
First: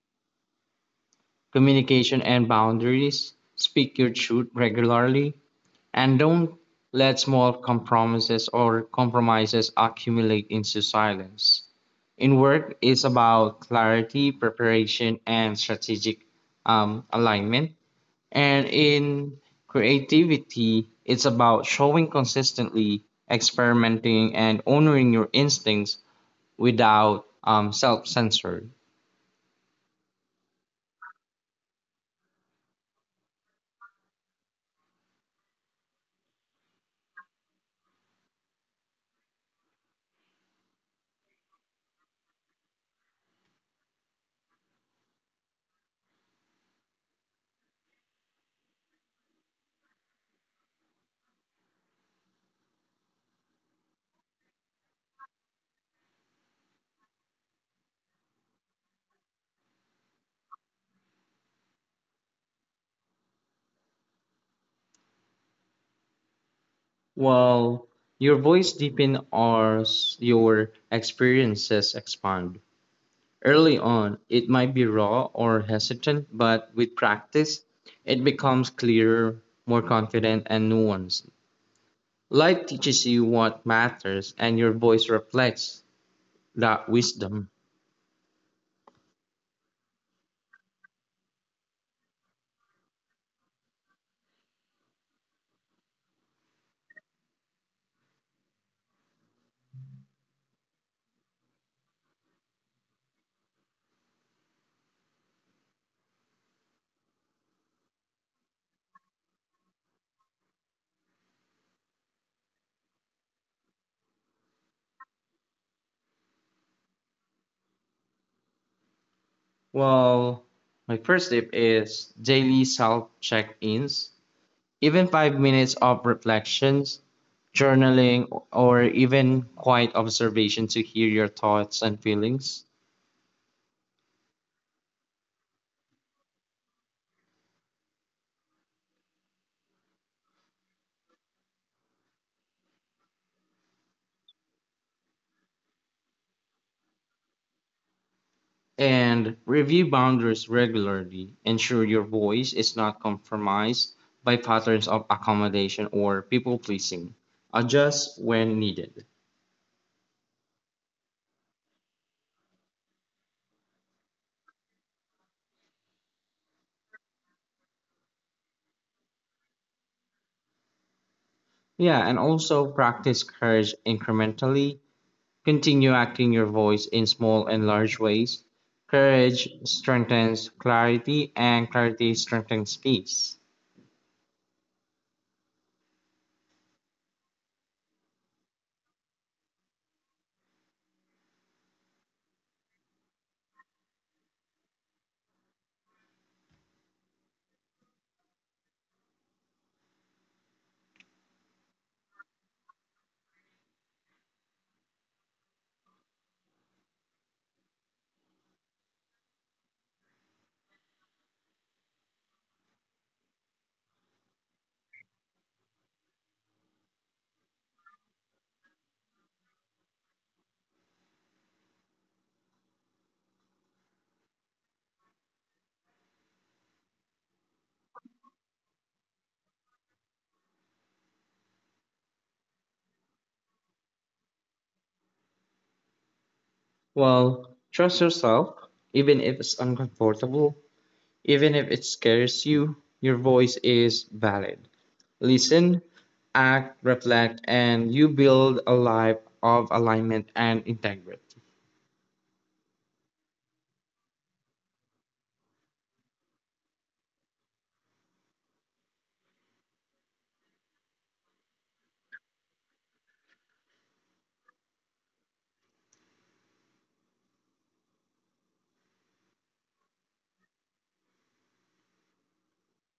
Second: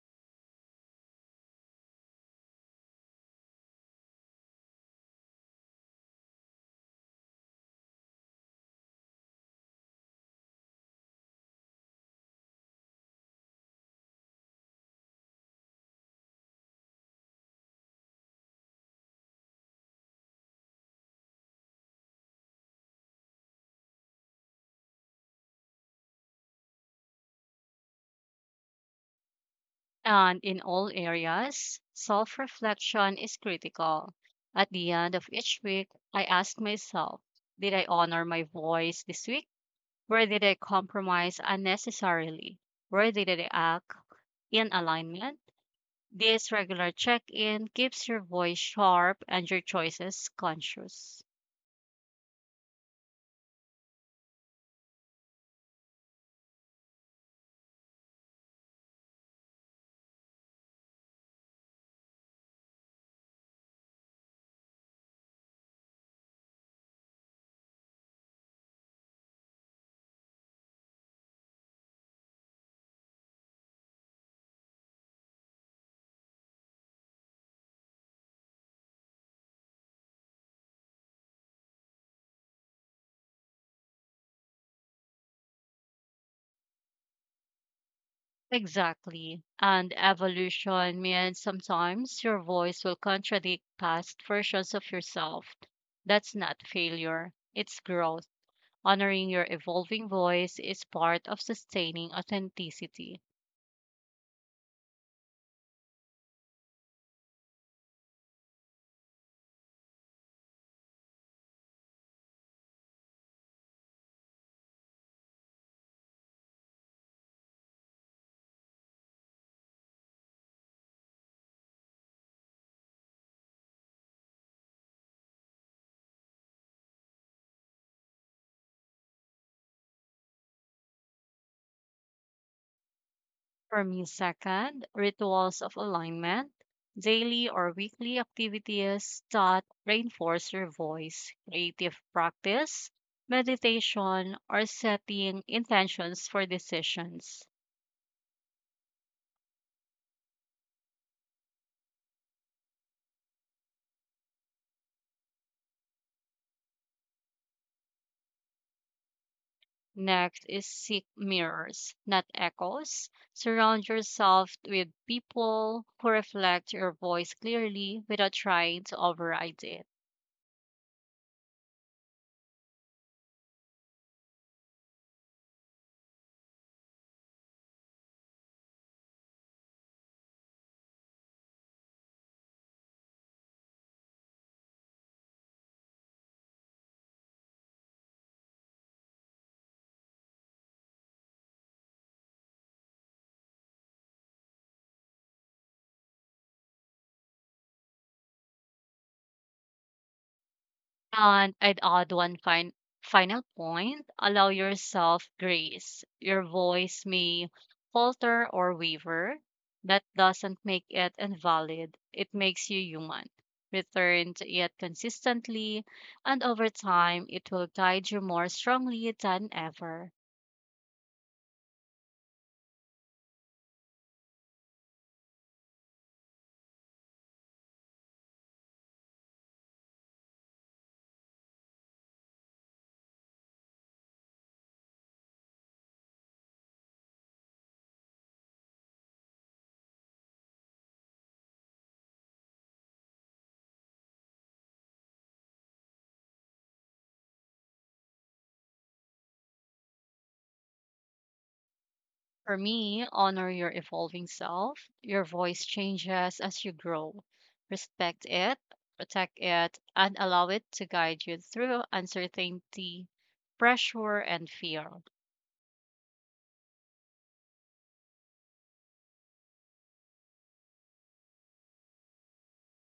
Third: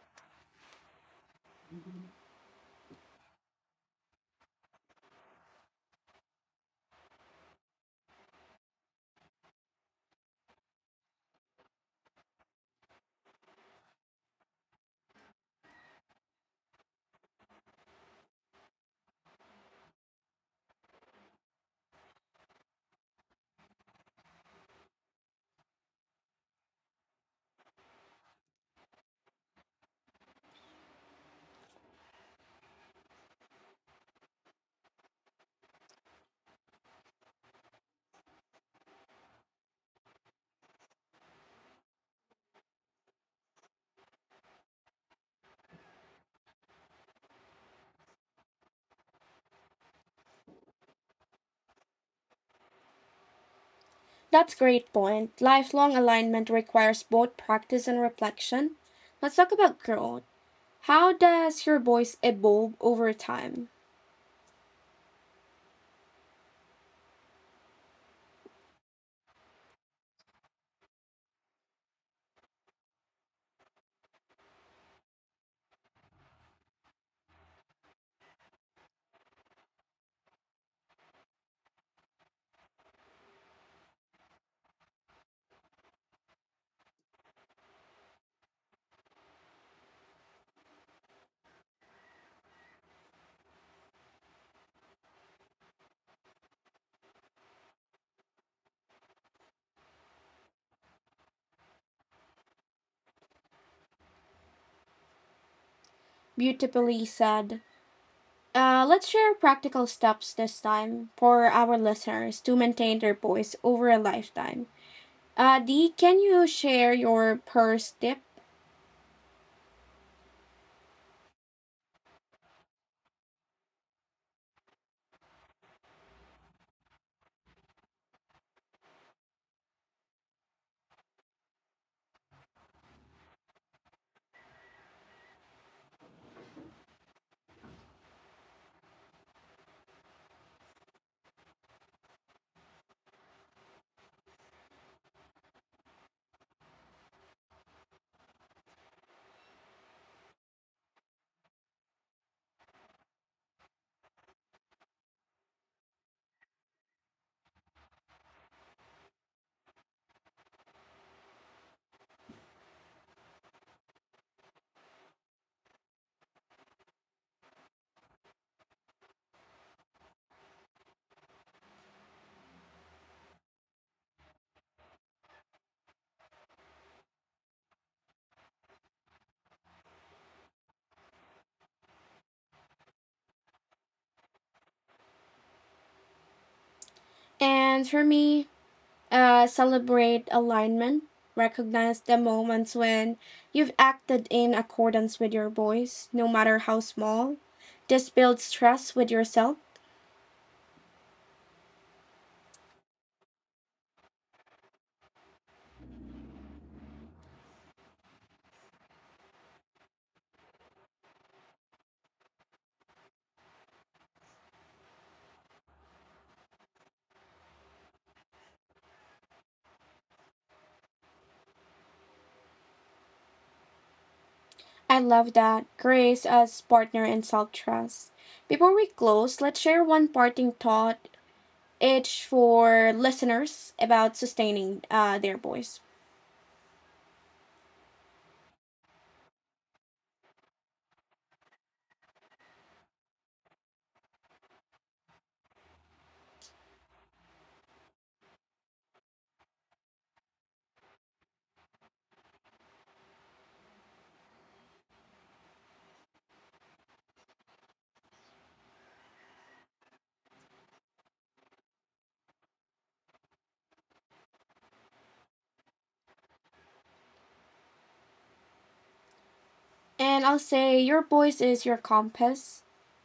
communication and boundaries. Speak your truth regularly and don't let small compromises accumulate into silence. In work, it's about clarity, preparation, and strategic alignment. And in creativity, it's about showing consistently, experimenting, and honoring your instincts without self censor.
And in all areas, self reflection is critical. At the end of each week, I ask myself: did I honor my voice this week? Where did I compromise unnecessarily? Where did I act in alignment? This regular check in keeps your voice sharp and your choices conscious.
That's a great point. Lifelong alignment requires both practice and reflection. Let's talk about growth. How does your voice evolve over time?
While your voice deepens, or your experiences expand. Early on, it might be raw or hesitant, but with practice, it becomes clearer, more confident, and nuanced. Life teaches you what matters, and your voice reflects that wisdom.
Exactly. And evolution means sometimes your voice will contradict past versions of yourself. That's not failure, it's growth. Honoring your evolving voice is part of sustaining authenticity.
Beautifully said. Let's share practical steps this time for our listeners to maintain their voice over a lifetime. Dee, can you share your first tip?
Well, my first tip is daily self check ins. Even 5 minutes of reflections, journaling, or even quiet observation to hear your thoughts and feelings.
For me, second, rituals of alignment, daily or weekly activities that reinforce your voice, creative practice, meditation, or setting intentions for decisions.
And review boundaries regularly. Ensure your voice is not compromised by patterns of accommodation or people pleasing. Adjust when needed.
Next is seek mirrors, not echoes. Surround yourself with people who reflect your voice clearly without trying to override it.
Yeah, and also practice courage incrementally. Continue acting your voice in small and large ways. Courage strengthens clarity, and clarity strengthens peace.
And for me, celebrate alignment, recognize the moments when you've acted in accordance with your voice, no matter how small. This builds trust with yourself.
And I'd add one final point: allow yourself grace. Your voice may falter or waver. That doesn't make it invalid, it makes you human. Return to it consistently, and over time, it will guide you more strongly than ever.
I love that. Grace as partner and self trust. Before we close, let's share one parting thought each for listeners about sustaining their voice.
Well, trust yourself, even if it's uncomfortable, even if it scares you, your voice is valid. Listen, act, reflect, and you build a life of alignment and integrity.
For me, honor your evolving self. Your voice changes as you grow. Respect it, protect it, and allow it to guide you through uncertainty, pressure, and fear.
And I'll say your voice is your compass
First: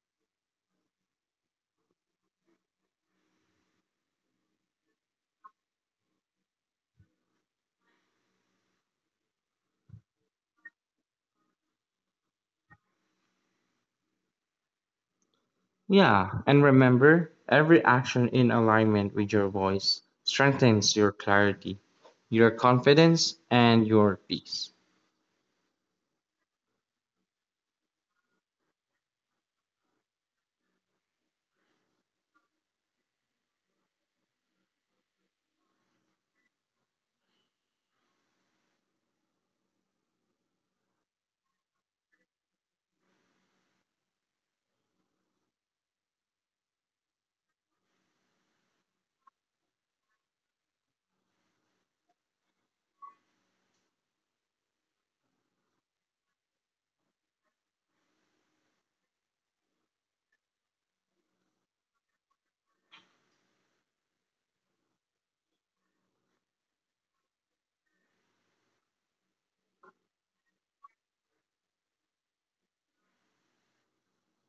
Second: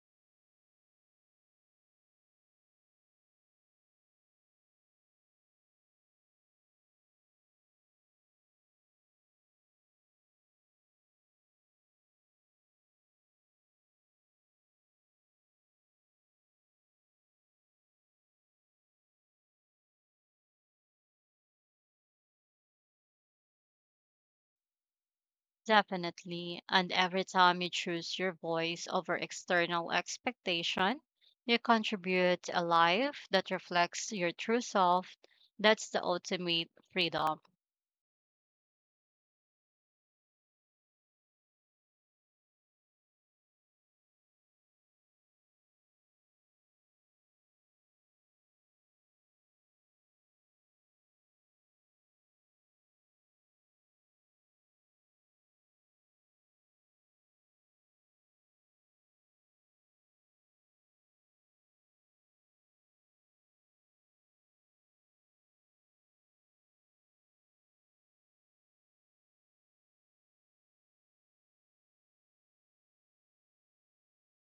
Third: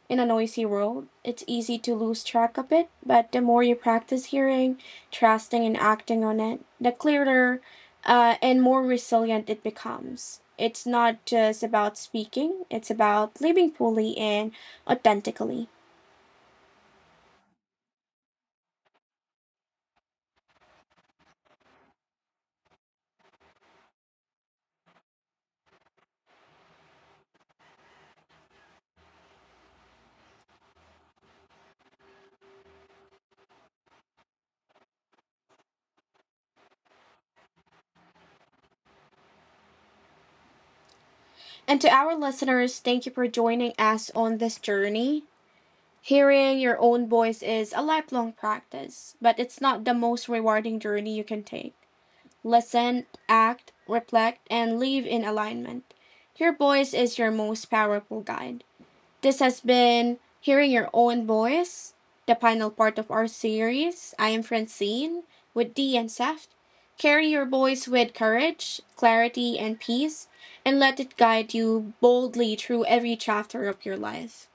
in a noisy world. It's easy to lose track of it, but the more you practice hearing, trusting, and acting on it, the clearer and more resilient it becomes. It's not just about speaking, it's about living fully and authentically.
Yeah, and remember, every action in alignment with your voice strengthens your clarity, your confidence, and your peace.
Definitely. And every time you choose your voice over external expectation, you contribute a life that reflects your true self. That's the ultimate freedom.
And to our listeners, thank you for joining us on this journey. Hearing your own voice is a lifelong practice, but it's not the most rewarding journey you can take. Listen, act, reflect, and live in alignment. Your voice is your most powerful guide. This has been Hearing Your Own Voice, the final part of our series. I am Francine with D and Seft. Carry your voice with courage, clarity, and peace, and let it guide you boldly through every chapter of your life.